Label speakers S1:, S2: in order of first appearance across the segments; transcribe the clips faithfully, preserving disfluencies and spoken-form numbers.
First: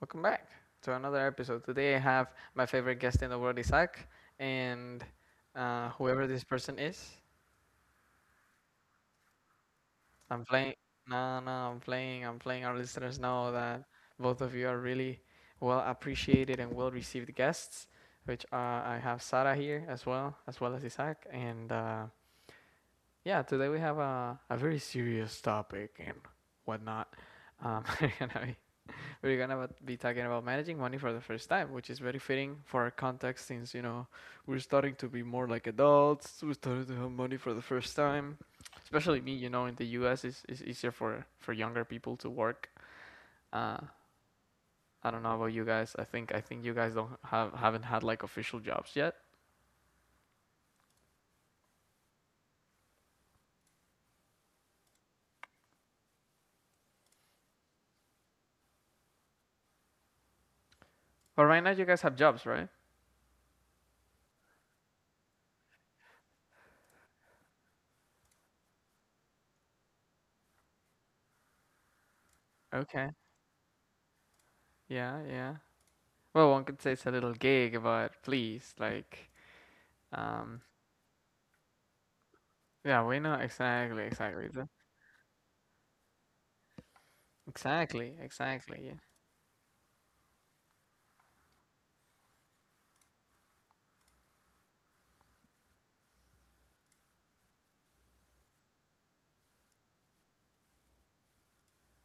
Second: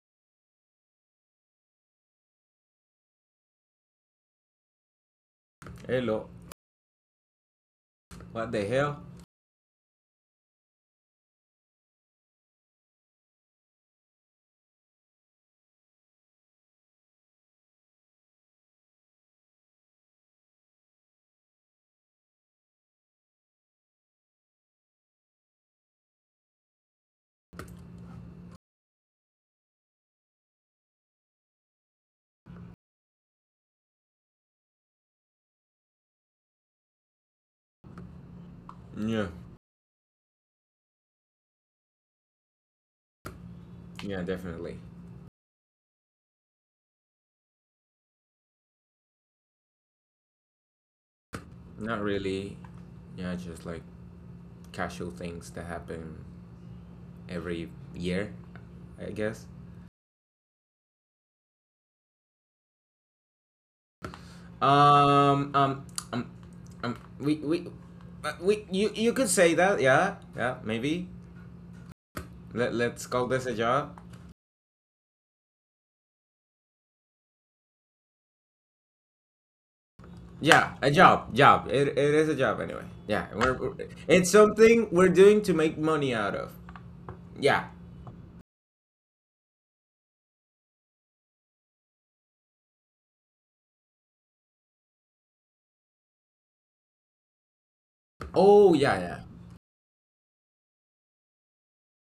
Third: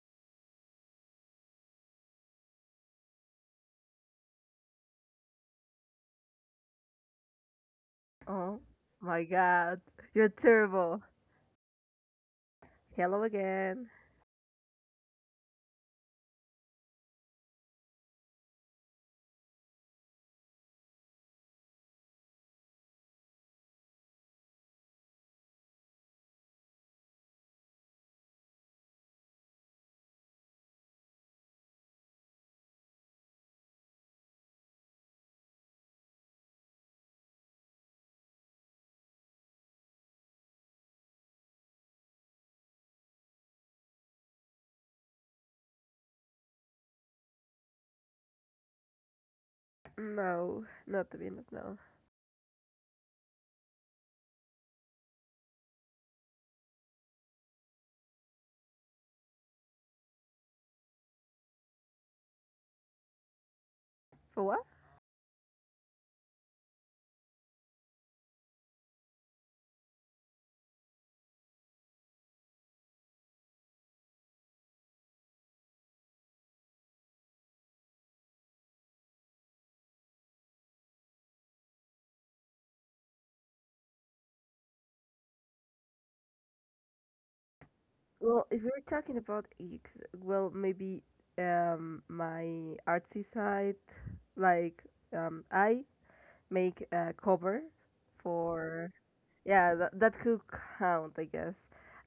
S1: welcome back to another episode. Today I have my favorite guest in the world, Isaac, and uh, whoever
S2: Hello.
S1: this person is.
S2: What
S3: Oh
S2: the hell?
S3: my god, you're
S1: I'm playing.
S3: terrible.
S1: No, no, I'm playing. I'm playing. Our listeners
S3: Hello
S1: know that
S3: again.
S1: both of you are really well appreciated and well received guests, which uh, I have Sarah here as well, as well as Isaac. And uh, yeah, today we have a, a very serious topic and whatnot. Um, you know, we're gonna be talking about managing money for the first time, which is very fitting for our context since you know we're starting to be more like adults. We're starting to have money for the first time, especially
S2: Yeah.
S1: me. You know, in the U S, it's, it's easier for for younger people to work. Uh,
S2: Yeah, definitely.
S1: I don't know about you guys. I think I think you guys don't have haven't had like official jobs yet.
S3: No, not the Venus, no.
S2: Not really. Yeah, just like casual things that happen every year, I guess.
S1: But right now, you guys have jobs, right?
S3: For what?
S2: Um, um, um, um we we uh, we you you could say that. Yeah, yeah, maybe. Let let's
S1: Okay.
S2: call this a job.
S1: Yeah, yeah. Well, one could say it's a little gig, but please, like, um,
S2: Yeah, a job, job. It, it is a job anyway.
S1: yeah, we
S2: Yeah,
S1: know
S2: we're, we're-
S1: exactly,
S2: it's
S1: exactly, the-
S2: something we're doing to make money out of. Yeah.
S1: exactly,
S3: Well, if
S1: exactly.
S3: we're
S1: Yeah.
S3: talking about eggs, well, maybe um my artsy side, like um I make a cover
S2: Oh,
S3: for
S2: yeah, yeah.
S3: yeah that that could count, I guess.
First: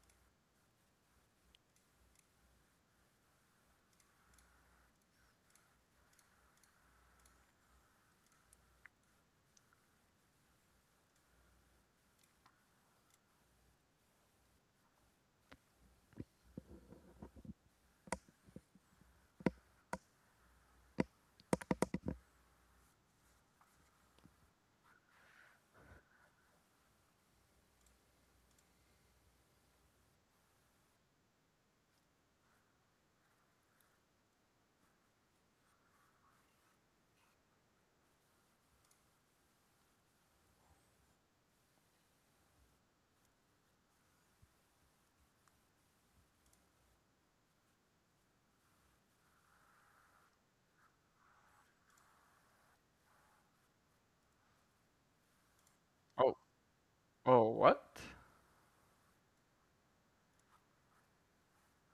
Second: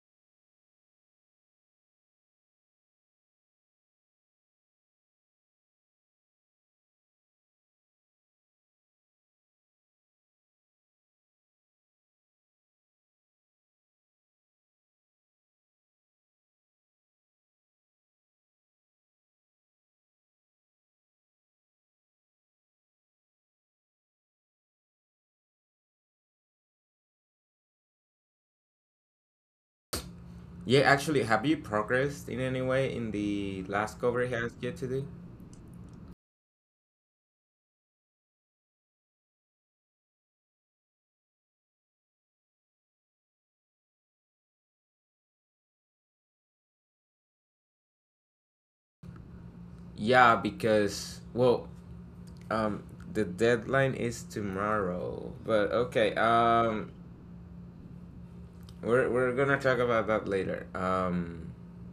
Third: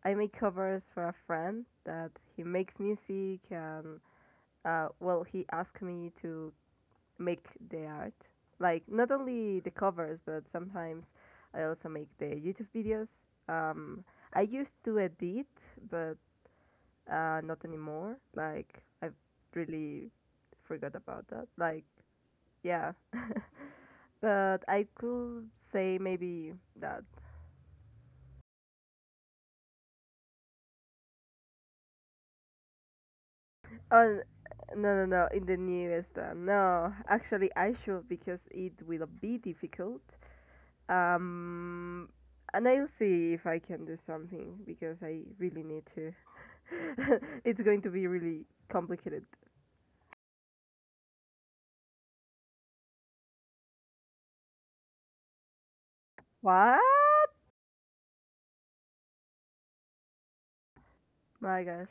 S3: I make covers for a friend that he makes music and uh well he asked me to make the art. Like not only the covers, but sometimes I also make the YouTube videos. Um, I used to edit, but uh, not anymore. Like I've really forgot about that. Like yeah, but I could say maybe that.
S2: Yeah, actually, have you progressed in any way in the last
S3: Oh
S2: cover he asked you to
S3: no no
S2: do?
S3: no! In the newest one, no. Actually, I should because it will be difficult. Um, and I'll see if I can do something because I really need to. It's going to be really complicated.
S2: Yeah, because, well, um, the deadline is tomorrow. But okay,
S1: Oh,
S3: What?
S2: um,
S1: oh, what?
S2: we're we're gonna talk about that later. Um,
S3: My gosh.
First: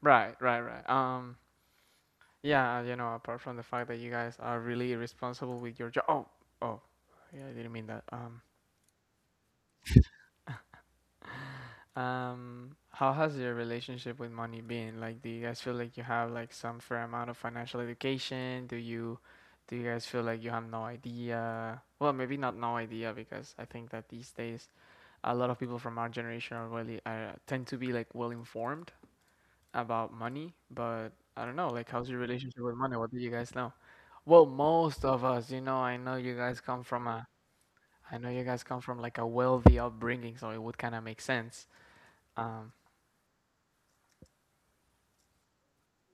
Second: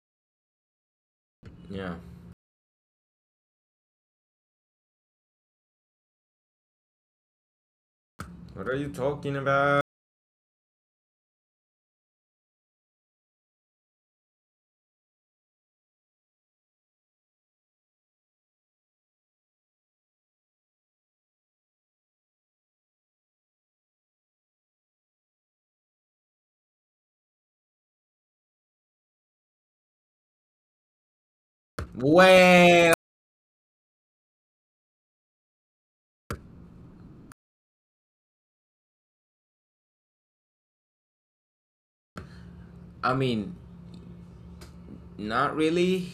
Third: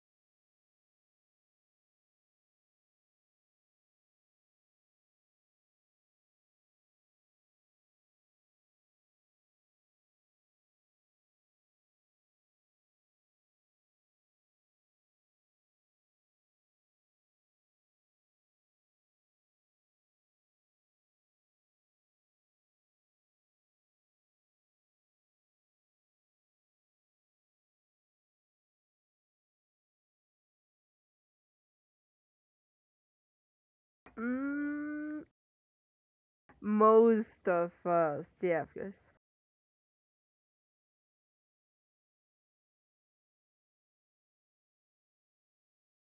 S1: Right, right, right. Um,
S2: Yeah,
S1: yeah, you know, apart from the fact that you guys are really responsible with your job. Oh, oh, yeah, I didn't mean that. Um,
S2: what are you talking about?
S1: um, how has your relationship with money been? Like, do you guys feel like you have like some fair amount of financial education? Do you, do you guys feel like you have no idea? Well, maybe not no idea because I think that these days a lot of people from our generation are really uh, tend to be like well informed about money, but I don't know, like how's your relationship with
S2: Well,
S1: money? What do you guys know? Well, most of
S3: Mm,
S1: us, you know, I know you guys come from a,
S3: most of
S1: I
S3: us,
S1: know you guys
S3: yeah, of
S1: come
S3: course.
S1: from like a wealthy upbringing, so it would kind of make sense. Um,
S2: I mean, not really.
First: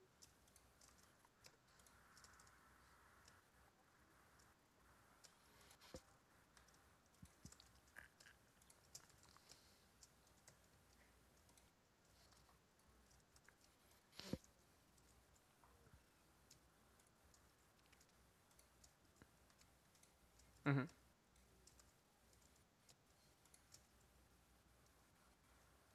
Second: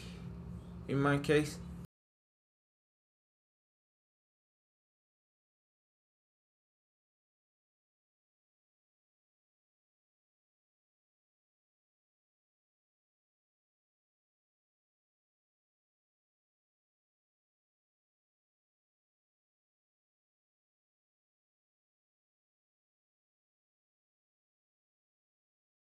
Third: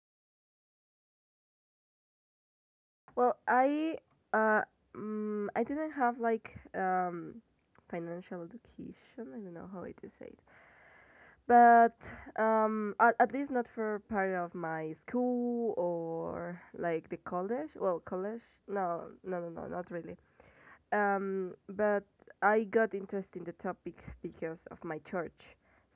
S2: In my case,
S3: Well, I uh, mm, I didn't have like um financial education. I don't know how it is said, but um at, at least not for part of my school or like the college, well college, no no no no not really.
S1: mhm.
S3: Um but I got interested in the topic because of my church,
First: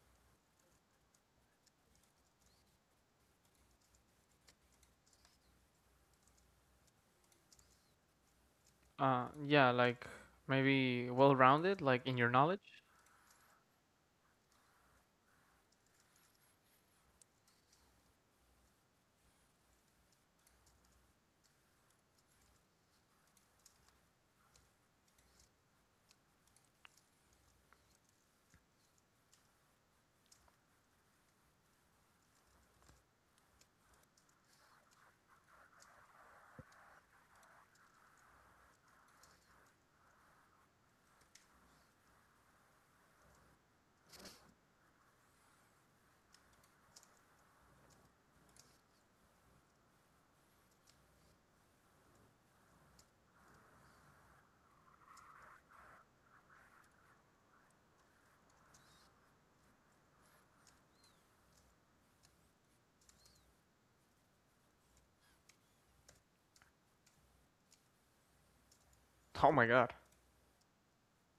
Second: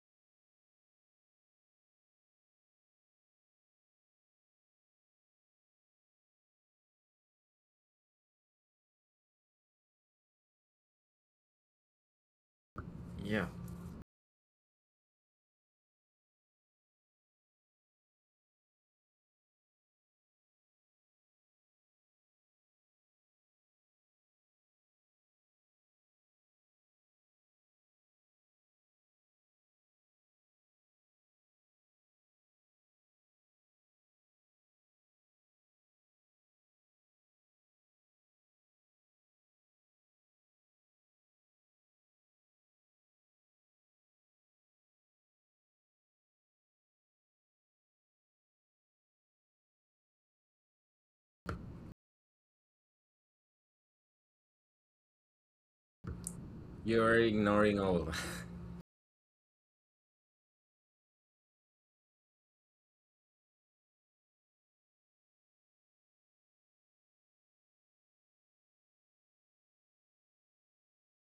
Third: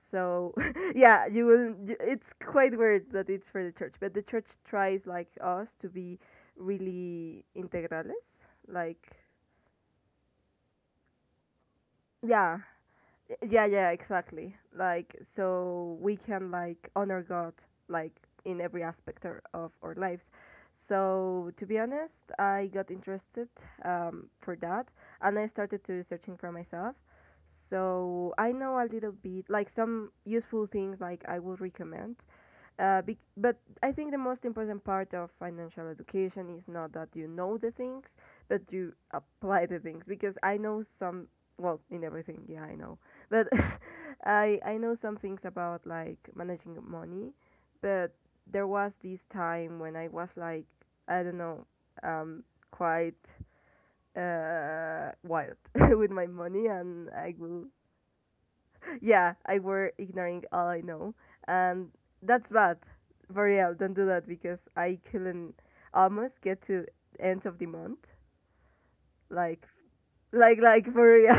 S3: so yeah you will y- it's quite weird that it's for the church, but the church tries like us to be really integrales, like
S1: Uh, yeah, like maybe well-rounded, like in your
S3: yeah
S1: knowledge.
S2: yeah,
S3: yeah, yeah, exactly. Like so we can like honor God like in every aspect or- of our lives. So to be honest, I got interested um, for that, and I started to searching for myself. So I know a little bit like some useful things like I would recommend uh, bec but I think the most important part of financial education is not that you know the things, but you apply the things. Because I know some, well, in everything, yeah, I know. But I I know some things about like managing money, but there was this time when I was like, I don't know, um, quite uh wild with my money, and
S2: you're
S3: I will
S2: ignoring all of that.
S3: yeah, I were ignoring all I know. And that's bad. For real, don't do that because I couldn't almost get to end of the month.
S1: Oh
S3: Like,
S1: my God.
S3: like, like for real.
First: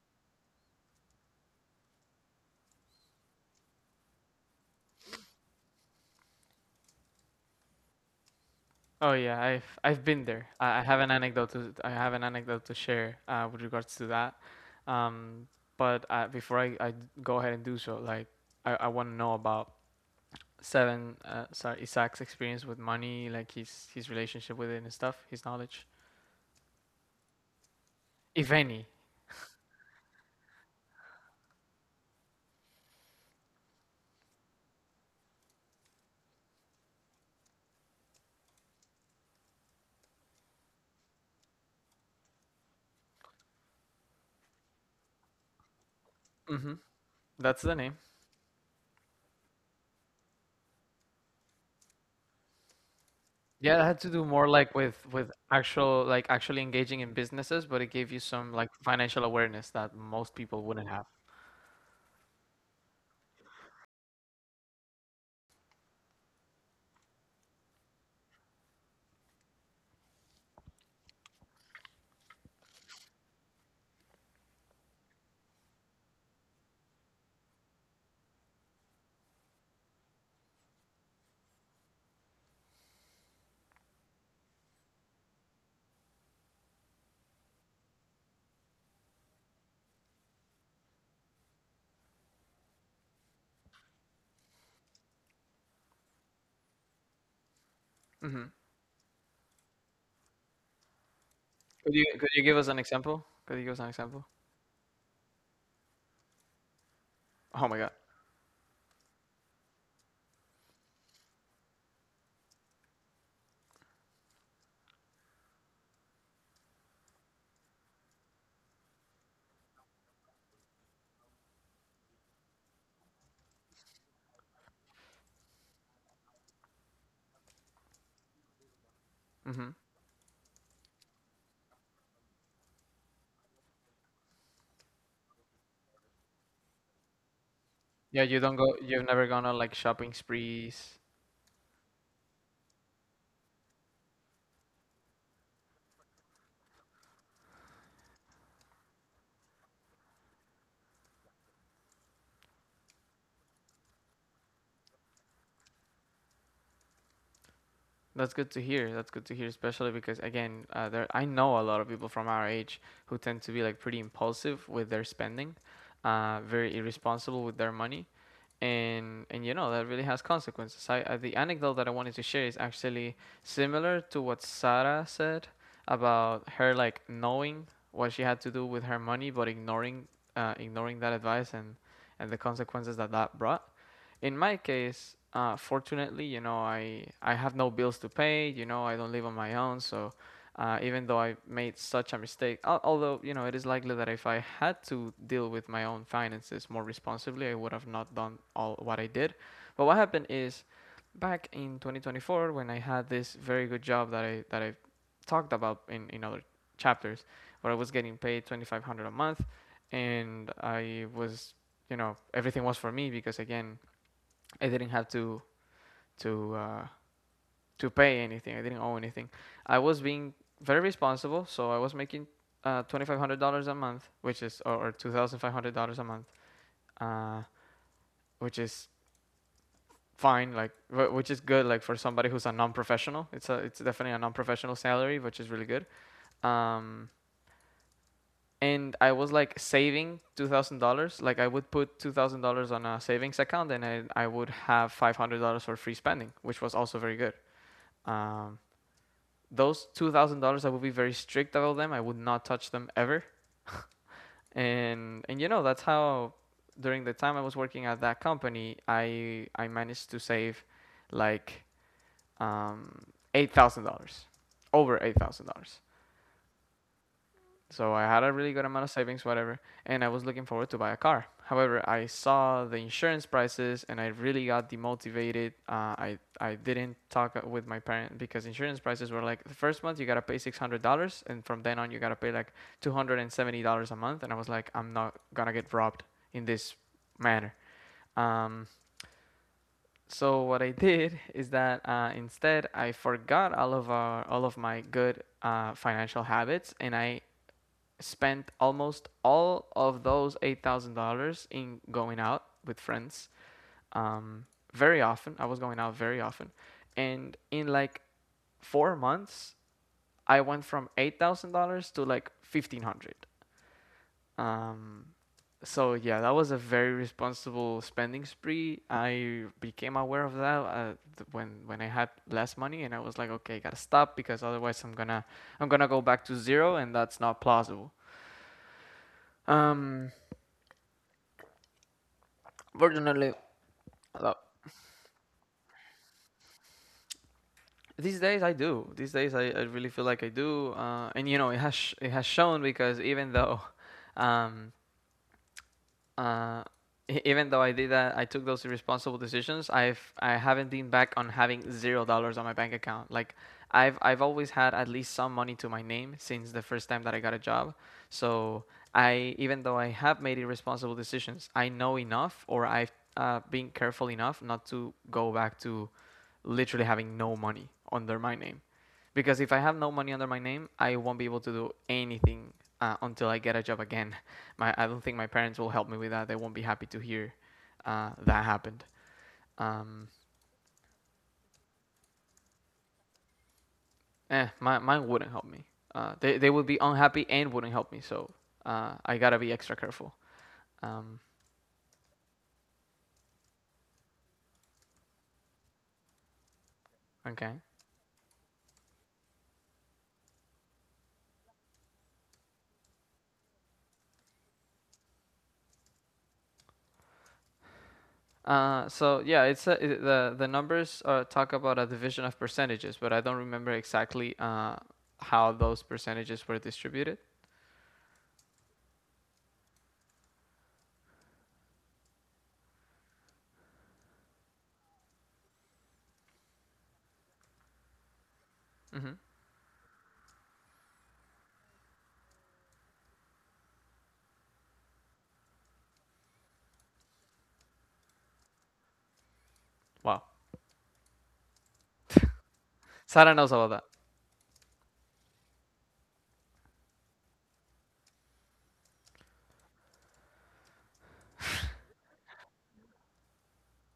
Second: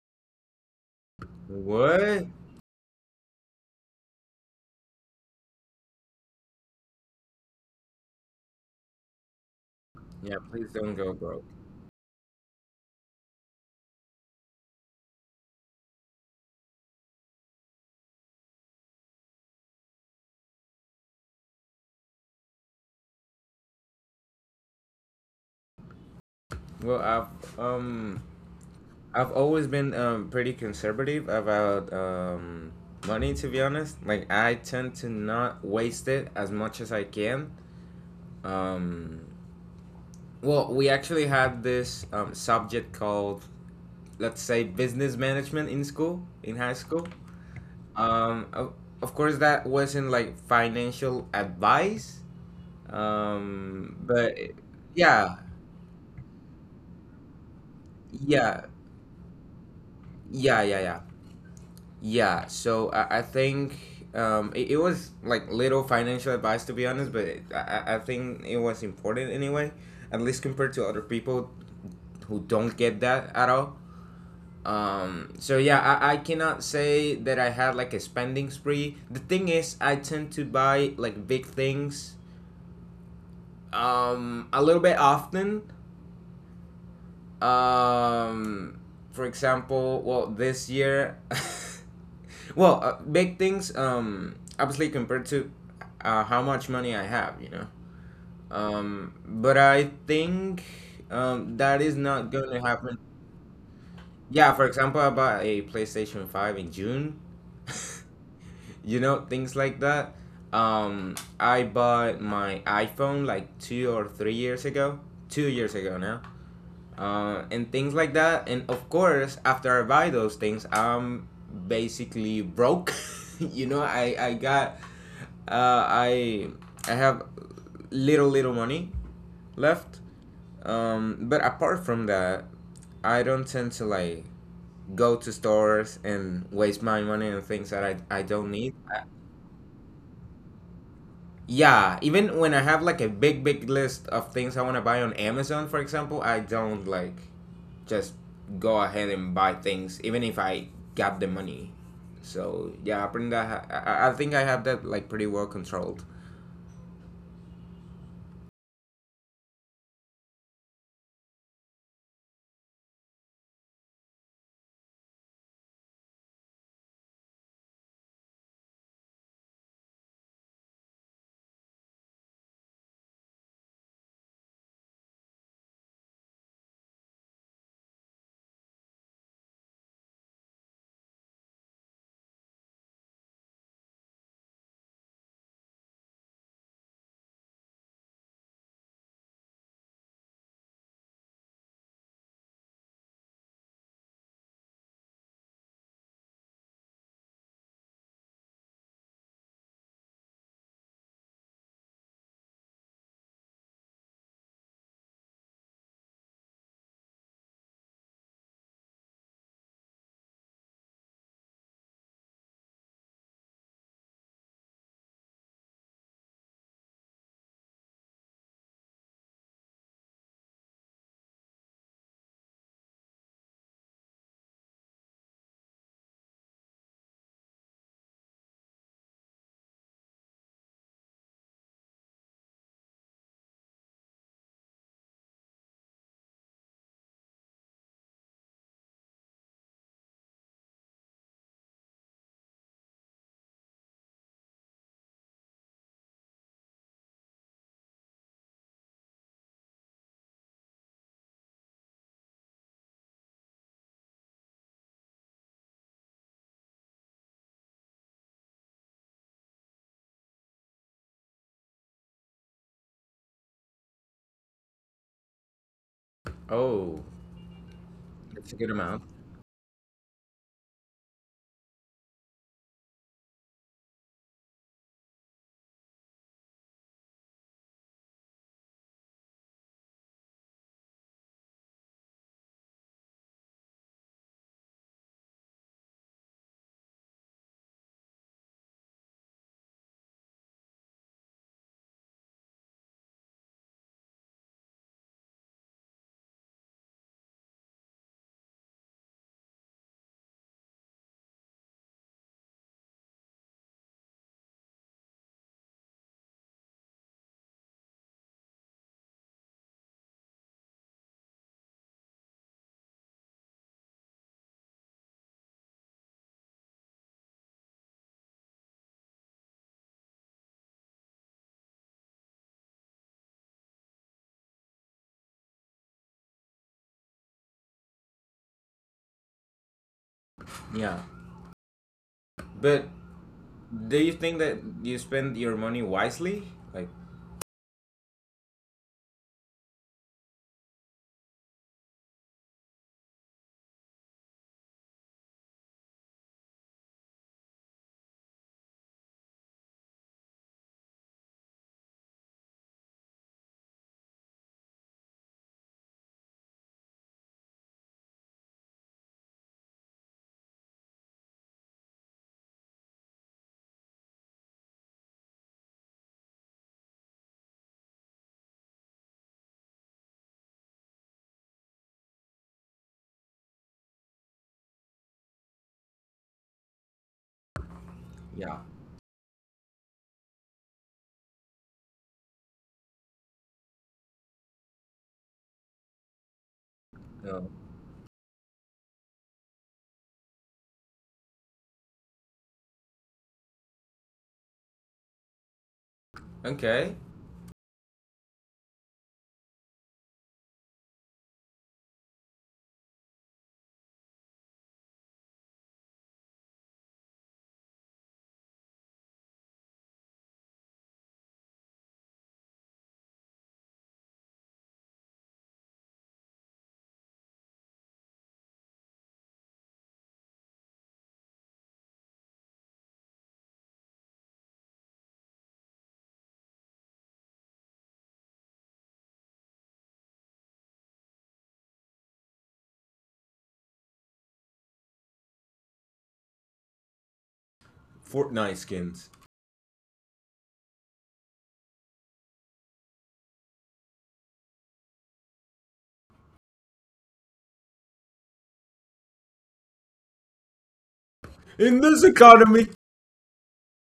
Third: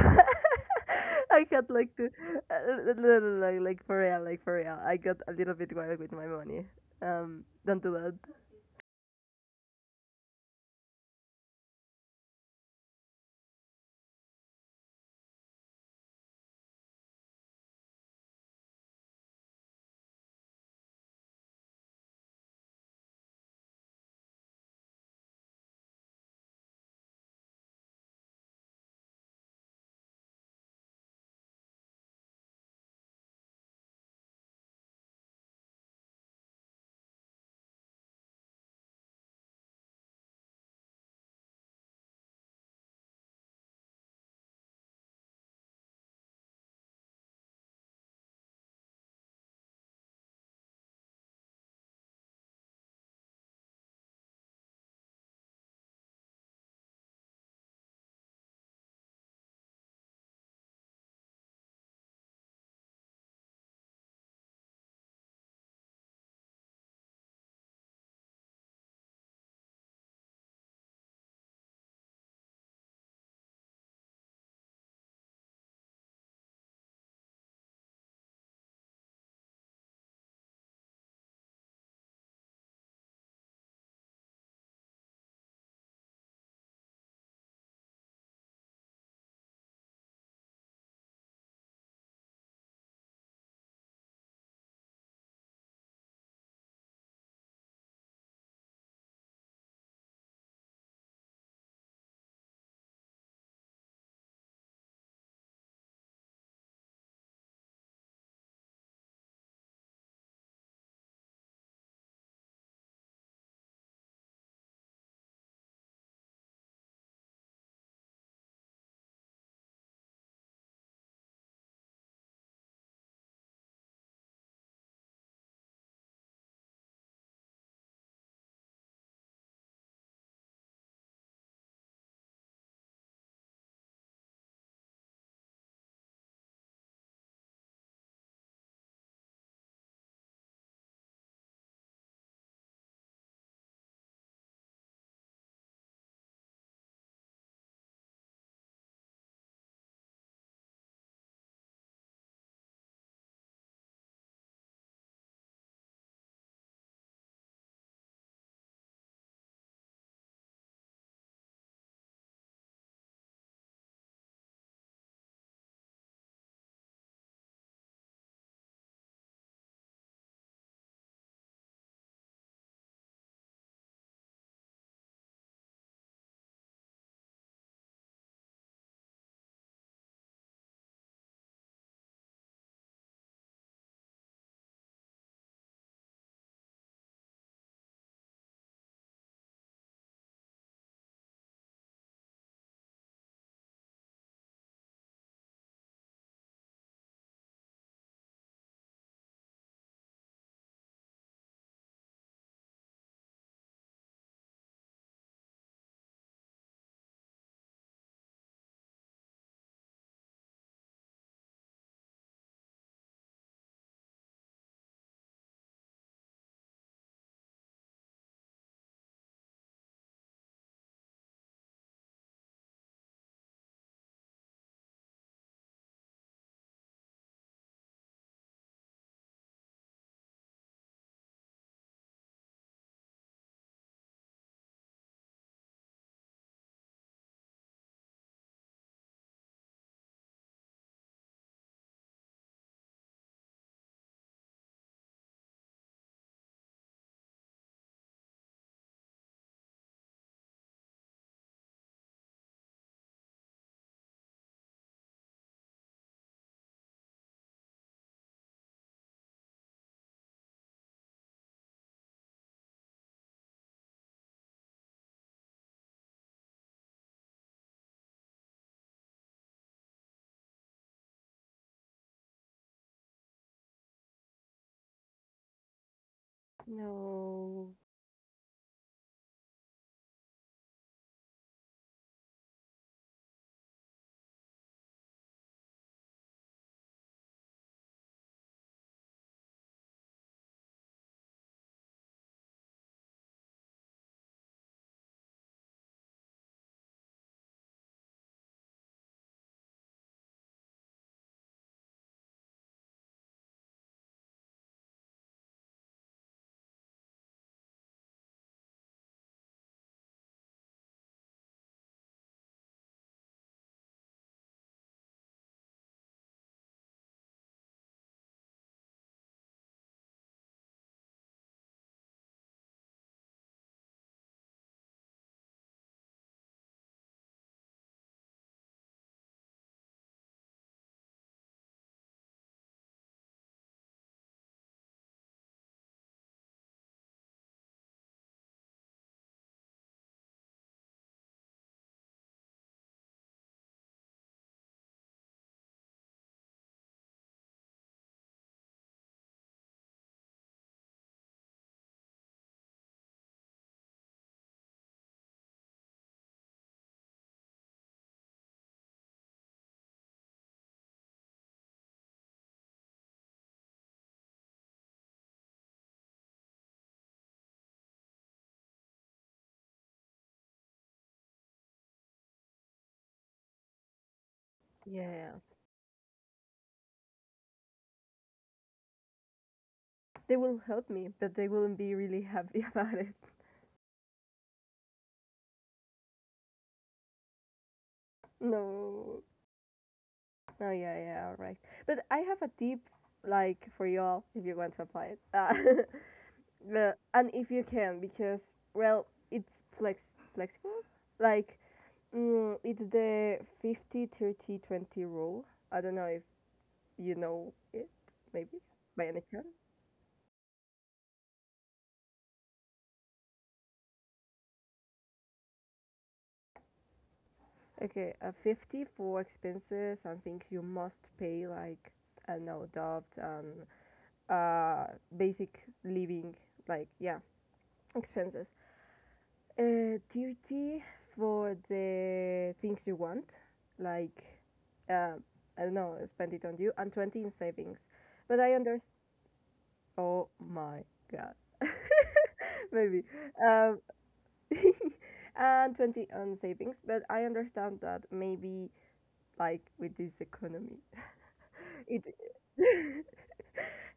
S3: I got like to,
S2: What?
S3: uh, no, no, no, like, like for real, like for real. I got a little bit wild with my money. Um, don't do that.
S1: Oh yeah, I've I've been
S2: Yeah,
S1: there.
S2: please
S1: I, I
S2: don't
S1: have an
S2: go broke.
S1: anecdote to I have an anecdote to share uh, with regards to that. Um, but uh, before I, I go ahead and do so, like I, I want to know about seven uh, sorry Isak's experience with money, like his his relationship with it and stuff, his knowledge,
S2: Well, I've um
S1: if any.
S2: I've always been um, pretty conservative about um, money, to be honest. Like, I tend to not waste it as much as I can. Um, well, we actually had this um, subject called, let's say, business management in school, in
S1: Hmm.
S2: high school.
S1: That's the name.
S2: Um, of, of course, that wasn't like financial advice,
S1: Yeah, it had
S2: um,
S1: to do
S2: but
S1: more like with with
S2: yeah,
S1: actual like actually engaging in businesses, but it gave you some
S2: yeah,
S1: like financial awareness that most people
S2: yeah, yeah,
S1: wouldn't
S2: yeah.
S1: have.
S2: Yeah, so I, I think um, it, it was like little financial advice, to be honest, but it, I, I think it was important anyway, at least compared to other people who don't get that at all. Um, so yeah, I, I cannot say that I had like a spending spree. The thing is, I tend to buy like big things, um, a little bit often. um for example, well, this year, well, uh, big things, um obviously compared to, uh, how much money I have, you know.
S1: Hmm.
S2: Um but I think um that
S1: Could
S2: is
S1: you could
S2: not
S1: you
S2: going
S1: give
S2: to
S1: us an
S2: happen.
S1: example? Could you give us an example?
S2: Yeah, for example, I bought a playstation five in june.
S1: Oh my God.
S2: You know, things like that. um I bought my iphone like two or three years ago. Two years ago now. Uh, and things like that. And of course, after I buy those things, I'm basically broke. You know, I I got, uh, I I have little little money
S1: Hmm.
S2: left. Um, but apart from that, I don't tend to like go to stores and waste my money on things that I, I
S1: Yeah, you
S2: don't
S1: don't
S2: need.
S1: go.
S2: I,
S1: You've never gone on like shopping sprees.
S2: yeah, even when I have like a big, big list of things I want to buy on Amazon, for example, I don't like just go ahead and buy things, even if I got the money. So yeah, I bring that. I, I I think I have that like pretty well controlled.
S1: That's good to hear. That's good to hear, especially because again, uh, there I know a lot of people from our age who tend to be like pretty impulsive with their spending, uh, very irresponsible with their money, and and you know that really has consequences. I, I the anecdote that I wanted to share is actually similar to what Sarah said about her like knowing what she had to do with her money, but ignoring uh, ignoring that advice and and the consequences that that brought. In my case, uh, fortunately, you know, I I have no bills to pay. You know, I don't live on my own, so uh, even though I made such a mistake. Al- Although, you know, it is likely that if I had to deal with my own finances more responsibly, I would have not done all what I did. But what happened is back in twenty twenty-four when I had this very good job that I that I talked about in, in other chapters where I was getting paid twenty-five hundred a month and I was you know everything was for me because again I didn't have to to uh, to pay anything. I didn't owe anything. I was being very responsible, so I was making uh, twenty five hundred dollars a month, which is or, or two thousand five hundred dollars a month, uh, which is fine, like wh- which is good, like for somebody who's a non professional. It's a it's definitely a non professional salary, which is really good. Um, and I was like saving two thousand dollars. Like I would put two thousand dollars on a savings account, and I I would have five hundred dollars for free spending, which was also very good. Um, those two thousand dollars, I would be very strict about them. I would not touch them ever. And and you know that's how during the time I was working at that company, I I managed to save like um, eight thousand dollars, over eight thousand dollars.
S2: Oh,
S1: So I had a really
S2: that's a
S1: good
S2: good
S1: amount of
S2: amount.
S1: savings, whatever, and I was looking forward to buy a car. However, I saw the insurance prices and I really got demotivated. Uh, I I didn't talk with
S3: No.
S1: my parents because insurance prices were like the first month you gotta pay six hundred dollars, and from then on you gotta pay like two hundred and seventy dollars a month. And I was like, I'm not gonna get robbed in this manner. Um, so what I did is that uh, instead I forgot all of our, all of my good uh, financial habits and I spent almost all of those eight thousand dollars in going out with friends. Um, very often, I was going out very often, and in like four months, I went from eight thousand dollars to like fifteen hundred dollars. Um, so yeah, that was a very responsible spending spree. I became aware of that uh, th- when when I had less money, and I was like, okay, gotta stop because otherwise I'm gonna I'm gonna go back to zero, and that's not plausible. Um,
S2: Yeah, but
S1: fortunately,
S2: do you
S1: Lo-
S2: think that you spend your money wisely? Like,
S1: these days I do. These days I, I really feel like I do. Uh, and you know, it has sh- it has shown because even though um uh e- even though I did that, I took those irresponsible decisions. I've I haven't been back on having zero dollars on my bank account. Like I've I've always had at least some money to my name since the first time that I got a job. So I even though I have made irresponsible decisions, I know enough or I've uh, been careful enough not to go back to literally having no money under my name. Because if I have no money under my name, I won't be able to do anything uh, until I get a job again. My, I don't think my
S3: Yeah.
S1: parents will help me with that. They won't be happy to hear uh, that
S2: yeah.
S1: happened. Um,
S3: They will help me, but they wouldn't be really happy about it.
S1: eh, my, mine wouldn't help me. Uh, they, they would be unhappy and
S2: No.
S1: wouldn't help me. So uh, I
S3: No.
S1: gotta be extra careful.
S3: Oh yeah,
S1: Um,
S3: yeah, right. But I have a tip like for y'all if you want to apply it, uh, the-
S2: Okay.
S3: and if
S1: okay.
S3: you can because well, it's flex flexible. Like mm, it's the fifty thirty twenty rule. I don't know if you know it, maybe
S1: Uh,
S3: by
S1: so
S3: any
S1: yeah,
S3: chance.
S1: it's a, it, the the numbers uh, talk about a division of percentages, but I don't remember exactly uh, how those percentages were distributed.
S3: Okay, uh, fifty for expenses and things you must pay, like I don't know, debt and uh, basic living, like yeah, expenses.
S1: Mm-hmm.
S3: Uh, duty for the things you want, like uh, I don't know, spend it on you, and twenty in savings. But I
S2: Fortnite
S3: understand.
S2: skins.
S1: Wow.
S3: Oh my god, maybe.
S1: Sarah knows about
S3: Um,
S1: that.
S3: and twenty on savings, but I understand that maybe like with this economy,
S2: In
S3: it
S2: this economy.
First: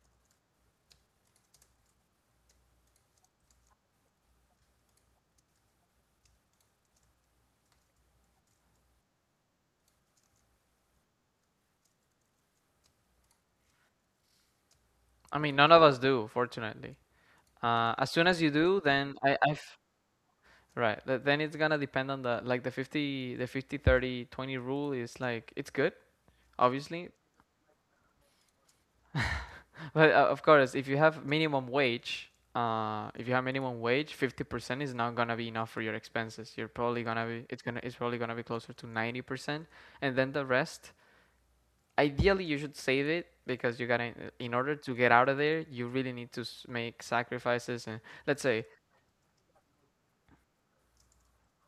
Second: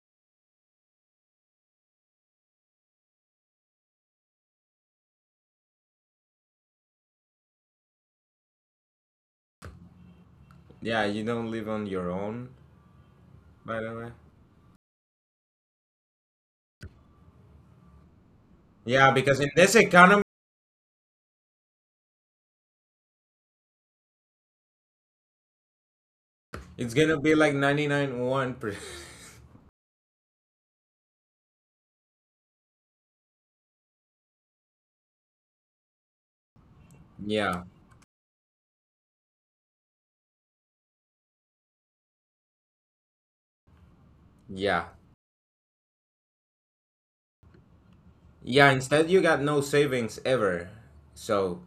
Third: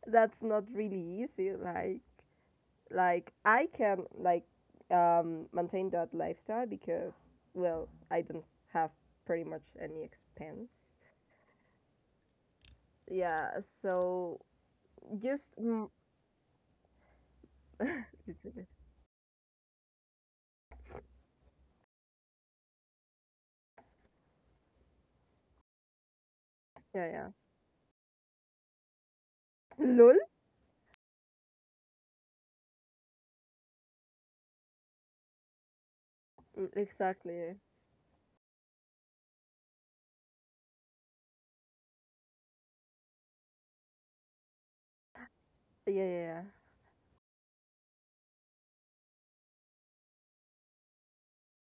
S3: that's not really easy. Like like I can like um, maintain that lifestyle because well I don't have pretty much any expense.
S2: Yeah, you don't live on your own,
S3: Yeah,
S2: by the way.
S3: so
S1: I mean,
S3: just
S1: none of
S3: mm,
S1: us do, fortunately. Uh, as soon as you
S3: little bit.
S1: do,
S2: Yeah,
S1: then I,
S2: because in
S1: I've
S2: this economy,
S1: right. th- Then it's gonna depend on the like the fifty, the fifty thirty twenty rule is like it's good,
S2: it's
S3: Yeah
S1: obviously.
S2: gonna
S3: yeah,
S2: be like ninety-nine point one percent.
S1: But
S3: lol.
S1: uh, of course, if you have minimum wage, uh, if you have minimum wage, fifty percent is not gonna be enough for your expenses. You're
S3: Mm,
S1: probably gonna
S3: exactly,
S1: be
S3: yeah.
S1: it's
S2: Yeah,
S1: gonna it's probably gonna be closer to ninety percent, and then the rest ideally you should save it because you gotta in order
S2: yeah.
S1: to get out of there you
S3: Yeah,
S1: really need to
S3: yeah.
S1: s- make sacrifices and let's say
S2: Yeah, instead you got no savings ever. So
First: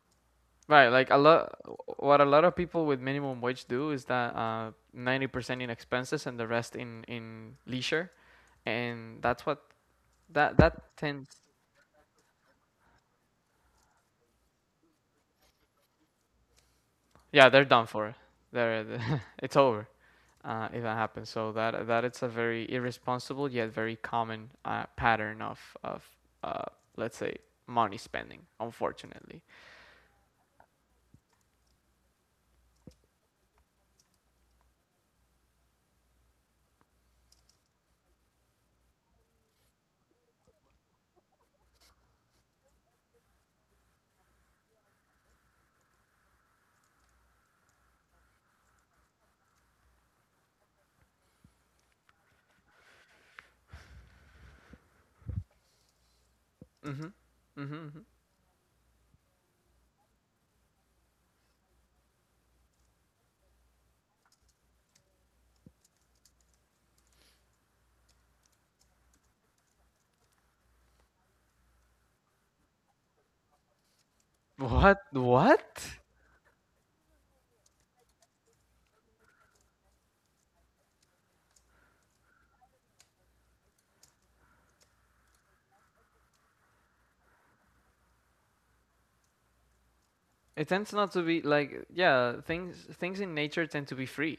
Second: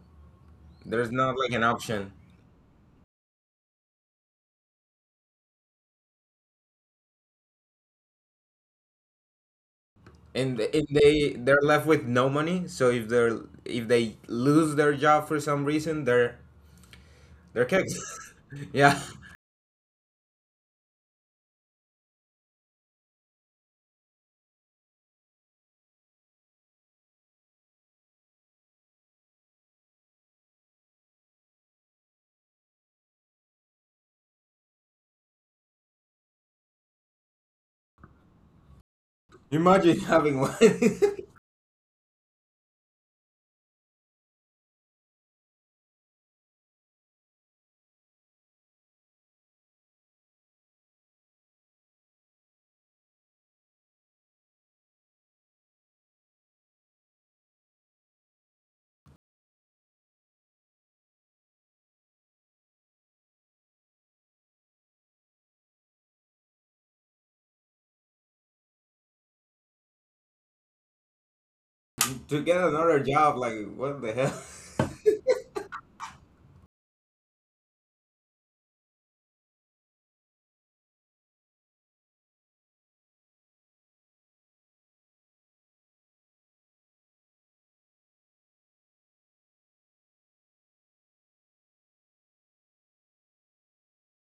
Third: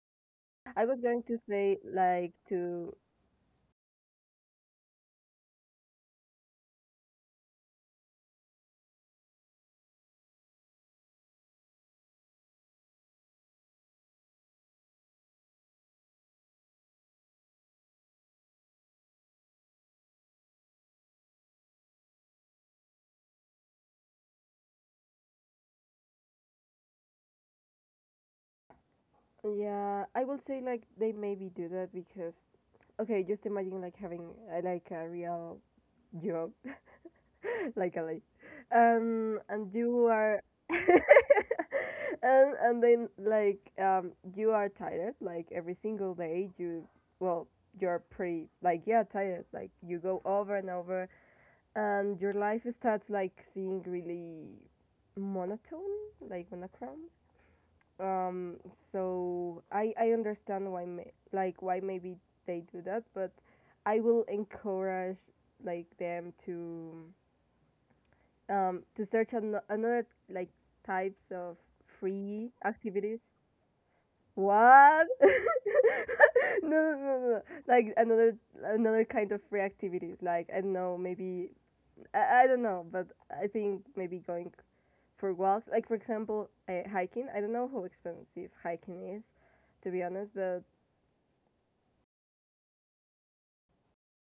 S3: I
S1: right
S3: was
S1: like
S2: there's
S1: a
S3: going
S2: not
S3: to
S2: like
S1: lot
S2: an
S3: say
S2: option.
S1: what a
S3: like
S1: lot of people
S3: to
S1: with minimum wage do is that uh ninety percent in expenses and the rest in in leisure and that's what that
S2: And if
S1: that
S2: they
S1: tends
S2: they're left with no money, so if they're if they lose their job for some reason, they're
S1: yeah they're
S2: they're
S1: done
S2: kicked.
S1: for they're
S2: Yeah.
S1: it's over uh, if that happens so that that it's a very irresponsible yet very common uh, pattern of of uh, let's say money spending unfortunately.
S3: yeah I will say like they maybe do that because okay just imagine like having uh, like a real job like a like um and
S2: Imagine
S3: you
S2: having
S3: are
S2: one
S3: and and then like um you are tired like every single day you well you're pretty like yeah tired like you go over and over and your life starts like seeing really monotone like
S1: Mm-hmm.
S3: monochrome
S1: Mm-hmm. Mm-hmm.
S3: um so i i understand why may, like why maybe they do that, but I will encourage like them to um, to search an- another like types of
S2: to
S3: free
S2: get another
S3: activities.
S2: job, like what the hell?
S1: What?
S3: What? No,
S1: What?
S3: no, no, no. Like another another kind of free activities. Like I don't know, maybe I, I don't know, but I think maybe going for walks. Like for example, uh, hiking. I don't know how expensive hiking is, to be honest, but
S1: It tends not to be like yeah, things things in nature tend to be free.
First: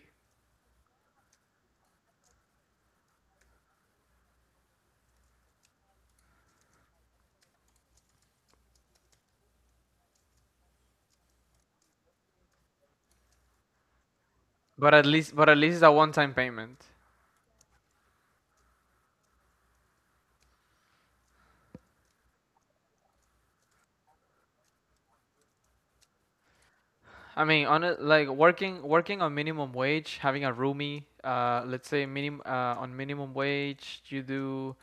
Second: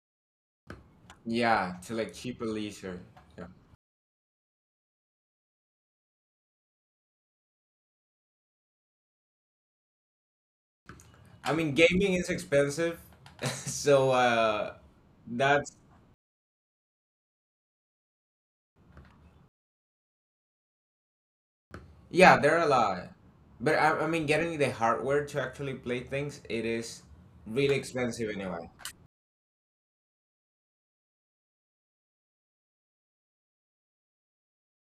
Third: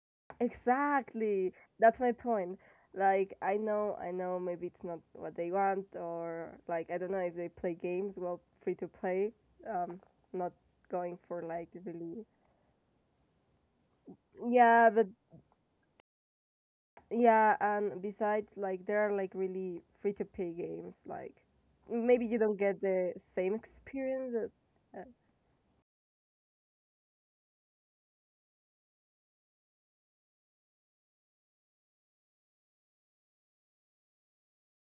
S3: exactly.
S2: Yeah, to
S3: That's my
S2: like cheaper
S3: point.
S2: leisure.
S3: Like
S2: Yeah.
S3: I know, I know maybe it's not what they want or like I don't know if they play games, well, free to play. Um, not going for
S2: I
S3: like
S2: mean, gaming
S3: really
S2: is expensive, so, uh,
S3: yeah,
S1: But at
S3: but
S1: least but at
S2: that's
S1: least it's a one-time payment.
S3: yeah, and besides like there are like really free to play games like maybe you
S2: yeah, there
S3: don't
S2: are a
S3: get
S2: lot.
S3: the same
S2: But, I, I mean,
S3: experience
S2: getting the
S3: but, uh,
S2: hardware to actually play things, it is
S1: I mean,
S2: really
S1: on a, like
S2: expensive anyway.
S1: working working on minimum wage, having a roomie, uh, let's say minim uh, on minimum wage, you do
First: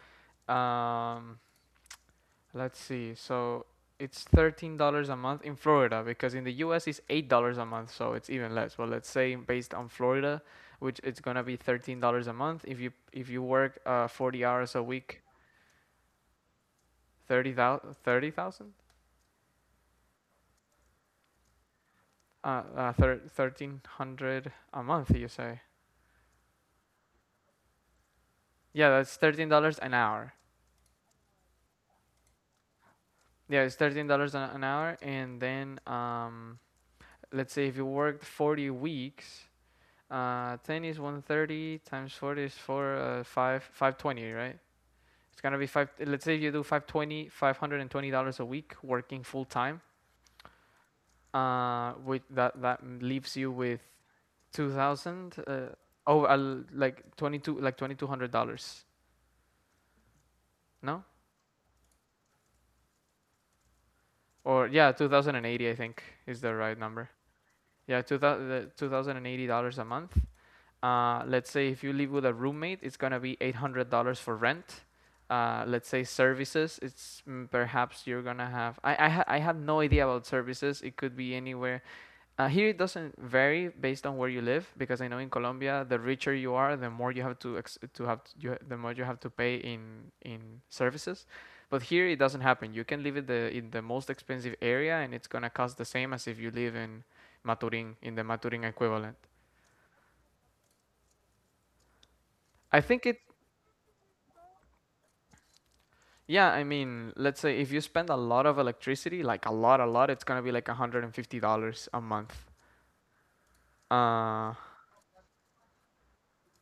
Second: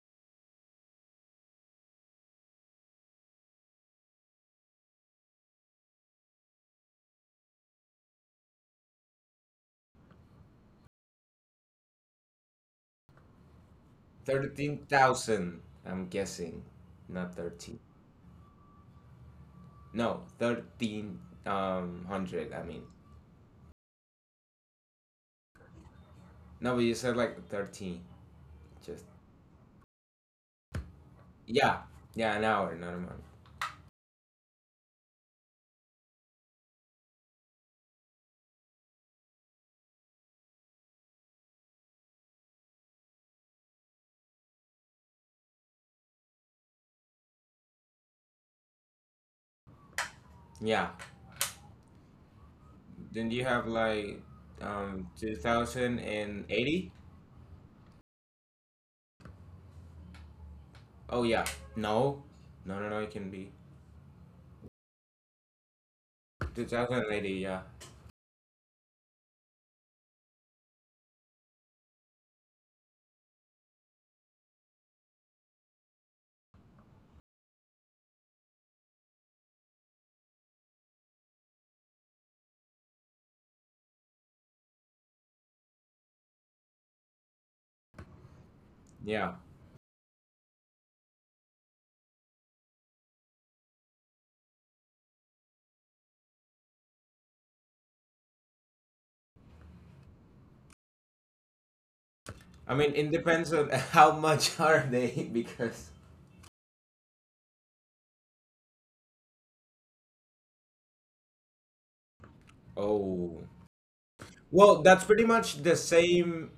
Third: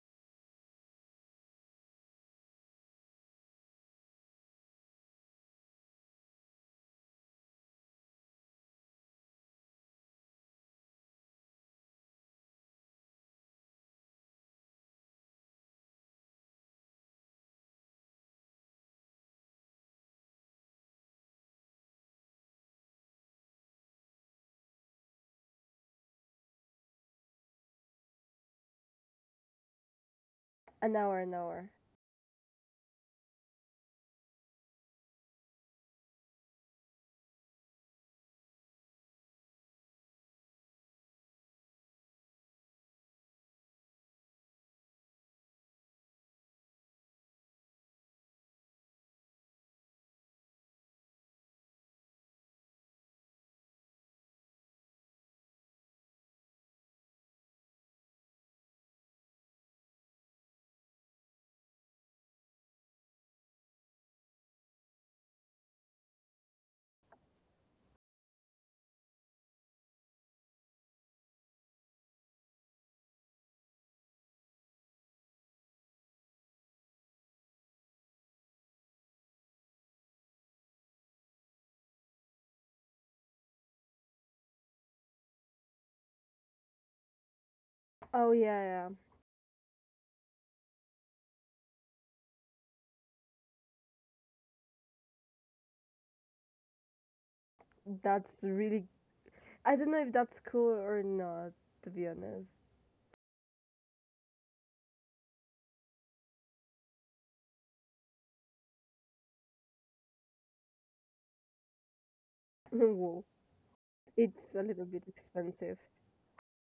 S1: um let's see. So it's thirteen dollars a month in Florida because in the U S it's eight dollars a month, so it's even less. Well, let's say based on Florida, which it's gonna be thirteen dollars a month if you if you work uh, forty hours
S2: Thirteen
S1: a week,
S2: thousand, I'm guessing, not
S1: thirty
S2: thirteen.
S1: thousand, thirty thousand,
S2: No, thirteen um
S1: uh,
S2: hundred. I mean,
S1: uh thir- thirteen hundred a month. You say,
S2: no, but you said like thirteen.
S1: yeah,
S2: Just
S1: that's thirteen dollars an hour.
S3: an hour an hour.
S2: yeah, yeah, an hour, not a month.
S1: Yeah, it's thirteen dollars an an hour, and then um, let's say if you worked forty weeks. Uh, ten is one hundred thirty times forty is four, uh, five, five hundred twenty, right? It's gonna be five let's say you do five twenty, five hundred twenty dollars a week working full time.
S2: Yeah.
S1: Uh, with that, that
S2: Then
S1: leaves
S2: you
S1: you
S2: have
S1: with
S2: like um
S1: two thousand,
S2: two
S1: uh,
S2: thousand
S1: oh, I
S2: and eighty.
S1: like twenty two, like twenty two hundred dollars no?
S2: Oh, yeah. No. No, no, no, it can be.
S1: Or yeah, two thousand eighty, I think is the right number.
S2: twenty eighty, yeah.
S1: Yeah, two thousand, two thousand eighty dollars a month. Uh, let's say if you live with a roommate, it's gonna be eight hundred dollars for rent. Uh, let's say services, it's mm, perhaps you're gonna have. I I, ha- I had no idea about services. It could be anywhere. Uh, here it doesn't vary based on where you live, because I know in Colombia, the richer you are, the more you have to ex- to have to,
S3: Oh
S1: you
S3: yeah,
S1: the
S3: yeah.
S1: more you have to
S2: Yeah.
S1: pay in in services. But here it doesn't happen. You can live in the in the most expensive area, and it's gonna cost the same as if you live in Maturin, in the
S3: That's
S1: Maturin
S3: really
S1: equivalent.
S3: I don't know if that's cool or not to be honest.
S1: I
S2: I mean,
S1: think
S2: it
S1: it
S2: depends on how much are they because.
S1: Yeah, I mean, let's say if you spend a lot of electricity, like a lot, a lot, it's gonna be like one hundred fifty dollars a month.
S3: Wh-
S2: Oh.
S1: Uh,
S3: It's a
S2: Well,
S3: little bit
S2: that's pretty much the
S3: expensive.
S2: same,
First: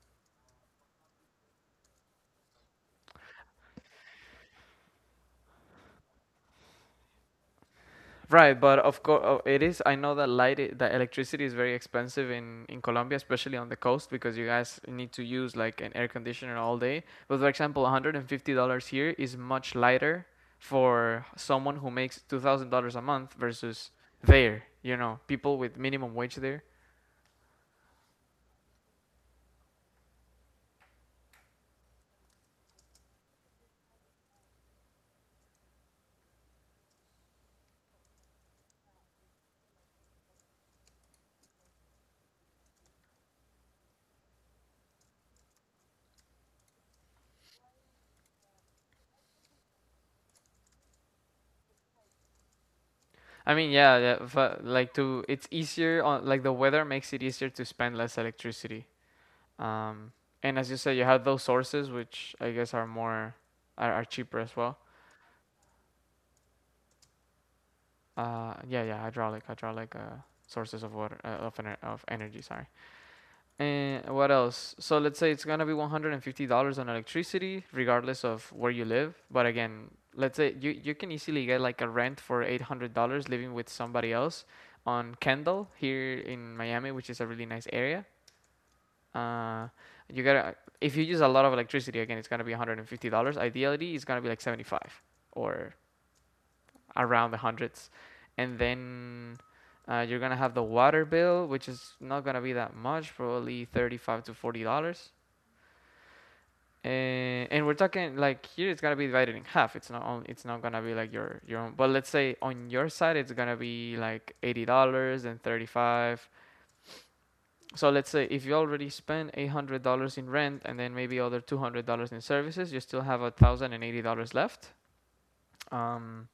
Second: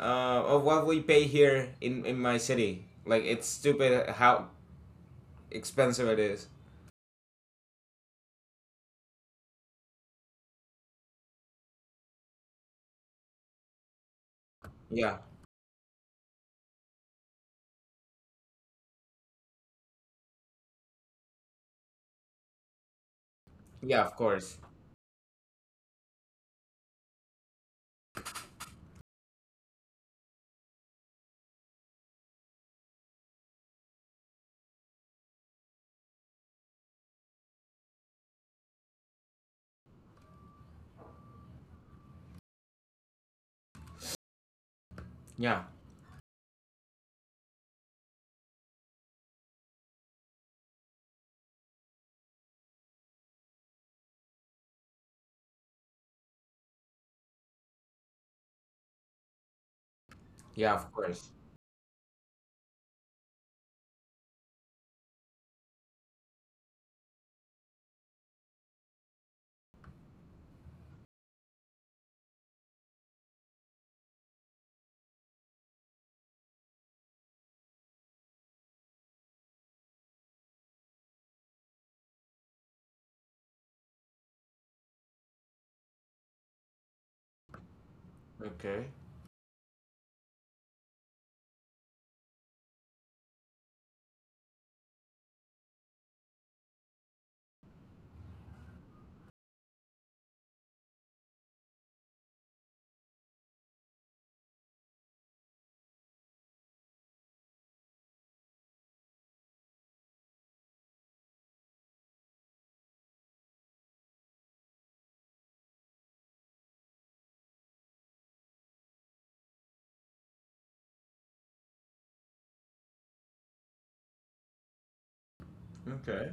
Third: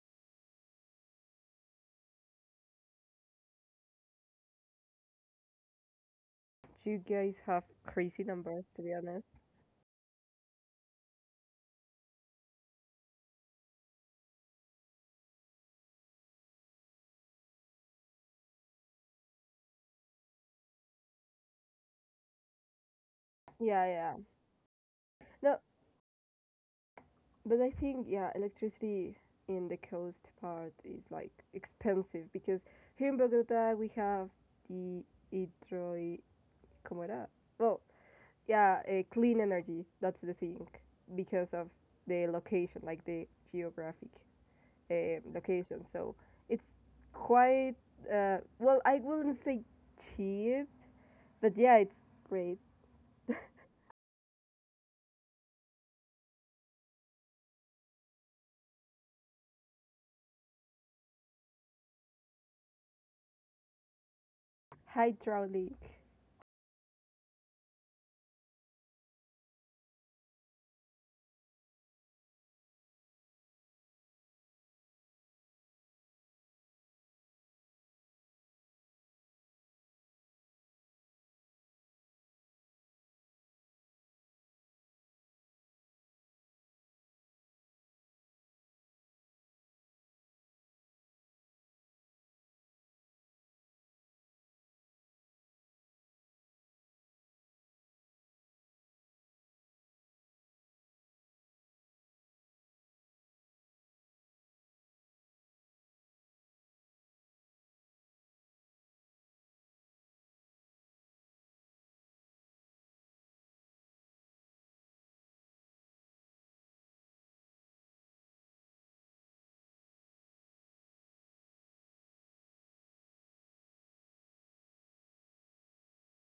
S2: uh of what we pay here in in my city. Like it's stupid how expensive it is.
S3: You guys have crazy
S1: right,
S3: numbers,
S1: but
S3: to be
S1: of course,
S3: honest.
S1: oh, it is. I know that light, i- that electricity is very expensive in in Colombia, especially on the coast, because you guys need
S2: Yeah.
S1: to use like an air conditioner all day. But for example, one hundred fifty dollars here is much lighter for someone who makes two thousand dollars a month
S3: Yeah,
S1: versus
S2: Yeah,
S3: yeah.
S2: of course.
S1: there, you know, people
S3: No,
S1: with minimum wage there.
S3: but I think, yeah, electricity in the coast part is like expensive because here in Bogota we have the hydro. ¿Cómo era? Well, yeah, uh, clean energy. That's the thing because of the location, like the geographic um
S2: Yeah.
S3: location. So it's quite, uh, well, I wouldn't say cheap, but yeah, it's great.
S1: I mean, yeah, yeah, but like to it's easier on, like, the weather makes it easier to spend less electricity. Um, and as
S2: Yeah,
S1: you
S2: of
S1: said, you have
S2: course.
S1: those sources, which I guess are more are, are cheaper as well.
S3: Hydraulic.
S1: Uh, yeah, yeah, hydraulic, hydraulic uh, sources of water, uh, of ener- of energy. Sorry. And what else? So let's say it's gonna be one hundred and fifty dollars on electricity, regardless of where you live. But again, let's say you you can easily get like a rent for eight hundred dollars living with somebody else on Kendall here in Miami, which is a really nice area.
S2: Okay.
S1: Uh, you gotta If you use a lot of electricity, again, it's gonna be one hundred and fifty dollars. Ideally, it's gonna be like seventy five, or around the hundreds, and then. Uh, you're gonna have the water bill, which is not gonna be that much, probably thirty-five to forty dollars. Uh, and we're talking like here it's gonna be divided in half. It's not only it's not gonna be like your your own. But let's say on your side it's gonna be like eighty dollars and thirty five. So let's say if you already spend eight hundred dollars in rent and then maybe other two hundred dollars in services, you still have a thousand and eighty dollars left. Um,
S2: Okay.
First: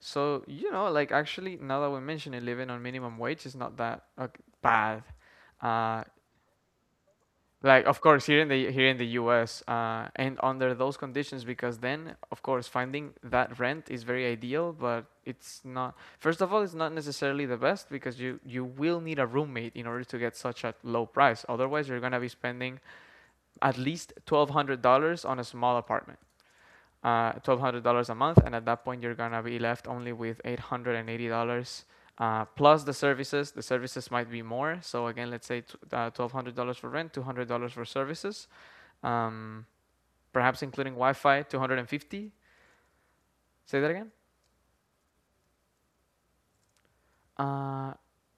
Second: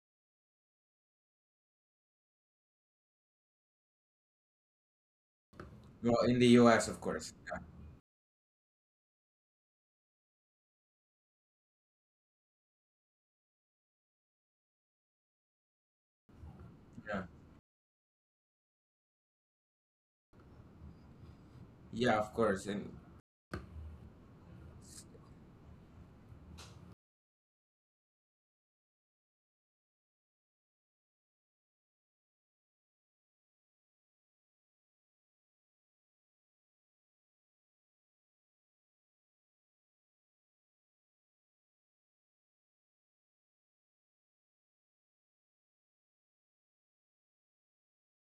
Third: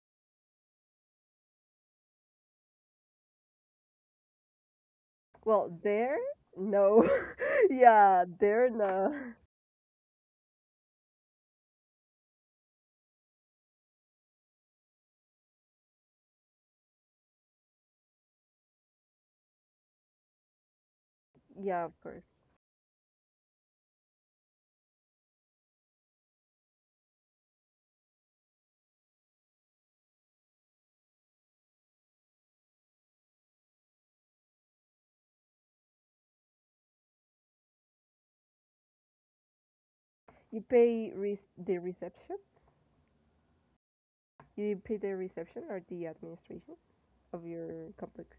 S1: so, you know like, actually, now that we mention it, living on minimum wage is not that uh, bad.
S3: Well,
S1: Uh,
S3: there?
S2: Well, in the U S, of
S3: No.
S2: course. Yeah.
S1: like, of
S3: Yeah,
S1: course, here in
S3: there,
S1: the here in the
S3: no.
S1: U S, uh, and under those conditions, because then of course finding that rent is very ideal, but it's not first of all it's not
S2: Yeah.
S1: necessarily the best, because you you will need a roommate in order to get such a low price.
S3: Yeah,
S1: Otherwise
S3: of
S1: you're going to
S2: Yeah,
S3: course.
S1: be
S2: of course.
S1: spending
S2: In
S1: at least twelve hundred dollars on a small apartment, uh, twelve hundred dollars a month, and at that point you're going to be left only with eight hundred eighty dollars, uh, plus the services. The services might be more. So again, let's say t- uh, twelve hundred dollars for rent, two hundred dollars for services, um,
S3: You
S1: perhaps including
S3: pay re-
S1: Wi-Fi,
S3: the
S1: two hundred fifty.
S3: reception?
S1: Say that again.
S3: You pay the reception or the administration of your
S1: Uh,
S3: complex.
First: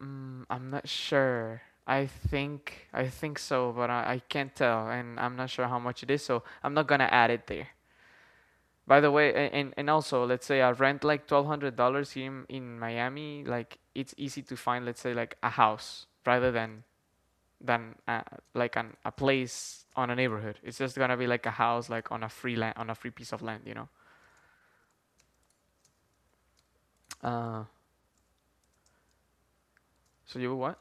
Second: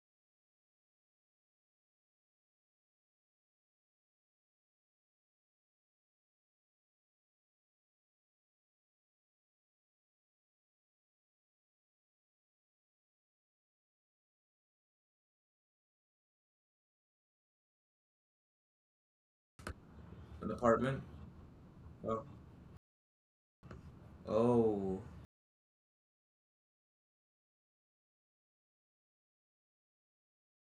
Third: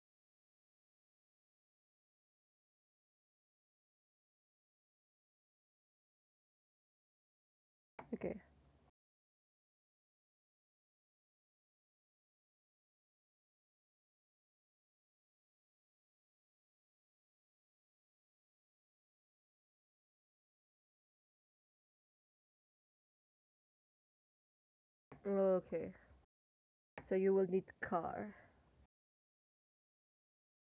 S1: mm, I'm not sure. I think I think so, but I, I can't tell, and I'm not sure how much it is, so I'm not gonna add it there.
S3: Okay.
S1: By the way, and and also, let's say I rent like twelve hundred dollars here in, in Miami. Like, it's easy to find, let's say, like a house rather than than uh, like an a place on a
S2: an
S1: neighborhood. It's just
S2: apartment.
S1: gonna be like a house, like
S2: Oh.
S1: on a free land, on a free piece of land, you know.
S2: Oh.
S3: Okay. So you will
S1: Uh,
S3: need car.
S1: so you what?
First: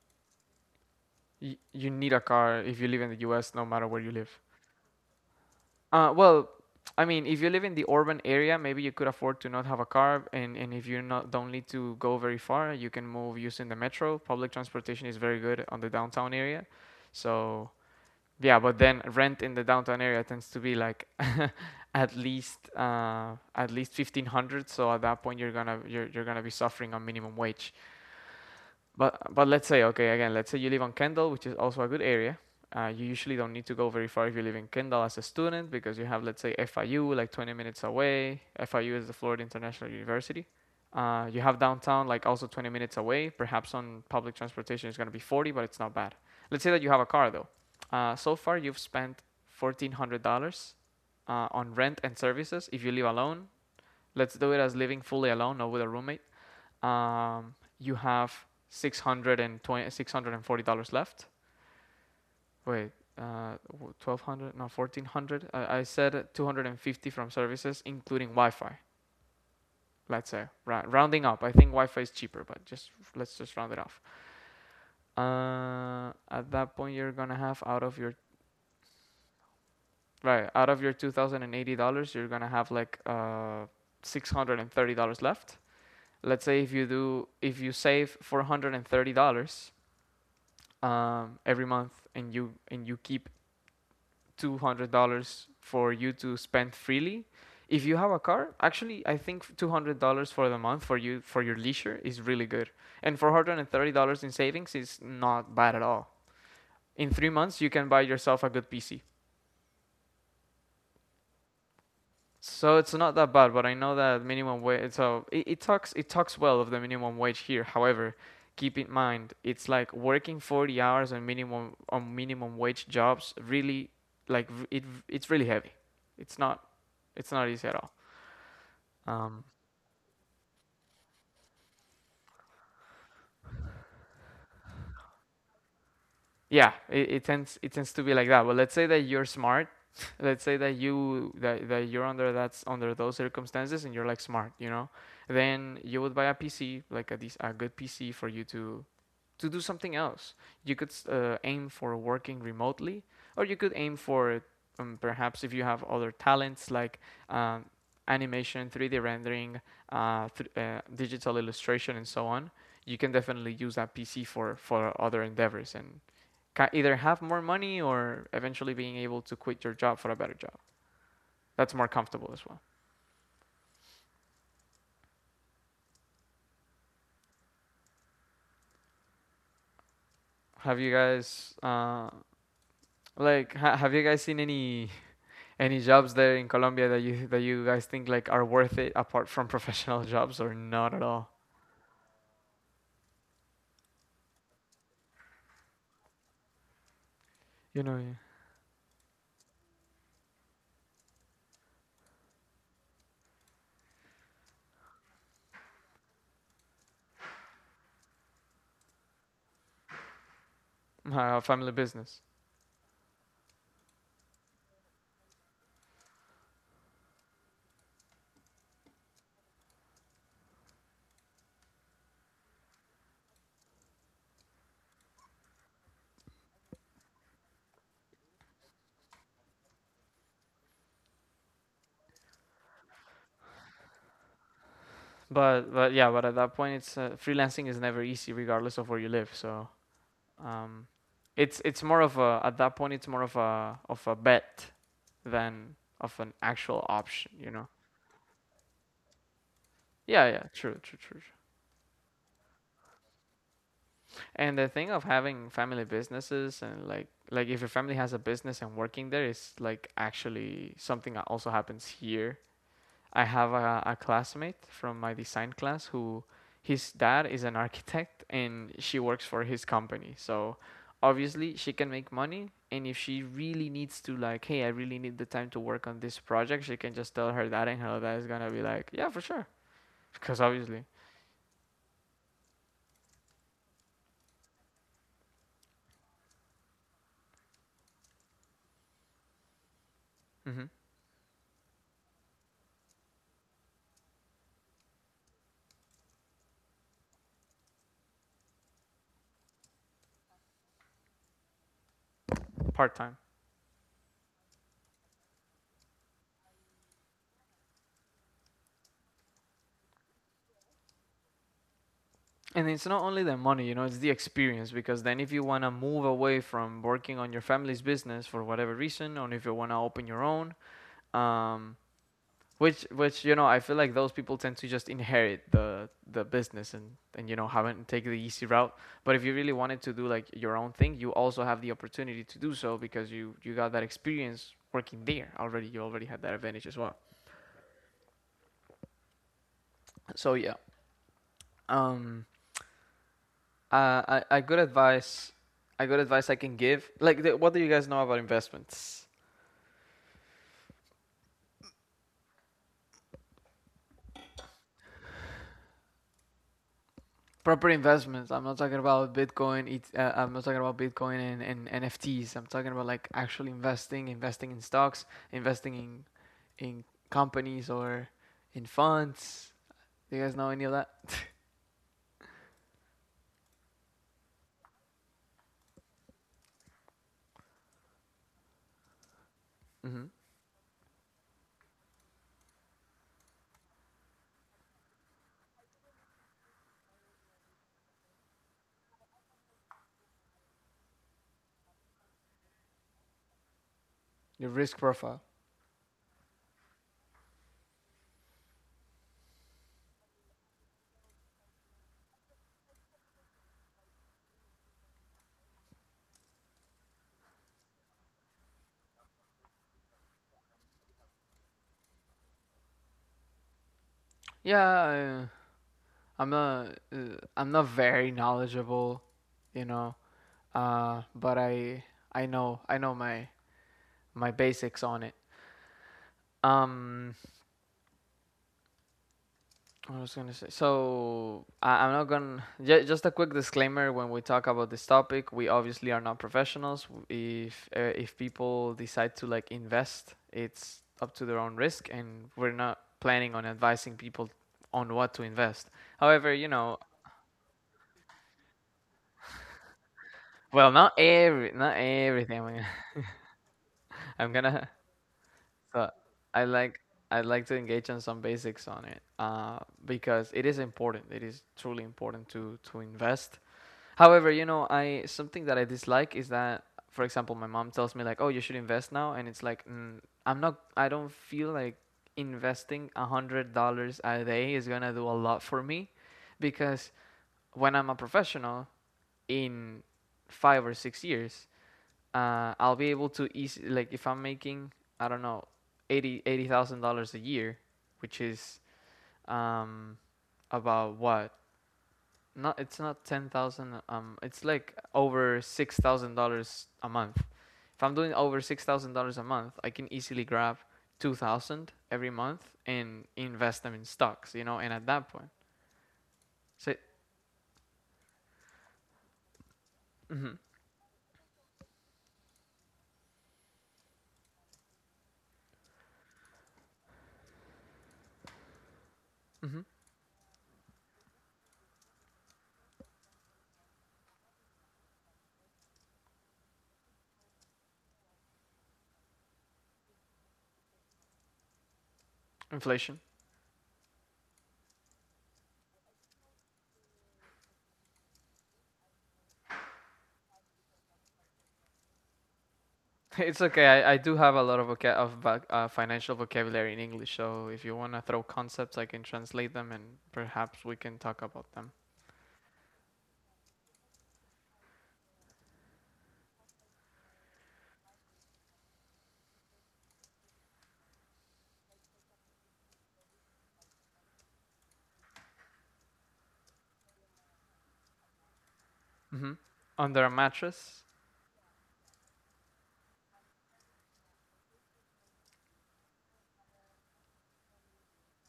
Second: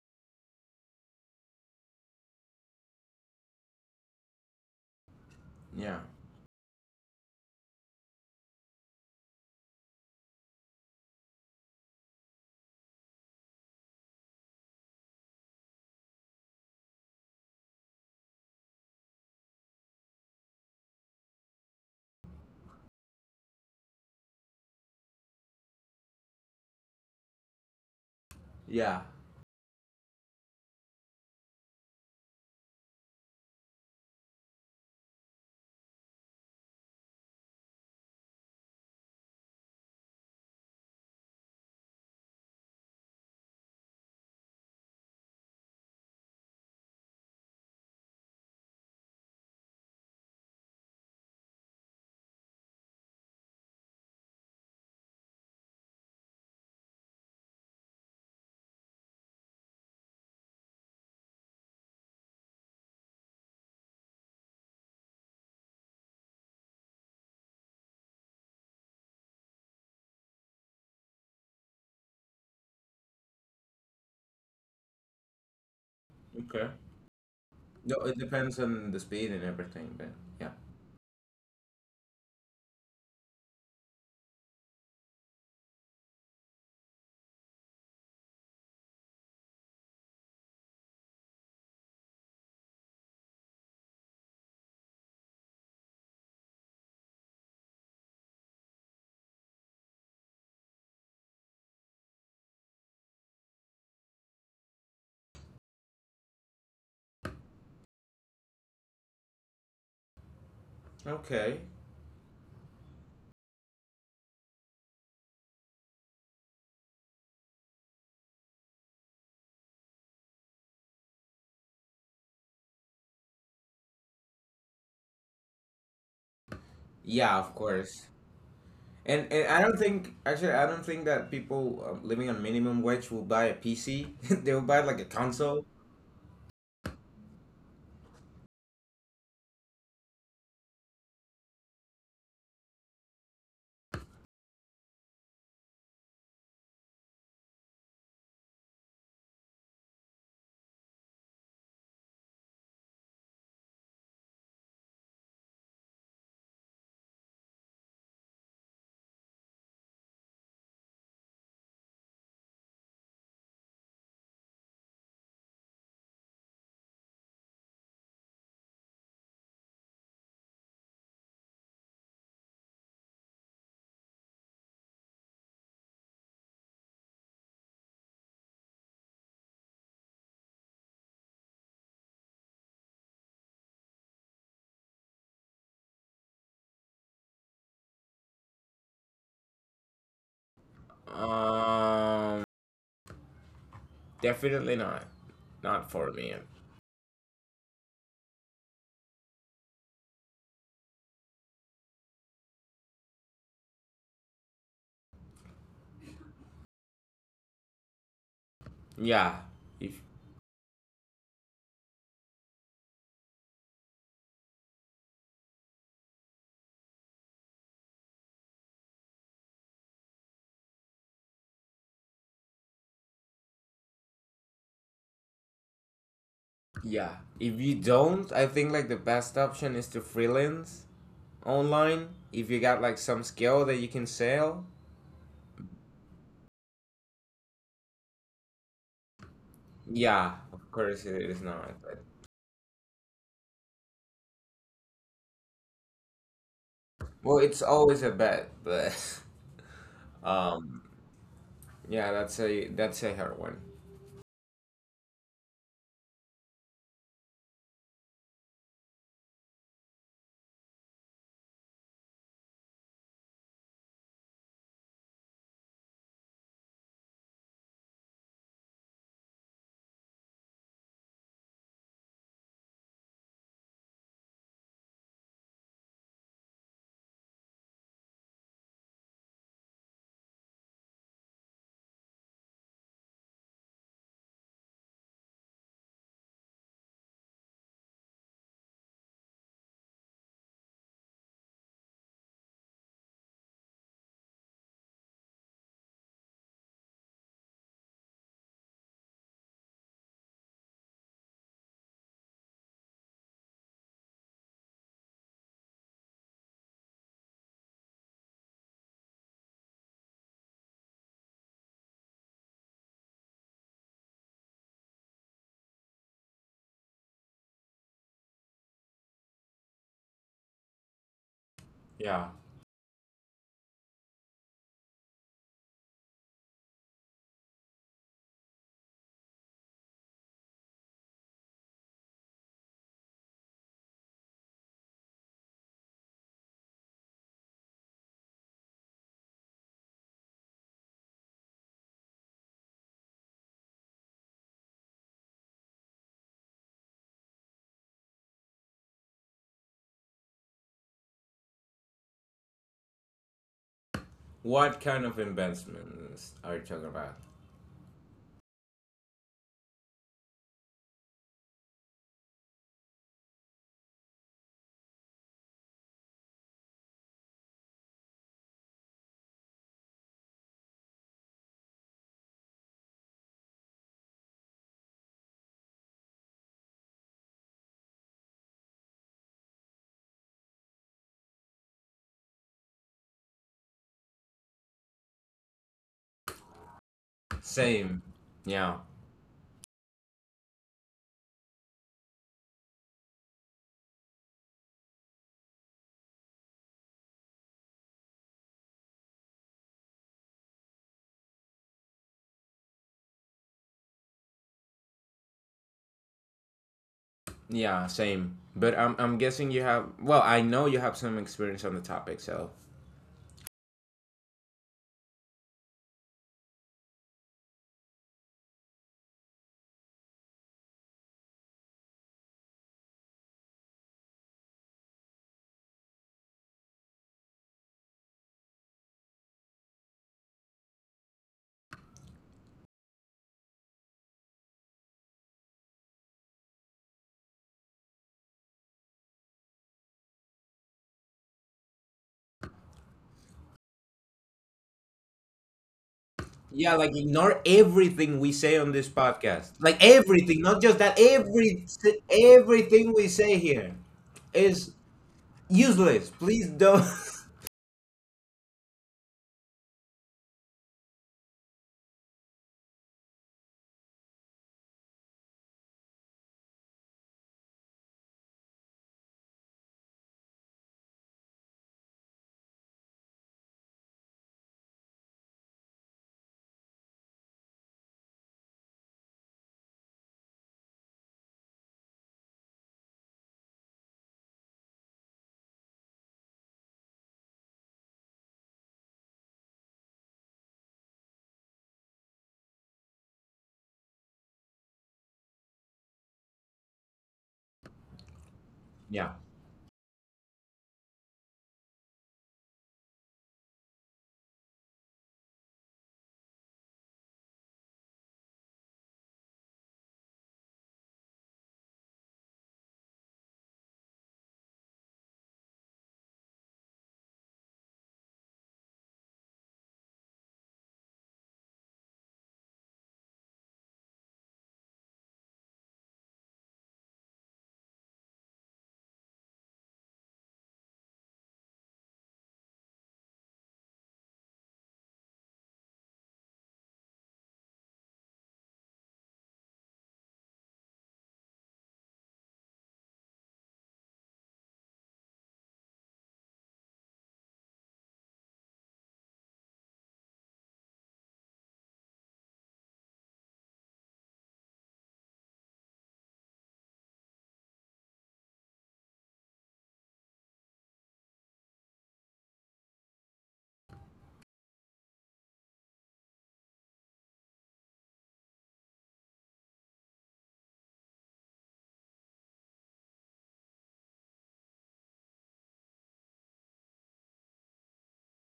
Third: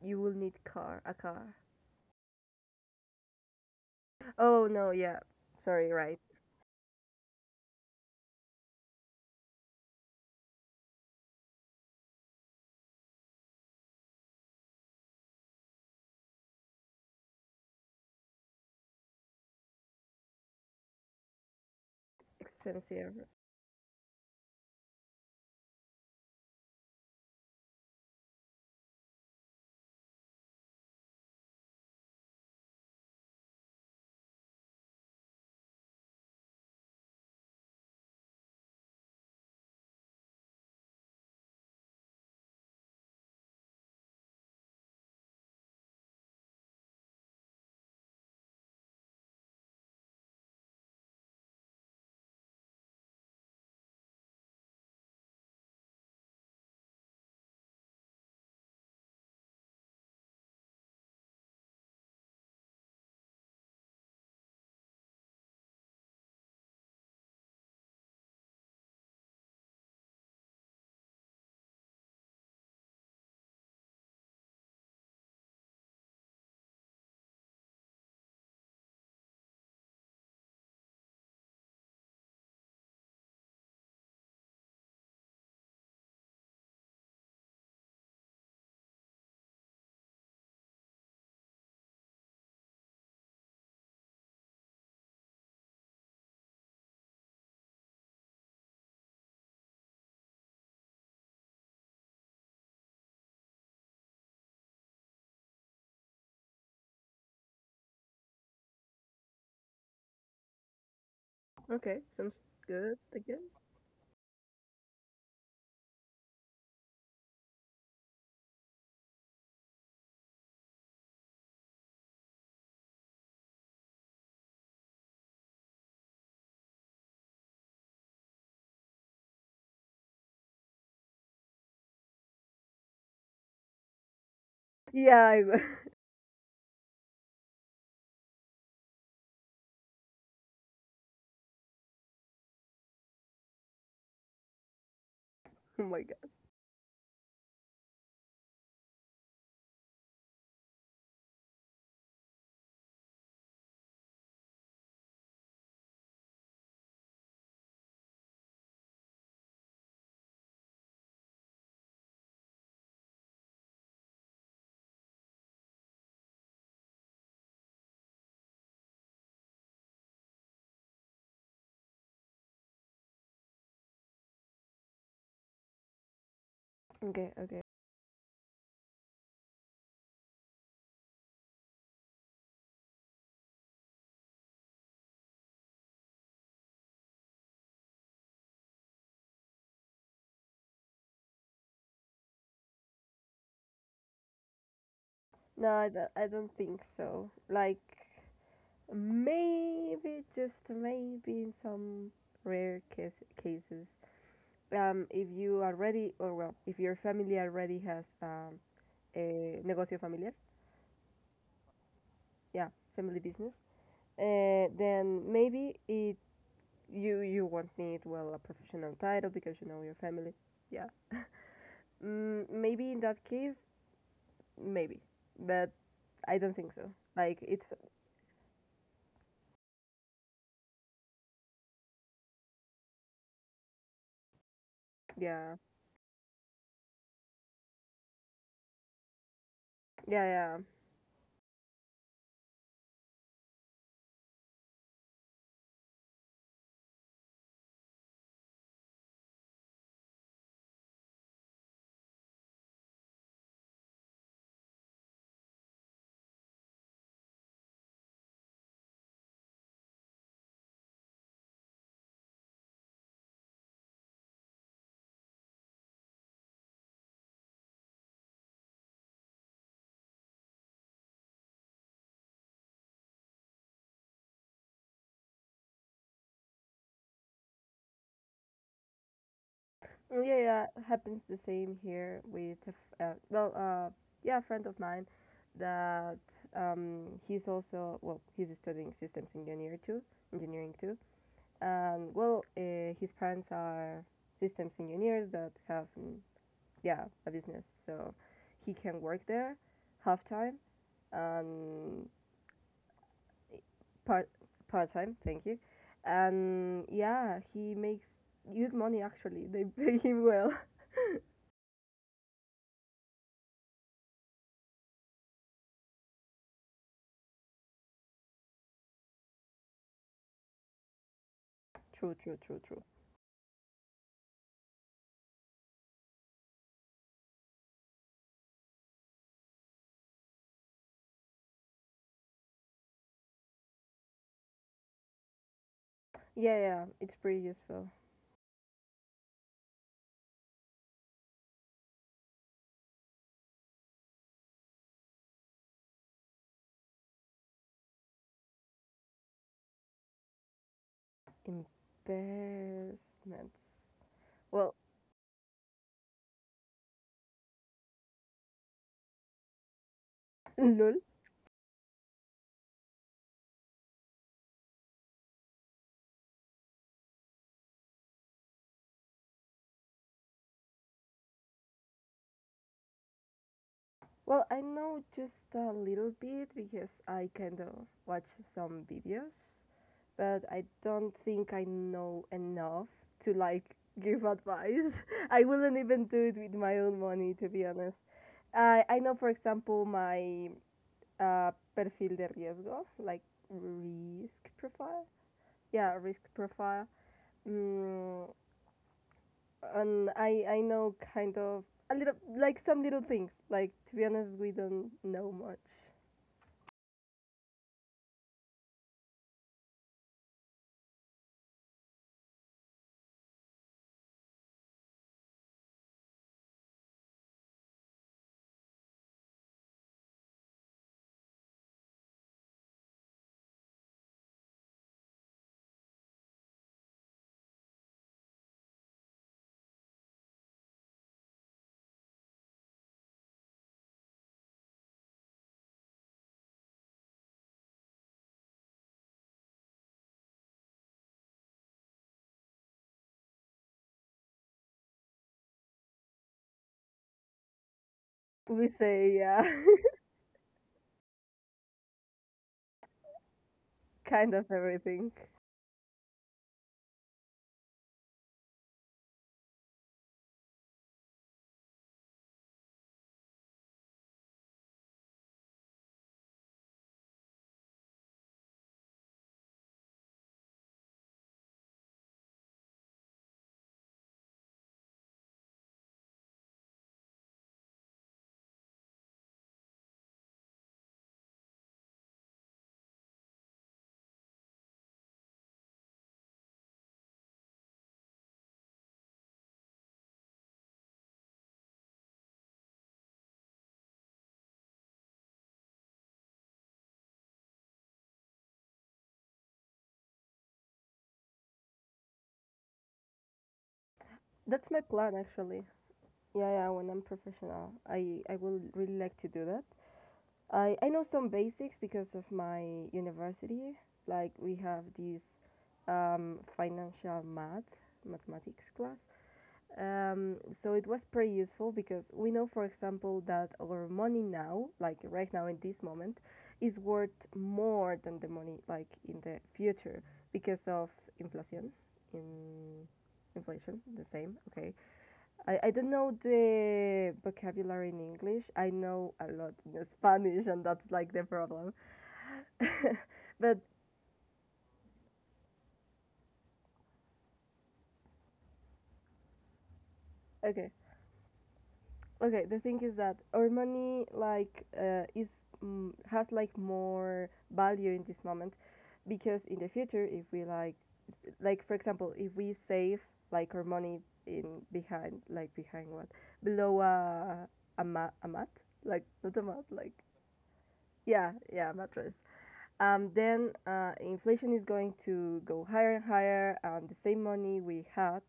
S3: You will need car. A car.
S1: y- You need a car if you live in the U S, no matter where you live.
S3: Oh, no, yeah. Sorry,
S2: Yeah.
S1: Uh,
S3: right.
S1: well, I mean, if you live in the urban area, maybe you could afford to not have a car, and, and if you not don't need to go very far, you can move using the metro. Public transportation is very good on the downtown area, so yeah. But then rent in the downtown area tends to be like, at least,
S3: Expensive.
S1: uh, at least fifteen hundred. So at that point, you're gonna you're, you're gonna be suffering on minimum wage.
S2: Yeah.
S1: But but let's say, okay, again. Let's say you live on Kendall, which is also a good area. Uh, you usually don't need to go very far if you live in Kendall as a student, because you have, let's say, F I U, like twenty minutes away. F I U is the Florida International University. Uh, you have downtown like also twenty minutes away. Perhaps on public transportation it's going to be forty, but it's not bad. Let's say that you have a car though. Uh, so far you've spent fourteen hundred dollars, uh, on rent and services if you live alone. Let's do it as living fully alone, not with a roommate. Um, you have six hundred twenty six hundred forty dollars left. Wait, uh, twelve hundred? No, fourteen hundred. I, I said two hundred fifty from services, including Wi-Fi. Let's say Ra- rounding up. I think Wi-Fi is cheaper, but just let's just round it off. Uh, at
S2: Okay.
S1: that point, you're gonna have out of
S2: No,
S1: your
S2: it depends on the speed and everything, but
S1: right
S2: yeah.
S1: out of your two thousand eighty dollars, you're gonna have like uh six hundred thirty dollars left. Let's say if you do if you save four hundred thirty dollars, um, every month, and you and you keep two hundred dollars for you to spend freely. If you have a car, actually, I think two hundred dollars for the month for you for your leisure is really good, and four hundred and thirty dollars in savings is not bad at all. In three months, you can buy yourself a good P C.
S2: Okay.
S3: Okay, sounds
S1: So it's
S3: good,
S1: not
S3: I
S1: that
S3: guess.
S1: bad, but I know that minimum wage. So it, it talks it talks well of the minimum wage here. However, keep in mind it's like working forty hours on minimum on minimum wage jobs. Really, like it it's really heavy. It's not it's
S2: Yeah,
S1: not
S2: of
S1: easy at all.
S2: course. And
S1: Um,
S2: and I don't think, actually I don't think that people, um, living on minimum wage will buy a P C. They will buy like a
S3: Yeah, I w-
S2: console.
S1: yeah, it, it tends it tends to be like that. But let's say that you're smart. Let's say that you that, that you're under that's under those circumstances and you're like smart, you know, then
S3: oh
S1: you
S3: my
S1: would buy
S3: god.
S1: a P C like a dec- a good P C for you to to do something else. You could uh, aim for working remotely, or you could aim for, um, perhaps if you have other talents like, um, animation, three D rendering, uh, th- uh, digital illustration, and so on. You can definitely use that P C for for other endeavors, and ca- either have more money or eventually being able to quit your job for a better job. That's more comfortable as well.
S3: Okay, okay.
S1: Have you guys uh, Like, ha- have you guys seen any Any jobs there in Colombia that you that you guys think like are worth it, apart from professional jobs, or not at all?
S2: Um, Definitely not.
S3: No, I
S2: Not
S3: don't,
S2: for
S3: I
S2: me.
S3: don't think so. Like,
S1: You know,
S3: maybe, just maybe in some rare case, cases. Um, if you already, or well, if your family already has um,
S2: Yeah.
S3: a
S2: If
S3: negocio familiar,
S1: yeah. Uh, family business.
S3: yeah, family business, uh, then maybe it you you won't need well a professional title because you know your family. Yeah, mm, maybe in that case, maybe, but I don't think so.
S2: Yeah,
S3: Like
S2: if
S3: it's
S2: you don't, I think like the best option is to freelance online. If you got like some skill that you can sell.
S3: yeah,
S1: But but yeah, but at that point, it's uh, freelancing is never easy regardless of where you live. So,
S3: yeah,
S2: Yeah,
S3: yeah.
S2: of
S1: um,
S2: course it is
S1: it's it's
S2: not.
S1: more
S2: But,
S1: of a— at that point, it's more of a of a bet than of an actual option.
S2: well,
S1: You
S2: it's
S1: know.
S2: always a bet, but
S1: Yeah, yeah, true,
S2: um,
S1: true, true.
S2: yeah, that's a that's a hard one.
S1: And the thing of having family businesses, and, like like if your family has a business and working there, is like actually something that also happens here. I have a, a classmate from my design class who— his dad is an architect and she works for his company. So obviously she can make money, and if she really needs to, like, hey, I really need the time to work on this project, she can just tell her dad, and her dad is gonna be like, yeah, for sure,
S3: Mm, yeah,
S1: because
S3: yeah,
S1: obviously.
S3: happens the same here with a f- uh, well, uh, yeah, a friend of mine that um, he's also well, he's studying systems engineer too,
S1: hmm
S3: engineering too, and well, uh, his parents are systems engineers that have mm, yeah a business, so he can work there half time and
S1: Part-time.
S3: part part time. Thank you, and yeah, he makes good money actually. They pay him well.
S1: And it's not only the money, you know, it's the experience, because then if you want to move away from working on your family's business for whatever reason, or if you want to open your own, um,
S3: True,
S2: Yeah.
S3: true, true,
S1: which
S3: true.
S1: which you know, I feel like those people tend to just inherit the the business, and and you know haven't take the easy route. But if you really wanted to do like your own thing, you also have the opportunity to do so because you you got that experience working there already. You already had that
S3: Yeah,
S1: advantage as
S3: yeah,
S1: well.
S3: it's pretty useful.
S1: So yeah, um, Uh, I, I good advice. I good advice I can give. Like, the, what do you guys know about investments?
S3: Investments.
S2: What
S3: Well,
S2: kind of investments are you talking about?
S1: Proper investments. I'm not talking about Bitcoin. It, uh, I'm not talking about
S3: lol.
S1: Bitcoin and, and N F Ts. I'm talking about like actually investing, investing in stocks, investing in in companies or in funds. Do you guys know any of that?
S3: Well, I know just a little bit because I kind of watch some videos,
S1: Mm-hmm.
S3: but I don't think I know enough to like give advice. I wouldn't even do it with my own money, to be
S2: Same.
S3: honest.
S2: Yeah.
S3: I I know, for example, my uh, perfil de riesgo, like risk
S1: Your risk
S3: profile.
S1: profile.
S3: Yeah, risk profile. Mm, and I I know kind of a little like some little things. Like to be honest, we don't know much.
S2: Yeah, same. But, I'm I'm guessing you have, well, I know you have some experience on the topic, so
S1: Yeah, uh, I'm not. Uh, I'm not very knowledgeable, you know. Uh, but I I know I know my my basics on it. Um, what was gonna say? So I, I'm not gonna. Ju- Just a quick disclaimer: when we talk about this topic, we obviously are not professionals. If uh, if people decide to like invest, it's up to their own risk, and we're not planning on advising people on what to invest. However, you
S2: yeah,
S1: know,
S2: like ignore everything we say on
S3: We
S2: this
S3: say
S2: podcast.
S3: yeah,
S2: Like everything, not
S1: well,
S2: just that.
S1: not every,
S2: Every
S1: not everything. I'm gonna,
S2: everything we say here
S1: I'm
S3: kind of
S2: is
S1: gonna
S3: everything.
S1: So
S2: useless. Please
S1: I
S2: don't.
S1: like I like to engage on some basics on it uh, because it is important. It is truly important to to invest. However, you know, I something that I dislike is that, for example, my mom tells me like, "Oh, you should invest now," and it's like, mm, I'm not. I don't feel like investing a hundred dollars a day is gonna do a lot for me, because when I'm a professional in five or six years, uh, I'll be able to easy like if I'm making I don't know eighty eighty thousand dollars a year, which is um about what not it's not ten thousand um it's like over six thousand dollars a month. If I'm doing over six thousand
S2: Yeah.
S1: dollars a month, I can easily grab two thousand every month and invest them in stocks, you know. And
S3: That's my
S1: at that
S3: plan
S1: point,
S3: actually. Yeah, yeah.
S1: say
S3: When I'm professional, I I will really like to do that.
S1: mm-hmm,
S3: I I know some basics because of my university. Like we have this um, financial math mathematics class.
S1: mm-hmm,
S3: Um, so it was pretty useful because we know, for example, that our money now, like right now in this moment, is worth more than the money like in the future because of inflation. In
S1: inflation,
S3: inflation, the same. Okay. I, I don't know the vocabulary in English. I know a lot in Spanish, and that's like the problem.
S1: it's
S3: but
S1: okay. I, I do have a lot of voca- of voc- uh, financial vocabulary in English, so if you want to throw concepts, I can translate them and perhaps
S3: okay.
S1: we can talk about them.
S3: Okay, the thing is that our money like uh, is mm, has like more value in this moment because in the future if we like like for example if we save like our money in behind like behind what below a a, ma- a mat like
S1: Hmm.
S3: not a mat like
S1: Under a mattress?
S3: yeah yeah mattress. Um then uh, inflation is going to go higher and higher and the same money we had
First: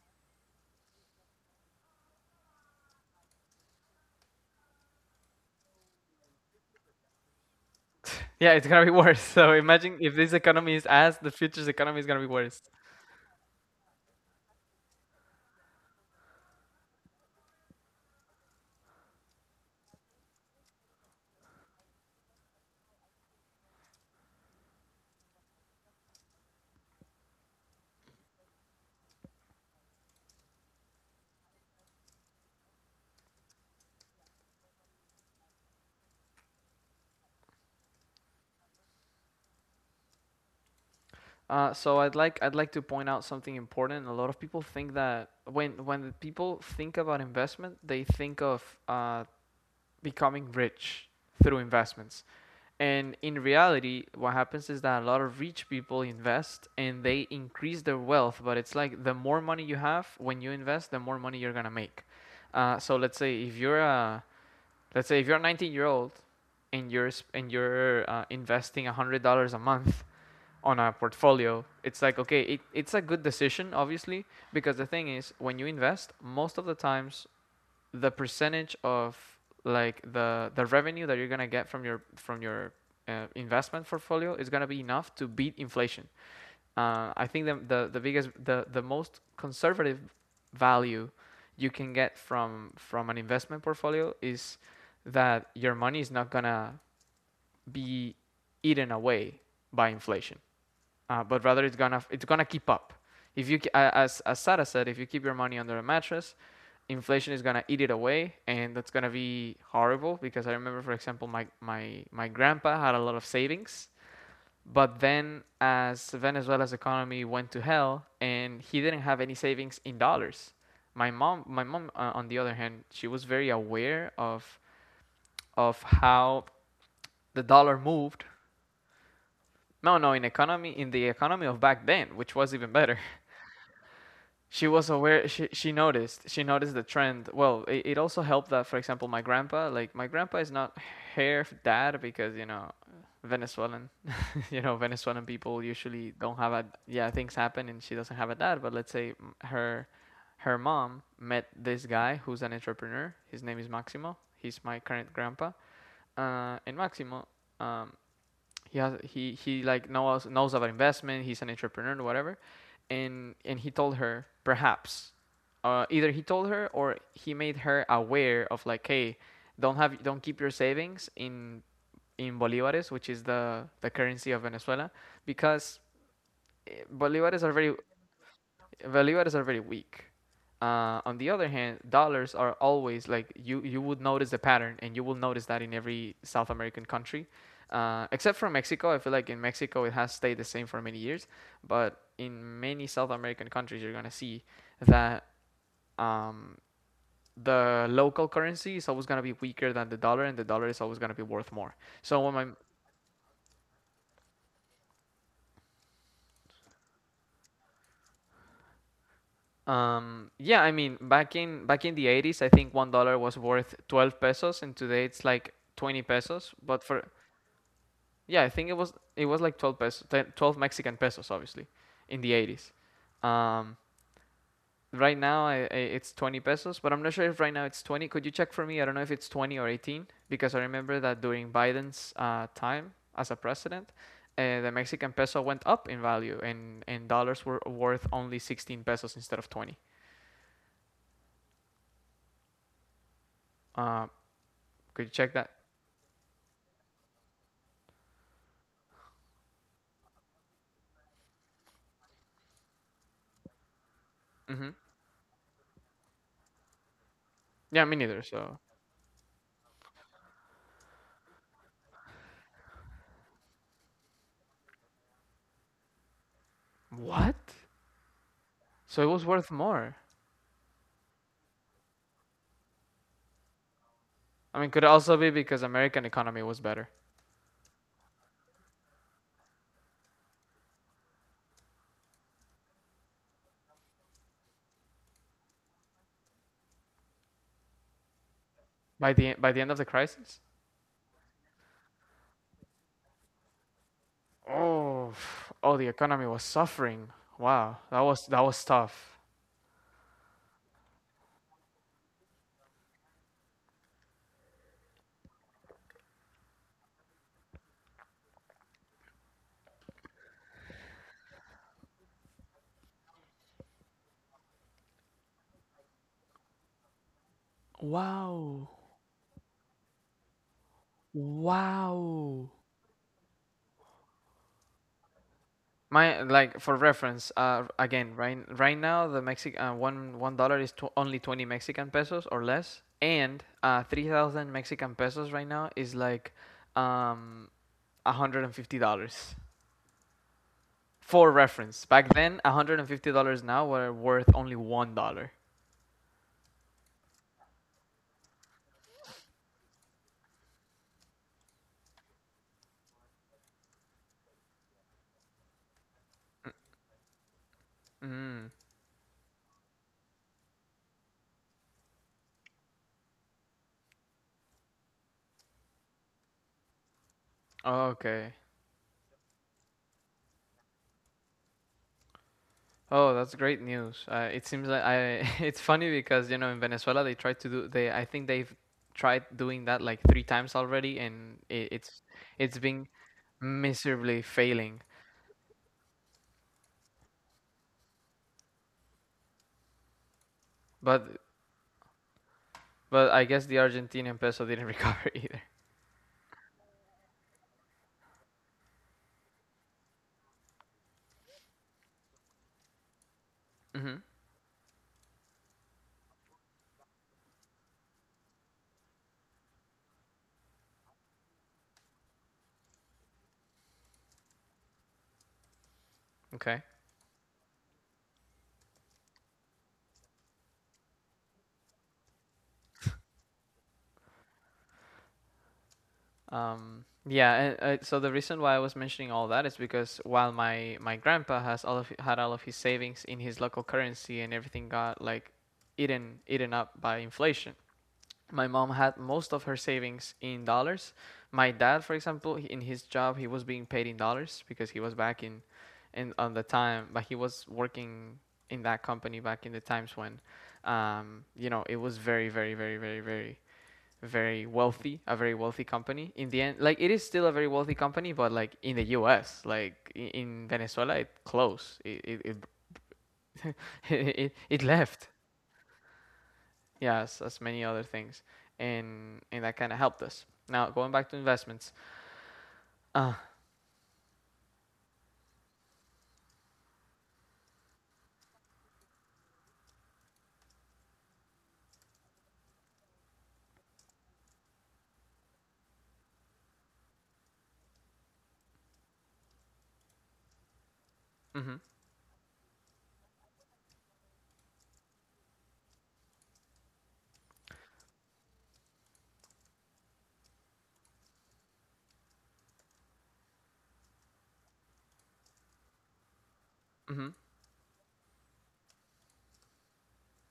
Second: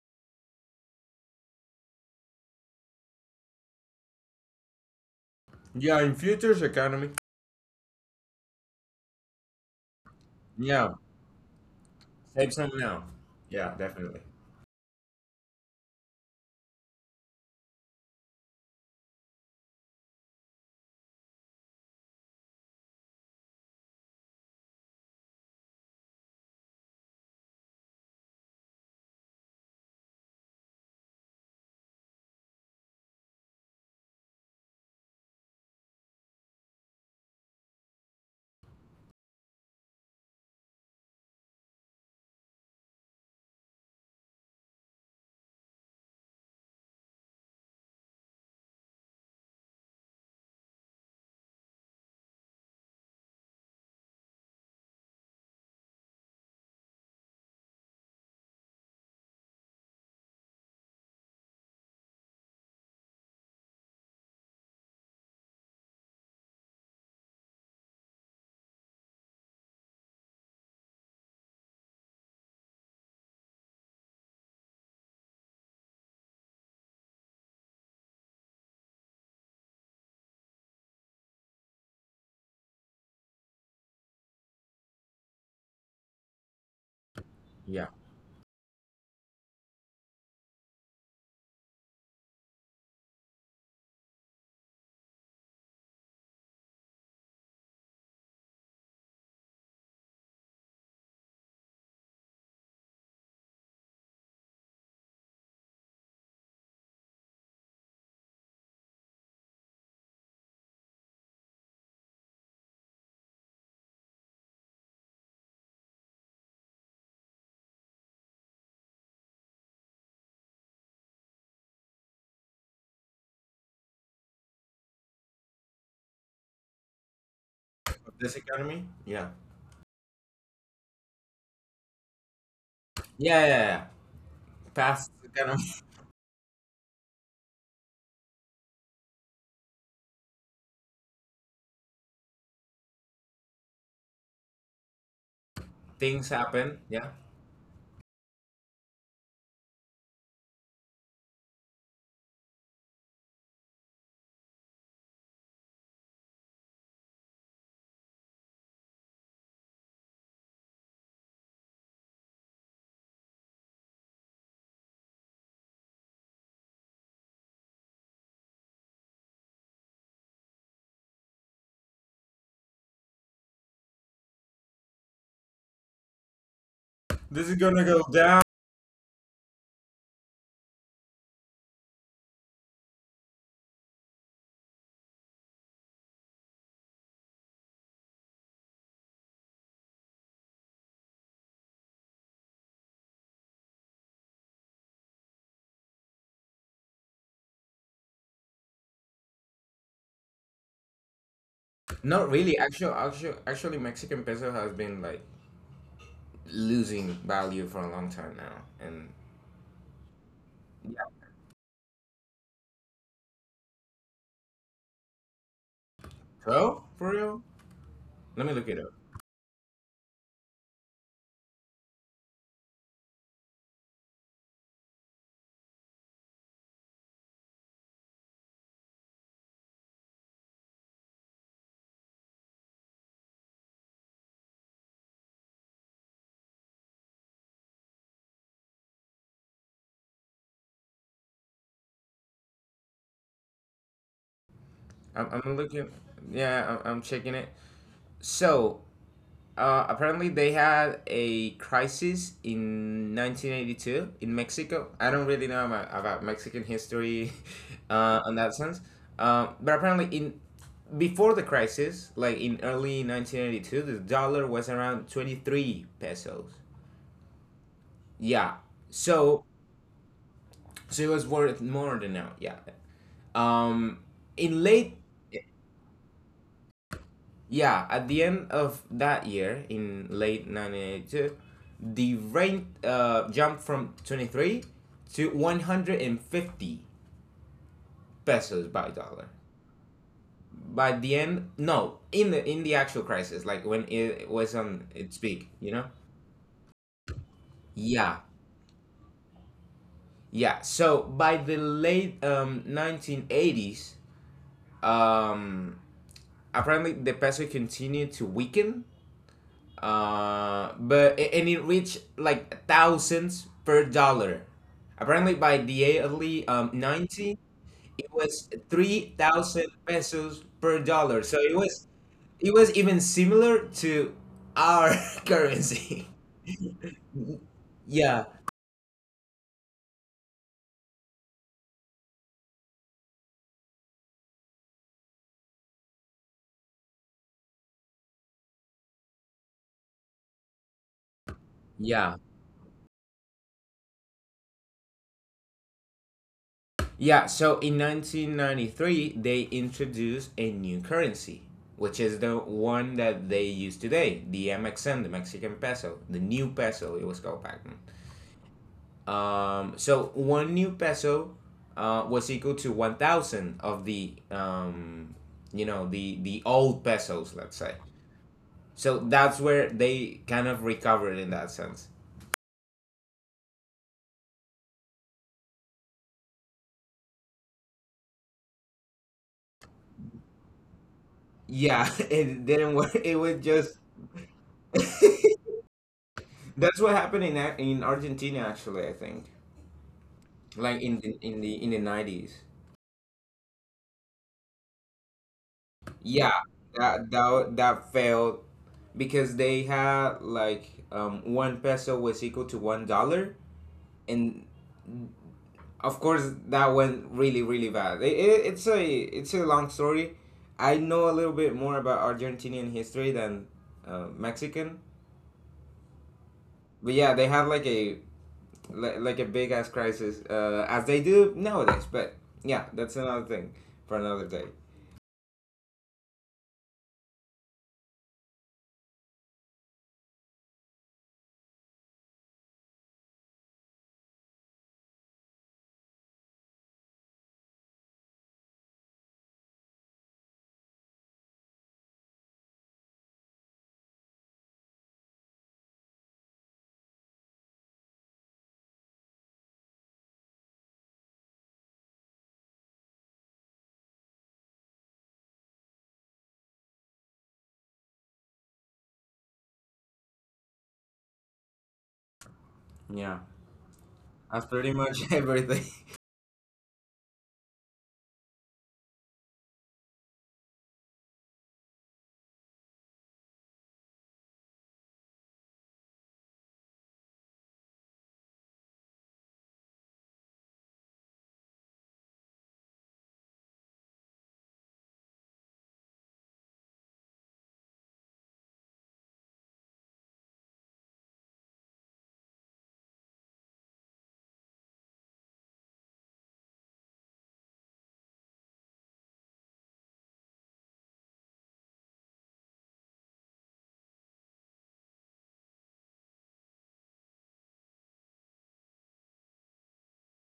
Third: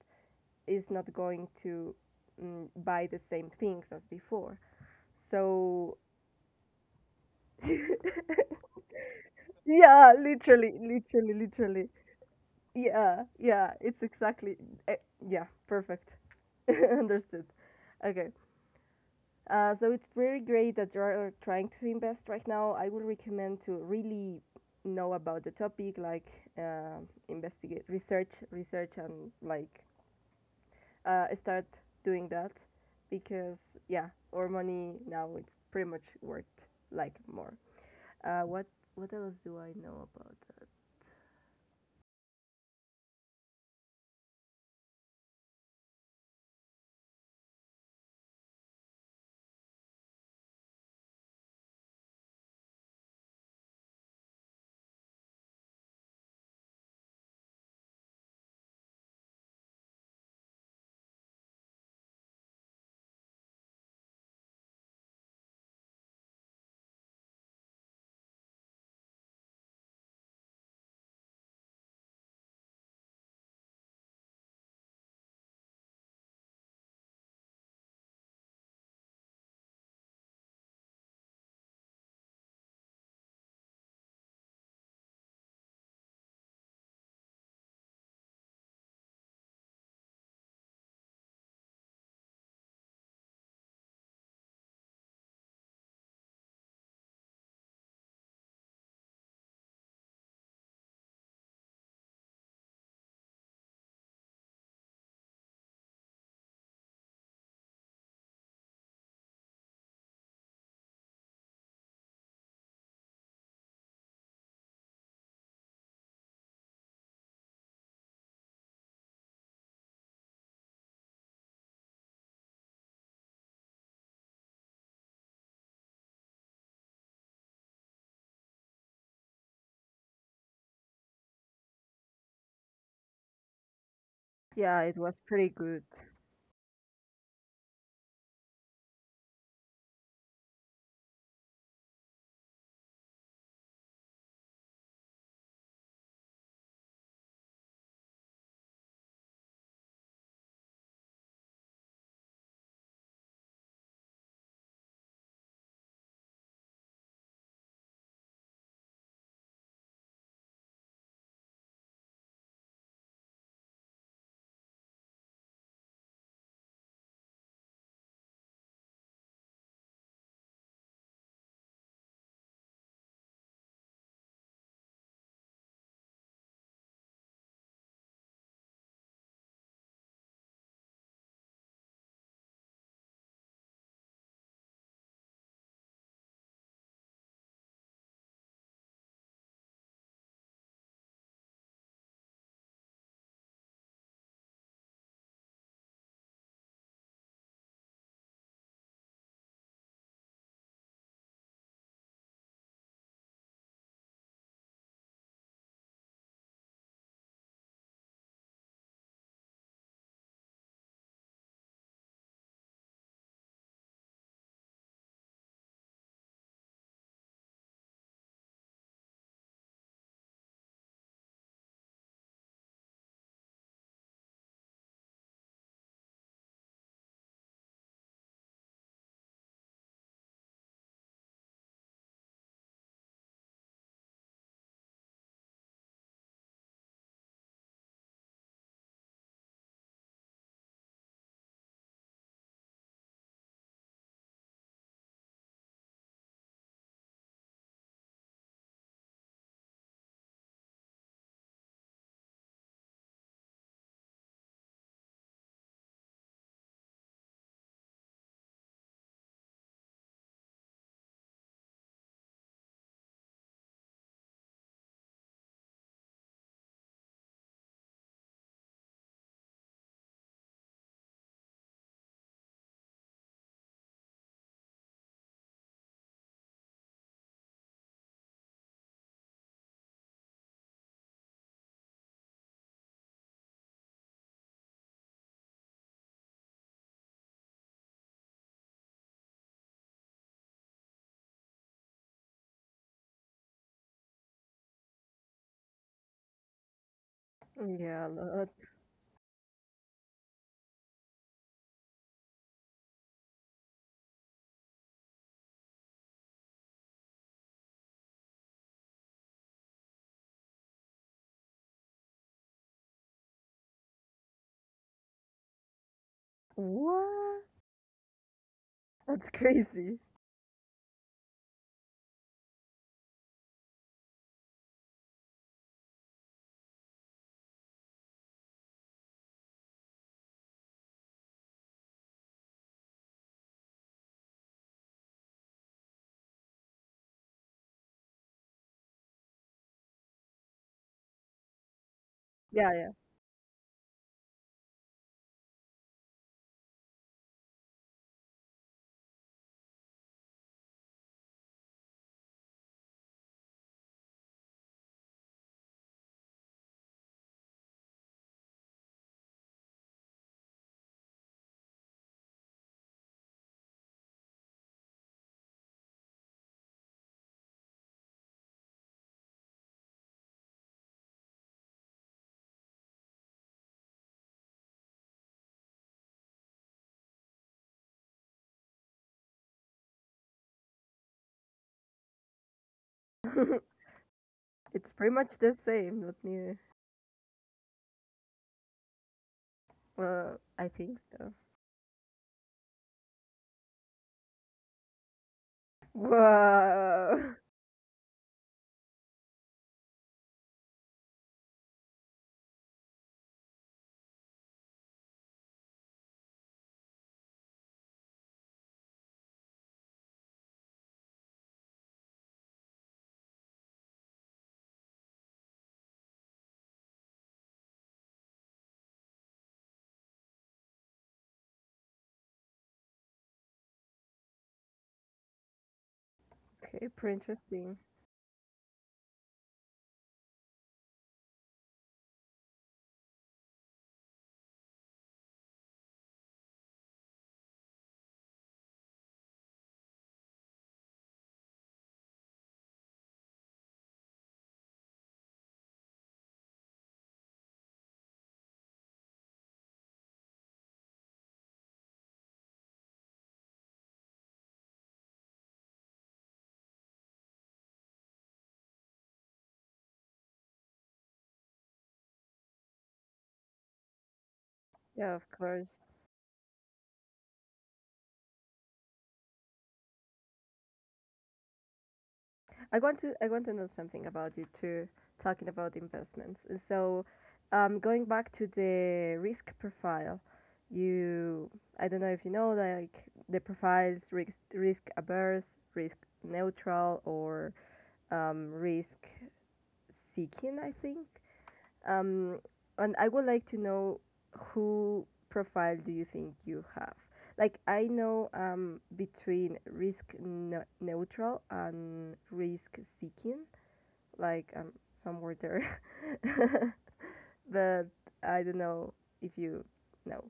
S3: is not going to mm, buy the same things as before, so
S2: Yeah, in futures economy.
S1: Yeah, it's gonna be worse. So imagine
S3: yeah,
S1: if this
S3: literally,
S1: economy is
S2: Yeah.
S1: as the
S3: literally,
S1: future's
S3: literally.
S1: economy is gonna be
S2: Save
S1: worse.
S2: some now.
S3: Yeah, yeah,
S2: Yeah,
S3: it's
S2: definitely.
S3: exactly. eh, yeah, perfect. Understood. Okay. Uh, so it's very great that you are trying to invest right now. I would recommend to really know about the topic, like uh, investigate, research, research, and like uh, start doing that because yeah, our money now it's pretty much worth like more. Uh, what what else do I know about that?
S1: Uh, so I'd like I'd like to point out something important. A lot of people think that when when the people think about investment, they think of uh, becoming rich through investments. And in reality, what happens is that a lot of rich people invest and they increase their wealth. But it's like the more money you have when you invest, the more money you're gonna make. Uh, so let's say if you're a let's say if you're a nineteen year old and you're and you're uh, investing one hundred dollars a month on a portfolio, it's like okay, it, it's a good decision obviously because the thing is when you invest, most of the times the percentage of like the the revenue that you're gonna get from your from your uh, investment portfolio is gonna be enough to beat inflation. Uh, I think the,
S2: Yeah.
S1: the the biggest the the most conservative value you can get from from an investment portfolio is that your money is not gonna be eaten away by inflation, uh, but rather it's gonna it's gonna keep up. If you as as Sarah said, if you keep your money under a mattress, inflation is gonna eat it away, and that's gonna be horrible. Because I remember, for example, my my my grandpa had a lot of savings, but then as Venezuela's economy went to hell, and he didn't have any savings in dollars. My mom, my mom, uh, on the other hand, she was very aware of of how the dollar moved.
S2: This economy? Yeah.
S1: No, no, in economy, in the economy of back then, which was even better.
S2: Yeah, yeah, yeah.
S1: She
S3: Yeah,
S1: was
S3: it
S2: Past
S3: was
S1: aware.
S3: pretty
S1: She
S2: economy.
S1: she
S3: good.
S1: noticed. She noticed the trend. Well, it, it also helped that, for example, my grandpa. Like my grandpa is not hair f- dad because you know Venezuelan. You know Venezuelan people usually
S2: Things
S1: don't have a
S2: happen. Yeah.
S1: yeah things happen and she doesn't have a dad. But let's say m- her her mom met this guy who's an entrepreneur. His name is Maximo. He's my current grandpa. Uh, and Maximo um, he has he he like knows knows about investment. He's an entrepreneur, whatever, and and he told her perhaps, uh, either he told her or he made her aware of like, hey, don't have don't keep your savings in in bolivares, which is the the currency of Venezuela, because eh, bolivares
S2: This
S1: are
S2: is
S1: very
S2: gonna go down.
S1: Bolivares are very weak. Uh, on the other hand, dollars are always like you, you would notice the pattern, and you will notice that in every South American country, uh, except for Mexico. I feel like in Mexico it has stayed the same for many years, but in many South American countries, you're gonna see that um, the local currency is always gonna be weaker than the dollar, and the dollar is always gonna be worth more. So
S2: Not
S1: when my
S2: really. Actually, actually, actually, Mexican peso has been like losing value for a long time now. And
S1: Um, yeah, I mean,
S2: yeah.
S1: back in back in the eighties, I think one dollar was worth twelve pesos, and today it's like twenty pesos. But
S2: twelve?
S1: for
S2: For real?
S1: yeah,
S2: Let
S1: I
S2: me
S1: think
S2: look
S1: it
S2: it
S1: was
S2: up.
S1: it was like twelve pesos, twelve Mexican pesos, obviously, in the eighties. Um, right now, I, I, it's twenty pesos, but I'm not sure if right now it's twenty. Could you check for me? I don't know if it's twenty or eighteen because I remember that during Biden's uh, time as a president, uh, the Mexican peso went up in value, and and dollars were worth only sixteen pesos instead of twenty. Uh, could you check
S2: I'm,
S1: that?
S2: I'm looking. Yeah, I'm, I'm checking it. So, Uh, apparently, they had a crisis in nineteen eighty-two in
S1: Hmm.
S2: Mexico. I don't really know about, about Mexican history,
S1: Yeah, me neither.
S2: uh, in that
S1: So
S2: sense, uh, but apparently, in before the crisis, like in early nineteen eighty-two, the dollar was around twenty-three pesos.
S1: what?
S2: Yeah,
S1: So it was
S2: so
S1: worth more.
S2: so it was worth more than now. Yeah, um,
S1: I
S2: in
S1: mean, could
S2: late
S1: also be because American economy was better
S2: Yeah, at the end of that year, in late nineteen eighty-two, the rate, uh, jumped from twenty-three to one hundred fifty pesos by
S1: by
S2: dollar.
S1: the by the end of the crisis.
S2: By the end, no, in the in the actual crisis, like when it was on
S1: Oh,
S2: its peak, you
S1: oh,
S2: know.
S1: the economy was suffering. Wow, that
S3: Yeah, a
S2: Yeah,
S1: was that
S3: lot.
S1: was tough.
S2: yeah. So by the late, um, nineteen eighties, um, apparently the peso continued to weaken, uh, but and it reached like thousands per dollar. Apparently, by the early, um, ninety,
S3: What?
S2: it was
S1: Wow.
S3: That's
S2: three thousand
S3: crazy.
S2: pesos per dollar. So it was
S1: Wow.
S2: it was even similar to our currency.
S1: My like for reference, uh, again,
S2: Yeah,
S1: right right now the Mexican uh, one one dollar is tw- only twenty Mexican pesos or less, and uh, three thousand Mexican pesos right now is like um a hundred and fifty dollars. For reference,
S2: yeah,
S1: back then,
S3: Yeah,
S1: one hundred fifty dollars now were worth only one dollar.
S2: yeah. So in nineteen ninety-three, they introduced a new currency, which is the one that they use today, the M X N, the Mexican peso, the new peso. It was called back then.
S1: Mm.
S2: Um, so one new peso, uh, was equal to one thousand of the, um, you know the the old pesos, let's say.
S1: Okay.
S2: So that's where they kind of recovered in that sense.
S1: Oh, that's great news. Uh, it seems like I. It's funny because you know in Venezuela they tried to do they. I think they've tried doing that like three times already, and it,
S2: Yeah,
S1: it's
S2: it
S1: it's
S2: didn't
S1: been
S2: work. It was
S3: yeah.
S2: just
S1: miserably failing.
S3: It's pretty much the same, not near.
S2: That's what happened in Ar- in Argentina, actually. I think
S3: Well, I
S2: like
S3: think
S2: in
S1: But
S2: the,
S3: so.
S2: in the in the nineties.
S1: but I guess the Argentinian peso didn't recover either.
S2: Yeah, that
S3: Wow.
S2: that that failed because they had like, um, one peso was equal to one dollar,
S1: Hmm.
S2: and of course that went really, really bad. it, it, it's a it's a long story. I know a little bit more about Argentinian history than, uh, Mexican.
S1: Okay.
S2: But yeah, they had like a li- like a big ass crisis, uh, as they do nowadays. But yeah, that's another thing for another day.
S1: Um,
S3: Okay, pretty
S1: yeah, and uh,
S3: interesting.
S1: so the reason why I was mentioning all that is because while my my grandpa has all of had all of his savings in his local currency and everything got like eaten eaten up by inflation. My mom had most of her savings in dollars. My dad, for example, he- in his job, he was being paid in dollars because he was back in, in on the time, but he was working in that company back in the times when, um, you know, it was very, very, very, very, very very wealthy, a very wealthy company. In the end, like it is still a very wealthy company, but like in the U S, like i- in Venezuela, it closed. It it
S2: Yeah,
S1: it, it,
S2: that's
S1: it
S2: pretty much
S1: left.
S3: Yeah, of course.
S2: everything.
S1: Yes, as, as many other things, and and that kind of helped us. Now going back to investments.
S3: I want
S1: Uh,
S3: to I want to know something about you too, talking about investments. So, um, going back to the risk profile, you I don't know if you know like the profiles risk risk averse, risk neutral, or um, risk seeking. I think.
S1: mm-hmm,
S3: Um, and I would like to know who profile do you think you have? Like I know um, between risk ne- neutral and risk seeking, like I'm somewhere there.
S1: mm-hmm.
S3: But I don't know if you know.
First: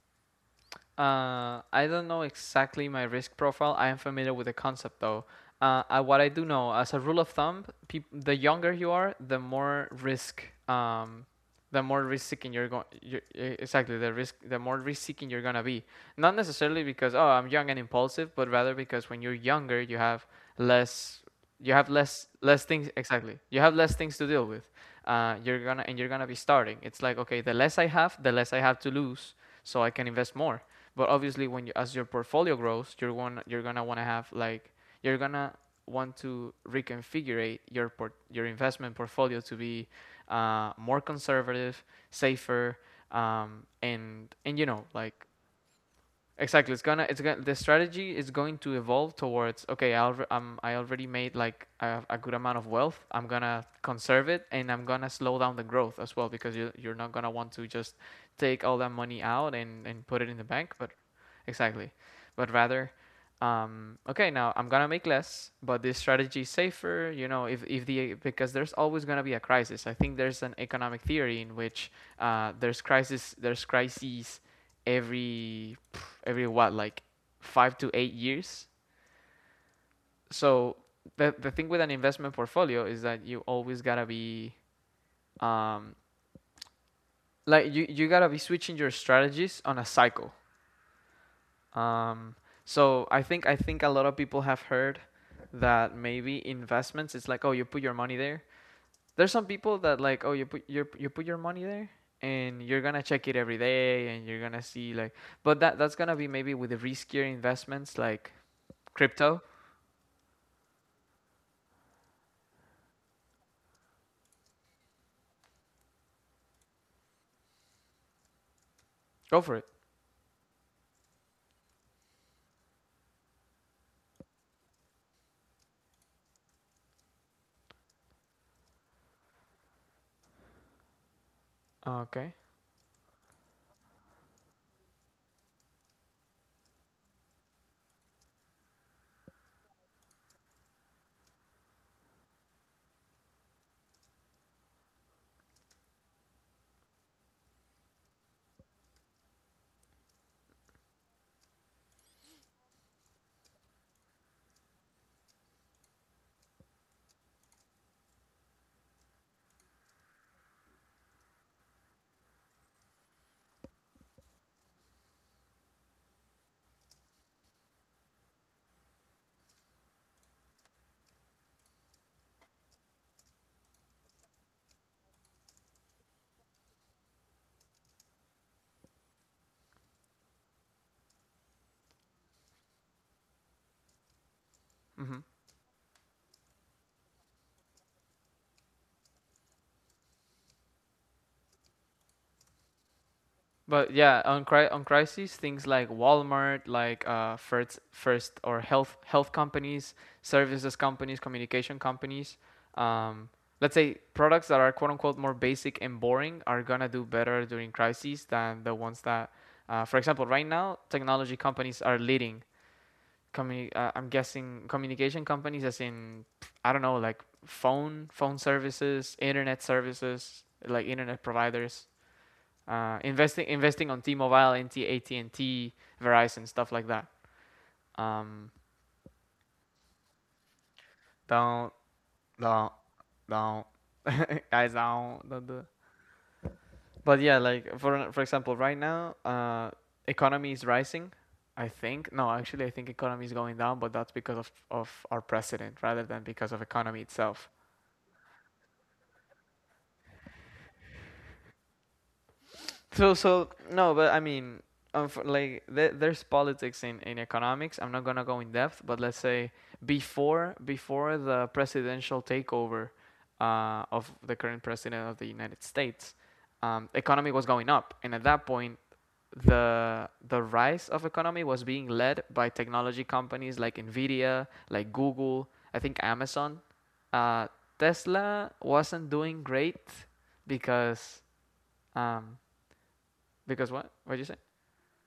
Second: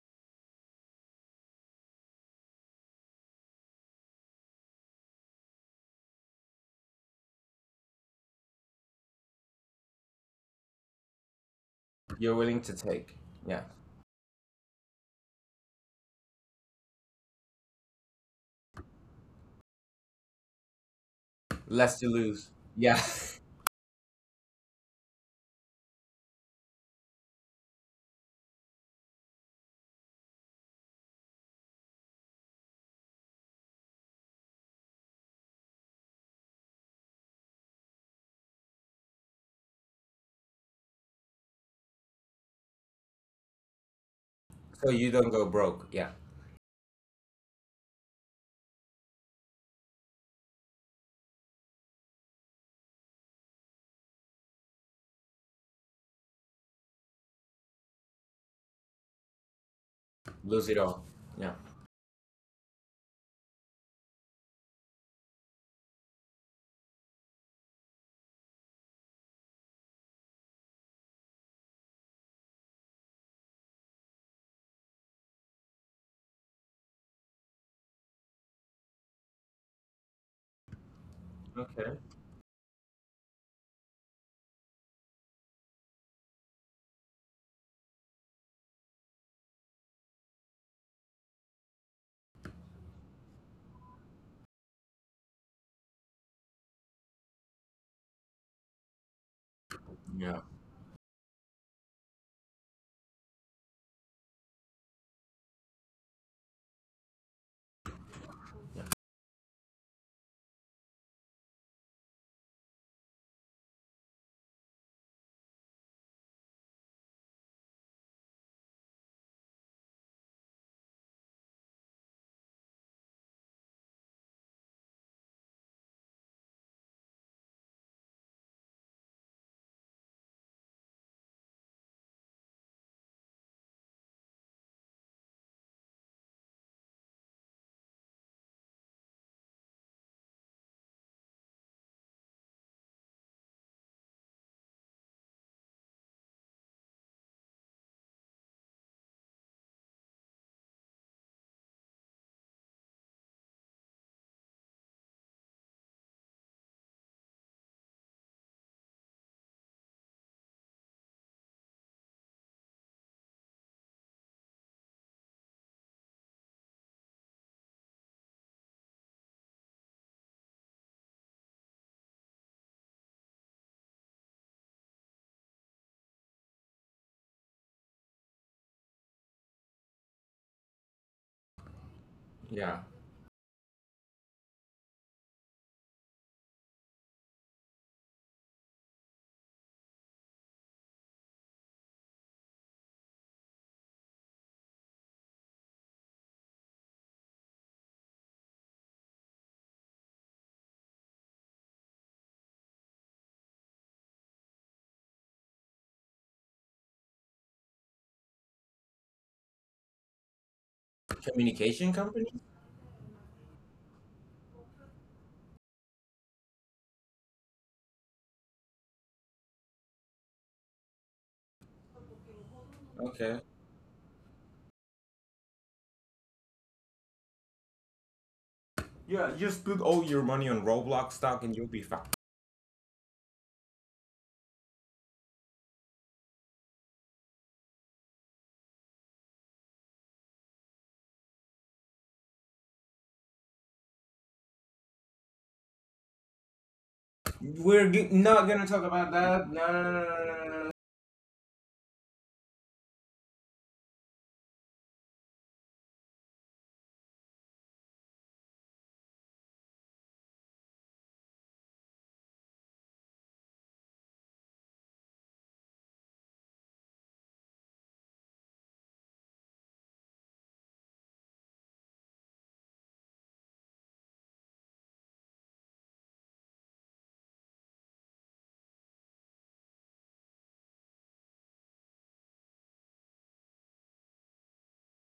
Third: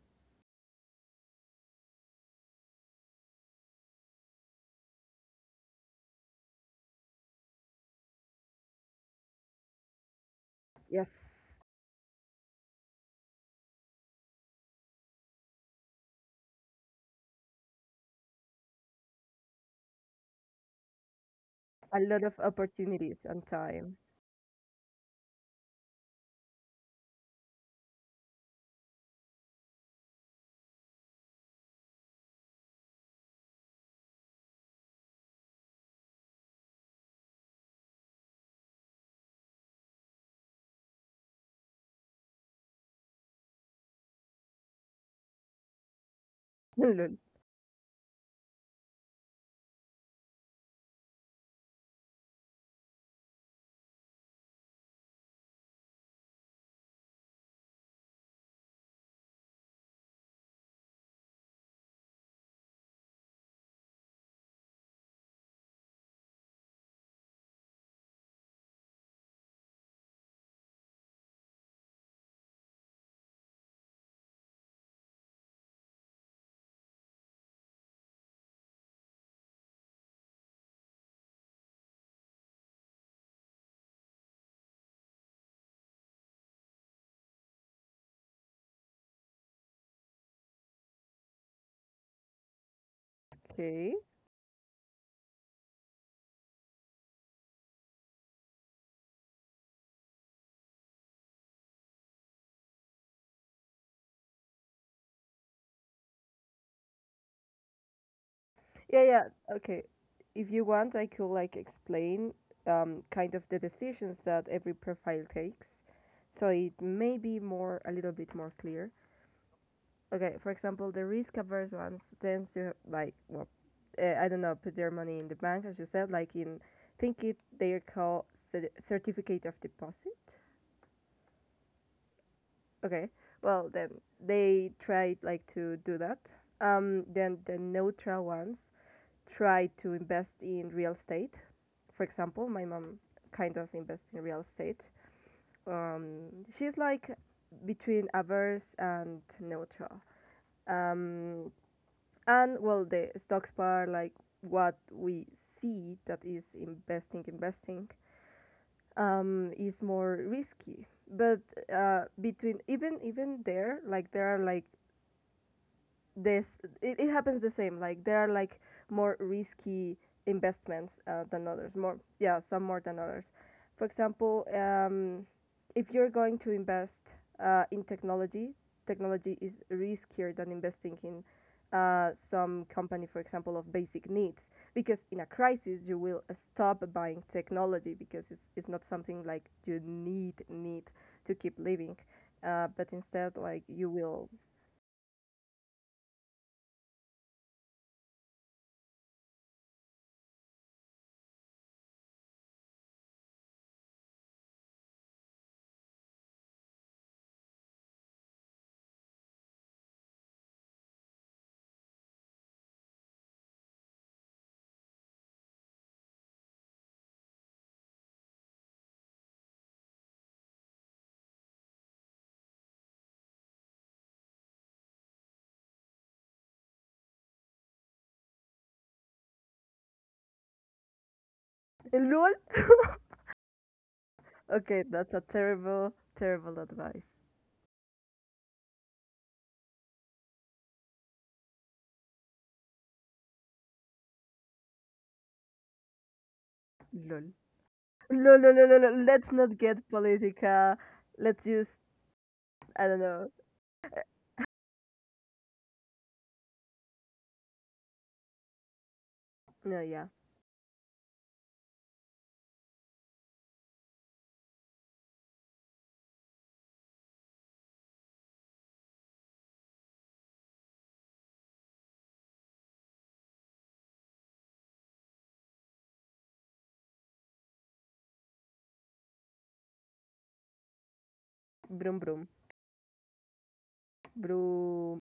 S1: Uh, I don't know exactly my risk profile. I am familiar with the concept though. Uh, I, what I do know, as a rule of thumb, peop- the younger you are, the more risk,
S3: Yes,
S1: um, the more risk
S2: You're
S1: seeking
S2: willing
S1: you're
S2: to
S1: going.
S2: take,
S1: E-
S2: yeah,
S1: exactly, the risk, the more risk seeking you're gonna be. Not necessarily because oh I'm young and impulsive, but rather because when you're younger, you have less, you have
S2: less
S3: a
S2: to
S3: lot
S1: less
S3: of
S2: lose,
S1: less things.
S2: yeah,
S3: opportunities
S1: Exactly,
S3: and
S1: you have less
S3: time.
S1: things to deal with. Uh, you're gonna and you're gonna be starting. It's like okay, the less I have, the less I have to lose, so I can invest more but obviously, when you, as your portfolio grows, you're one. You're gonna want to have like you're gonna want to reconfigure your port, your investment portfolio to be uh, more conservative, safer, um, and and you know
S2: so you
S1: like
S2: don't go broke, yeah,
S1: exactly it's gonna
S3: Lol.
S1: it's gonna the strategy is going to evolve towards okay I alre- um, I already made like a, a good amount of wealth I'm gonna conserve it and I'm gonna slow down the growth as well because you you're not gonna want to just take all that money out and and put it in the
S2: lose
S1: bank
S2: it
S1: but
S2: all, yeah.
S1: Exactly. But rather, um, okay, now I'm gonna make less, but this strategy is safer. You know, if if the because there's always gonna be a crisis. I think there's an economic theory in which uh, there's crisis, there's crises every every what like five to eight years. So the the thing with an
S2: Okay.
S1: investment portfolio is that you always gotta be um, like you you gotta be switching your strategies on a cycle. Um, so I think I think a
S3: Okay.
S1: lot of people have heard that maybe investments it's like, oh, you put your money there. There's some people that like, oh,
S2: Yeah,
S1: you put your you put your money there, and you're gonna check it every day and you're gonna see like, but that that's gonna be maybe with the riskier investments like
S3: Yeah, yeah.
S1: crypto.
S3: Okay. If you want, I could like explain um, kind of the decisions that every profile takes, so it may be more a little bit more clear.
S1: Go for it.
S3: Okay, for example, the risk averse ones tends to like, well, uh, I don't know, put their money in the bank, as you said, like in, think it they call cer- certificate of deposit.
S1: Okay.
S3: Okay, well, then they try like to do that. Um, then the neutral ones try to invest in real estate. For example, my mom kind of invests in real estate. Um, she's like between averse and neutral. Um, and well, the stocks part, like what we see that is investing, investing, um, is more risky. But uh, between, even even there, like there are like this, it, it happens the same, like there are like more risky investments uh, than others, more. Yeah, some more than others. For example, um, if you're going to invest uh, in technology, technology is riskier than investing in uh, some
S2: yeah.
S3: company, for example, of basic needs, because
S1: Mm-hmm.
S3: in a crisis you will uh, stop buying technology because it's, it's not something like you need need to keep living. Uh, but instead, like you
S1: But yeah,
S3: will
S1: on cri on crises, things like Walmart, like uh, first first or health health companies, services companies, communication companies, um, let's say products that are quote unquote more basic and boring are gonna do better during crises than the ones that, uh, for example, right now technology companies
S2: Communication
S1: are
S2: company.
S1: leading. Communi- uh, I'm guessing communication companies, as in I don't know, like phone phone services, internet services, like internet providers, uh,
S2: Okay.
S1: investing investing on T-Mobile, N T, A T and T, Verizon, stuff like that. Um,
S2: Yeah, just put all your money on Roblox stock and you'll
S1: don't
S2: be fine.
S3: lol.
S1: don't don't guys
S3: Okay, that's a
S1: don't don't do it.
S3: terrible, terrible advice.
S1: But yeah, like for for example, right now, uh, economy is rising. I think no, actually, I think economy is going down, but that's because of of our president rather than because of economy
S3: Lol.
S1: itself.
S2: We're g-
S3: Lol,
S2: not
S3: lol,
S2: gonna
S3: lol, lol,
S2: talk
S3: lol.
S2: about
S3: Let's
S2: that.
S3: not
S2: No,
S3: get
S2: no, no, no, no, no, no.
S3: politica. Let's use, I don't
S1: So
S3: know.
S1: so no, but I mean, um, for, like there, there's politics in in economics. I'm not gonna go in depth, but let's say
S3: No, yeah.
S1: before before the presidential takeover uh, of the current president of the United States, um, economy was going up, and at that point. The the rise of economy was being led by technology companies like Nvidia, like Google, I think Amazon. Uh, Tesla wasn't doing great because
S3: Broom, broom.
S1: um, because what? What did you say?
S3: Broom.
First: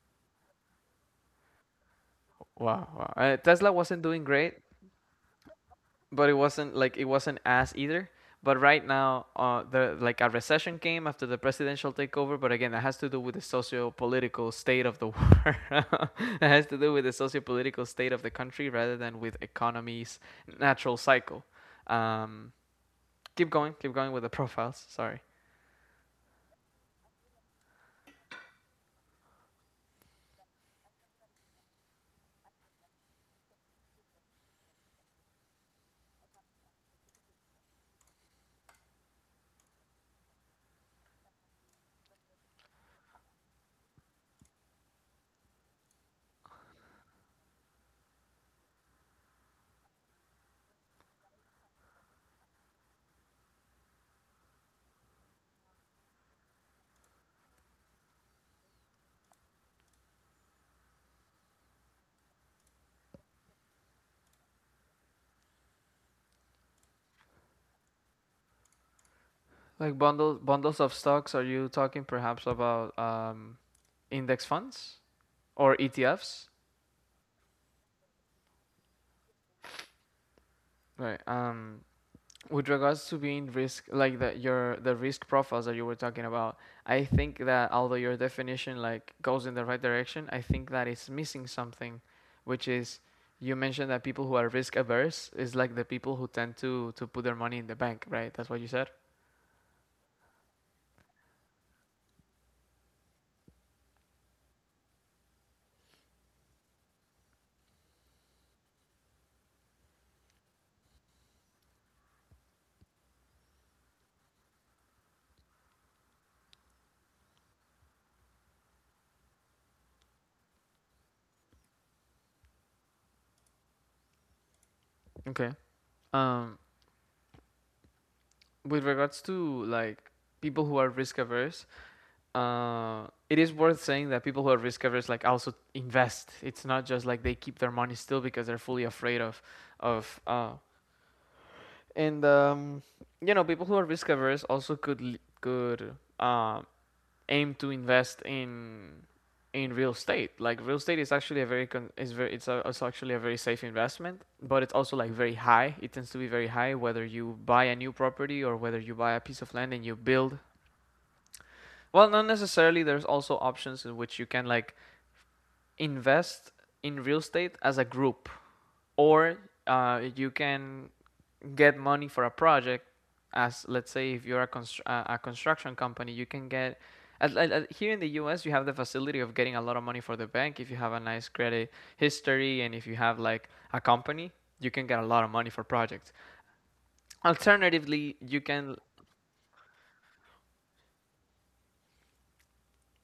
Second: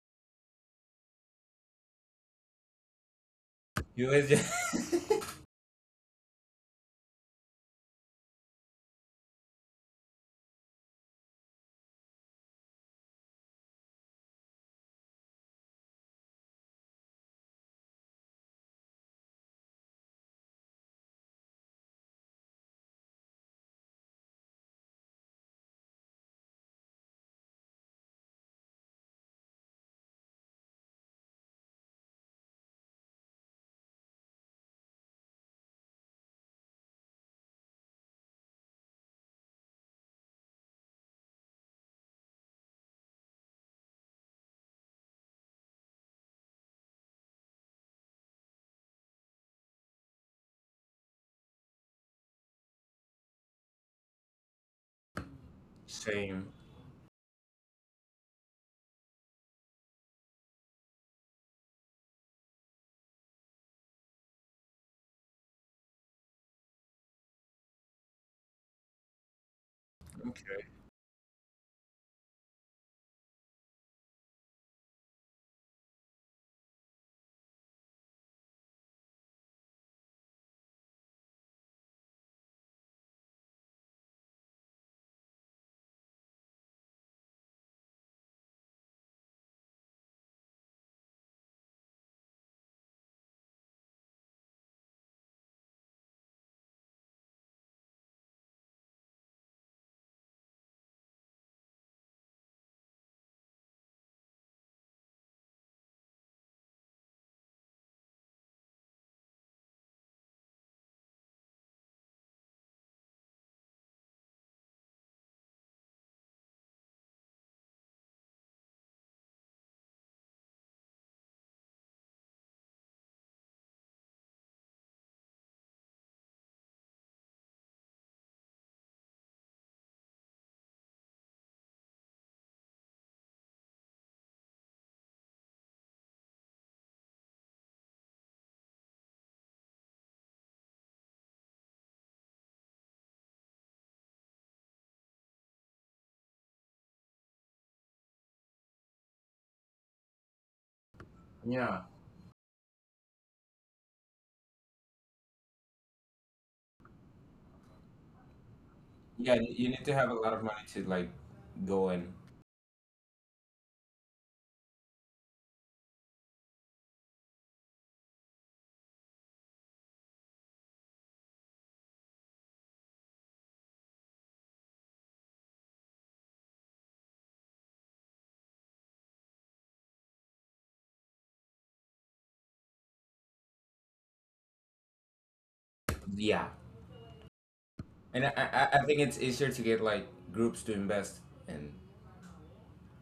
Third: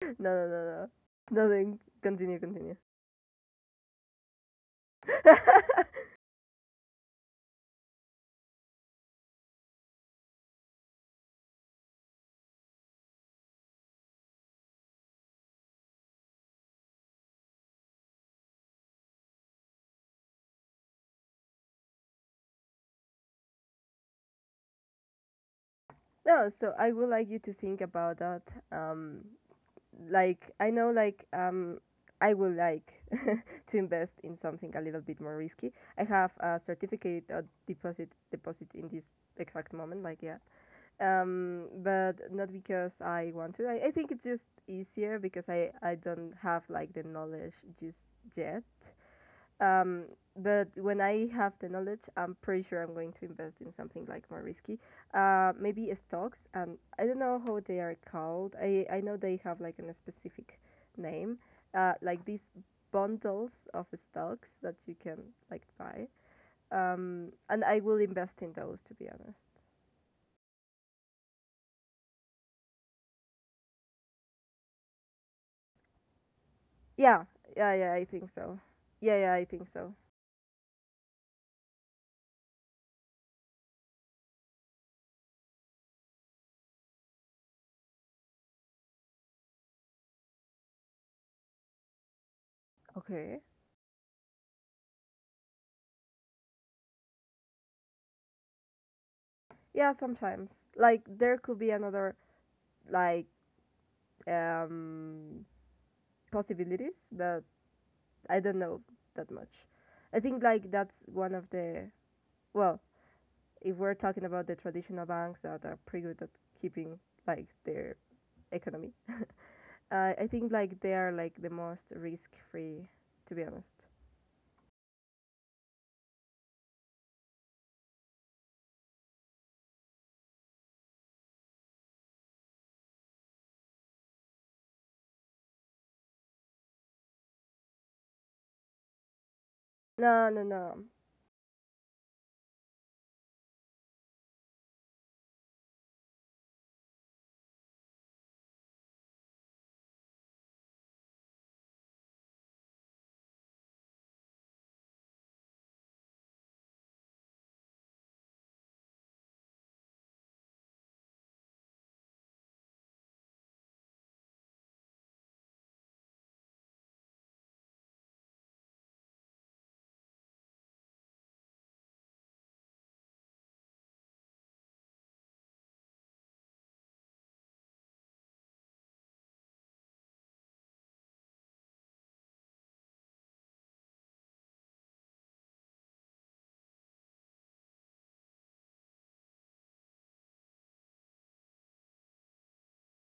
S3: No, no, no, no. Nothing. Continue, continue.
S1: Wow, wow. Uh, Tesla wasn't
S2: You
S1: doing
S2: is
S1: great,
S2: just
S1: but it wasn't like, it wasn't as either. But right now, uh, the like a recession came after the presidential takeover. But again, that has to do with the socio-political state of the world. It has to do with the socio-political state of the country rather than with economy's natural cycle. Um, Keep going, keep going with the profiles. Sorry.
S3: No, so I would like you to think about that. Um, like, I know, like, um, I would like to invest in something a little bit more risky. I have a certificate of deposit deposit in this exact moment, like, yeah. Um, but not because I want to, i, I think it's just easier because I, I don't have like the knowledge just yet. Um, but when I have the knowledge, I'm pretty sure I'm going to invest in something like more risky. Uh, maybe
S2: same.
S3: stocks, and I don't know how they are called. I i know they have like a specific name, uh like these bundles of stocks that you can like buy. Um, and I will invest in those, to be honest.
S1: Like bundles, bundles of stocks. Are you talking perhaps about um, index funds or E T Fs?
S3: Yeah, yeah, yeah, I think so. Yeah, yeah, I think so.
S1: Right. Um, with regards to being risk, like the your the risk profiles that you were talking about, I think that although your definition like goes in the right direction, I think that it's missing something, which is
S3: Okay.
S1: you mentioned that people who are risk averse is like the people who tend to to put their money in the bank, right? That's what you said.
S3: Yeah, sometimes. Like there could be another, like, um, possibilities, but I don't know that much. I think like that's one of the, well, if we're talking about the traditional banks that are pretty good at keeping like their economy. Uh, I think like they are like the most risk free, to be honest.
S1: Okay. Um, with regards to like people who are risk averse, uh, it is worth saying that people who are risk averse like also invest. It's not just like they keep their money still because they're fully afraid of of
S3: No, no,
S1: uh,
S3: no.
S1: and um, you know, people who are risk averse also could could uh, aim to invest in in real estate. Like real estate is actually a very
S2: Yeah,
S1: con- is very it's, a, it's actually a very safe investment, but it's also like very high. It tends to be very high whether you buy a new property or whether you buy a
S2: yeah.
S1: piece of
S2: You
S1: land and
S2: need
S1: you
S2: to have a lot
S1: build.
S2: of money to like go
S1: Well,
S2: and
S1: not necessarily. There's also options in which you can like invest in real estate as a group, or uh, you can get money for a project. As let's say, if you're a, constr- uh, a construction company, you can get. At, at, at- here in the U S, you have the facility of getting a lot of money for the bank if you have a nice credit history and if you have like a company, you can get a lot of money for projects.
S2: yeah.
S1: Alternatively,
S2: And I,
S1: you can.
S2: I, I think it's easier to get like groups to invest in.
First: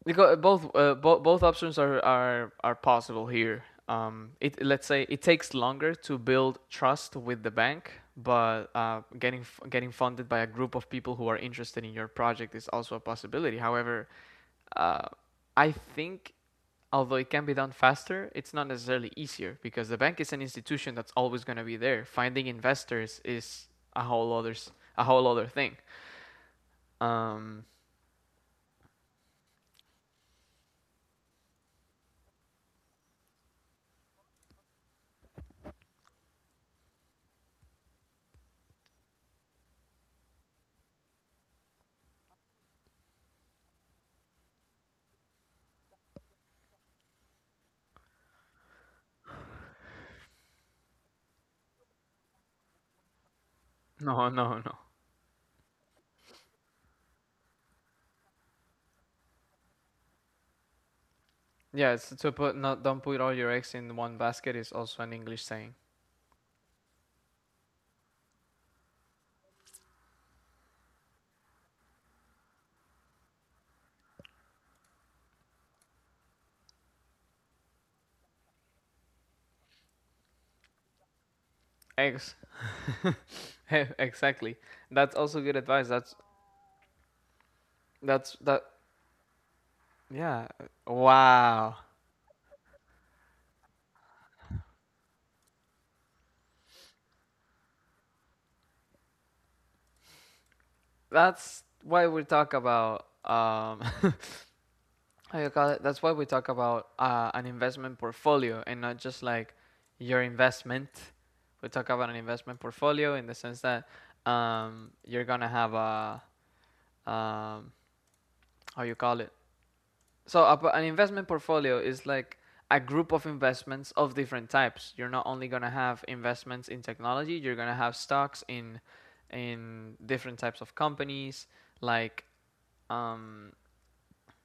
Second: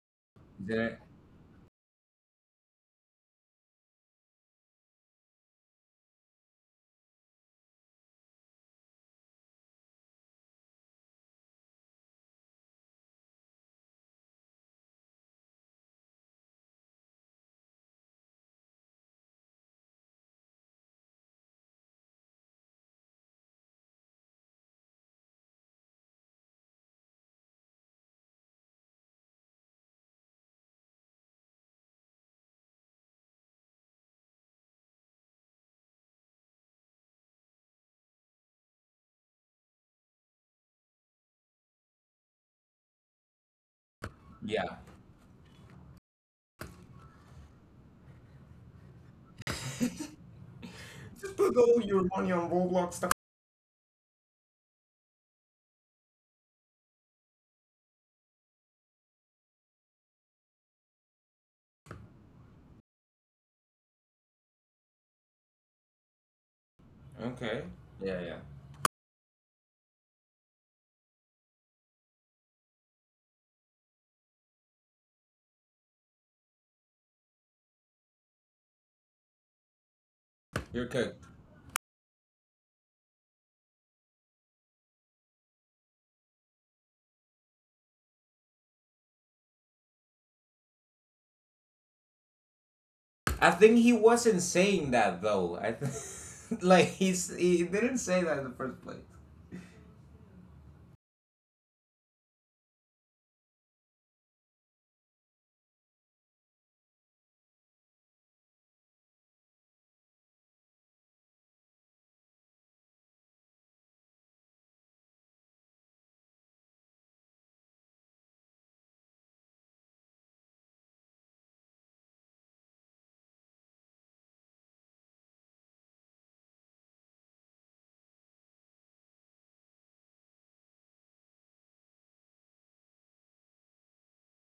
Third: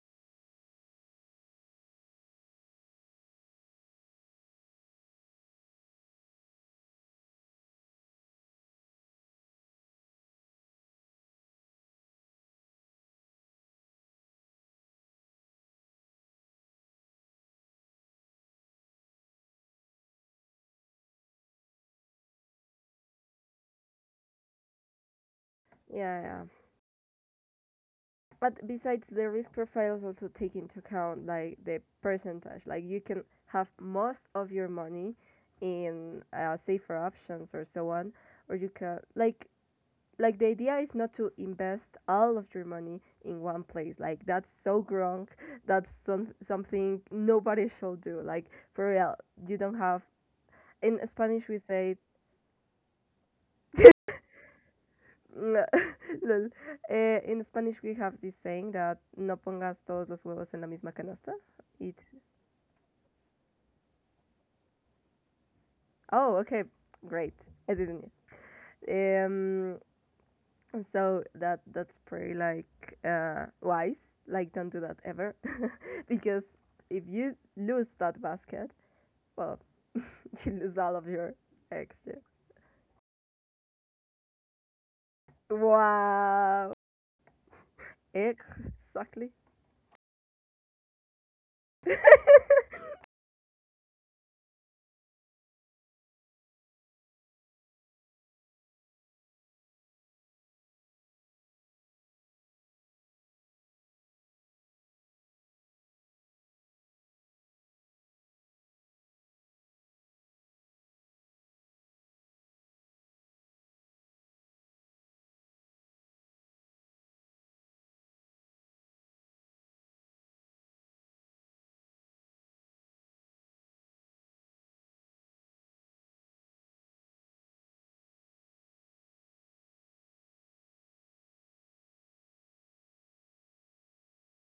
S1: Because uh, both uh,
S2: Then
S1: both both options are are are possible here. Um, it, let's say it takes longer to build trust with the bank, but uh, getting f- getting funded by a group of people who are interested in your project is also a possibility. However, uh, I think although it can be done faster, it's not necessarily easier because the bank is an institution that's always going to be there. Finding investors is a whole other s- a whole other thing.
S3: Yeah, yeah.
S1: Um,
S3: But besides, the risk profiles also take into account like the percentage. Like you can have most of your money in uh, safer options or so on, or you can like like the idea is not to invest all of your money in one place. Like that's
S2: Yeah.
S3: so wrong. That's some, something nobody should do. Like, for real, you don't have, in
S2: Just
S3: Spanish
S2: put
S3: we
S2: all
S3: say.
S2: your money on Roblox stock.
S1: no, no, no.
S3: Lol. Eh, in Spanish, we have this saying that no pongas todos los huevos en la misma canasta. It,
S1: Yes, to put, not, don't put all your eggs in one basket is also an English saying.
S3: oh, okay, great.
S2: Okay.
S3: I didn't.
S2: Yeah, yeah.
S3: Um, so that that's pretty like uh, wise. Like, don't do that ever, because if you lose that basket, well, you lose
S2: You're
S3: all of
S2: cooked.
S3: your eggs too.
S1: Eggs, exactly. That's also good advice. That's
S3: Wow,
S1: that's that.
S3: exactly.
S1: Yeah. Wow.
S2: I think he wasn't saying that though. I th- like, he's he didn't say that in the first place.
S1: That's why we talk about um. how you call it? That's why we talk about uh, an investment portfolio and not just like your investment. We talk about an investment portfolio in the sense that um you're gonna have a um how you call it. So a, an investment portfolio is like a group of investments of different types. You're not only gonna have investments in technology, you're gonna have stocks in in different types of companies, like um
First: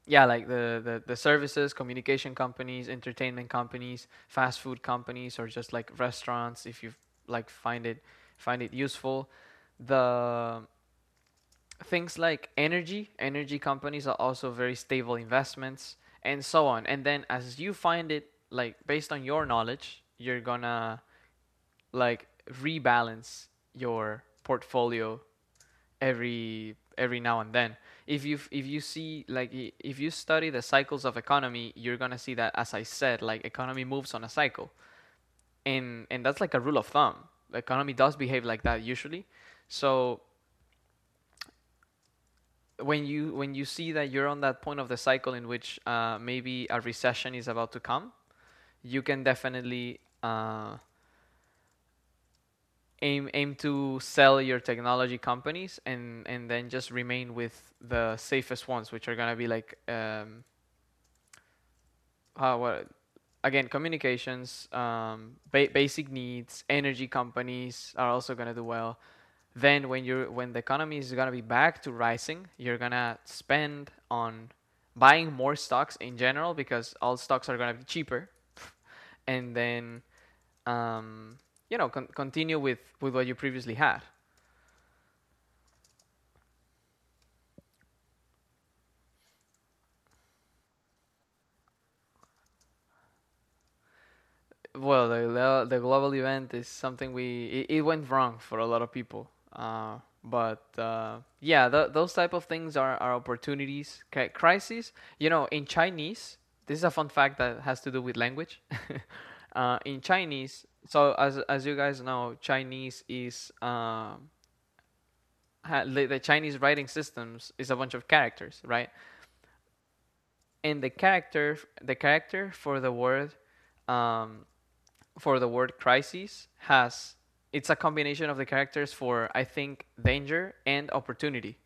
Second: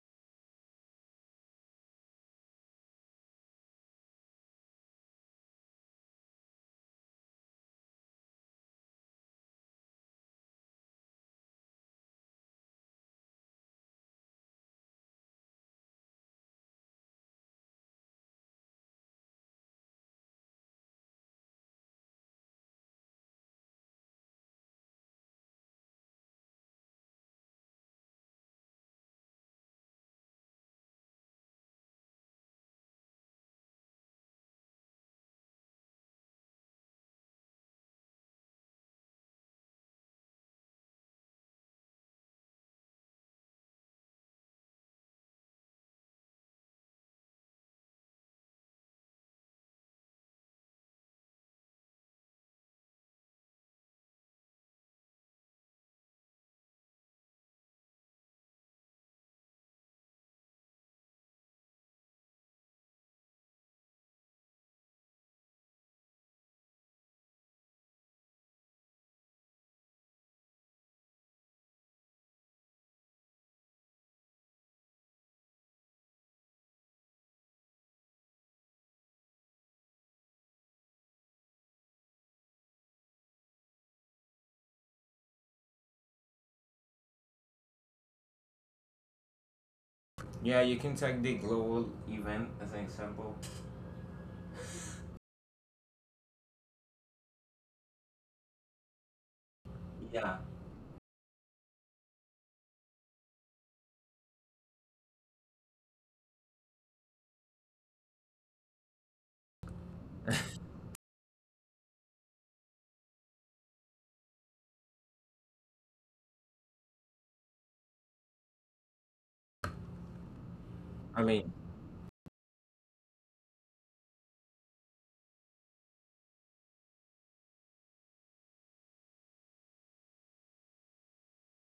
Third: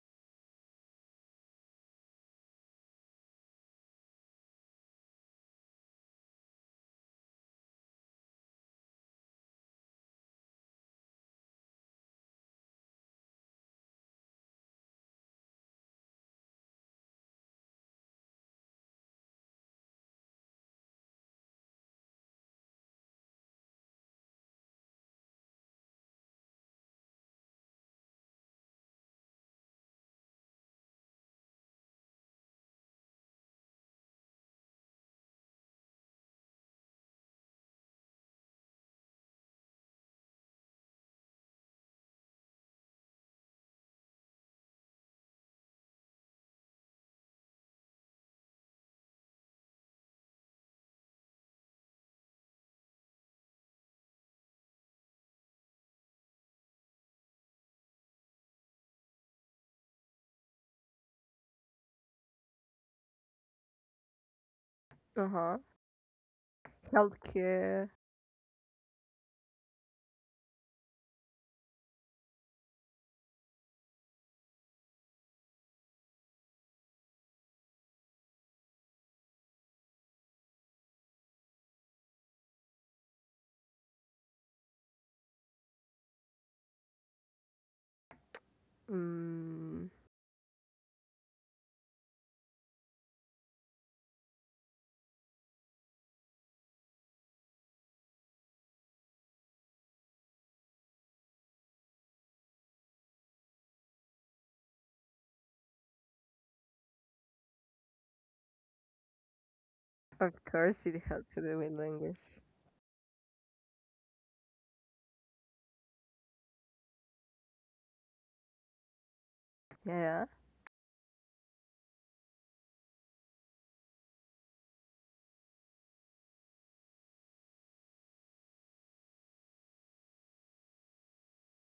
S1: yeah, like the, the, the services, communication companies, entertainment companies, fast food companies, or just like restaurants if you like find it, find it useful. The things like energy energy companies are also very stable investments, and so on, and then as you find it like based on your knowledge, you're gonna like rebalance your portfolio every every now and then. If you if you see like, if you study the cycles of economy, you're gonna see that, as I said, like economy moves on a cycle, and and that's like a rule of thumb. The economy does behave like that usually. So when you when you see that you're on that point of the cycle in which uh, maybe a recession is about to come, you can definitely uh, aim aim to sell your technology companies and and then just remain with the safest ones, which are gonna be like um, how what again, communications,
S3: Uh
S1: um,
S3: huh.
S1: ba- basic needs, energy
S3: Healthcare.
S1: companies are also gonna do well. Then when you're when the economy is gonna be back to rising, you're gonna spend on buying more stocks in general because all stocks are gonna be cheaper, and then um, you know, con- continue with with what you previously had.
S3: Mm,
S2: Yeah, you can take the global event as an example.
S1: Well, the glo- the global event is something we, it, it went wrong for a lot of people. Uh,
S2: Yeah,
S1: but uh, yeah, th- those type of things are, are opportunities, cri- crises. You know, in Chinese, this is a fun fact that has to do with language. uh, in
S3: of
S1: Chinese,
S3: course, it
S1: so
S3: has
S1: as
S3: to do
S1: as
S3: with
S1: you guys
S3: language.
S1: know, Chinese is um, ha- the the Chinese writing systems is a bunch of characters, right?
S3: Yeah.
S1: And the
S2: I mean,
S1: character the character for the word um, for the word crisis has, it's a combination of the characters for, I think, danger and opportunity.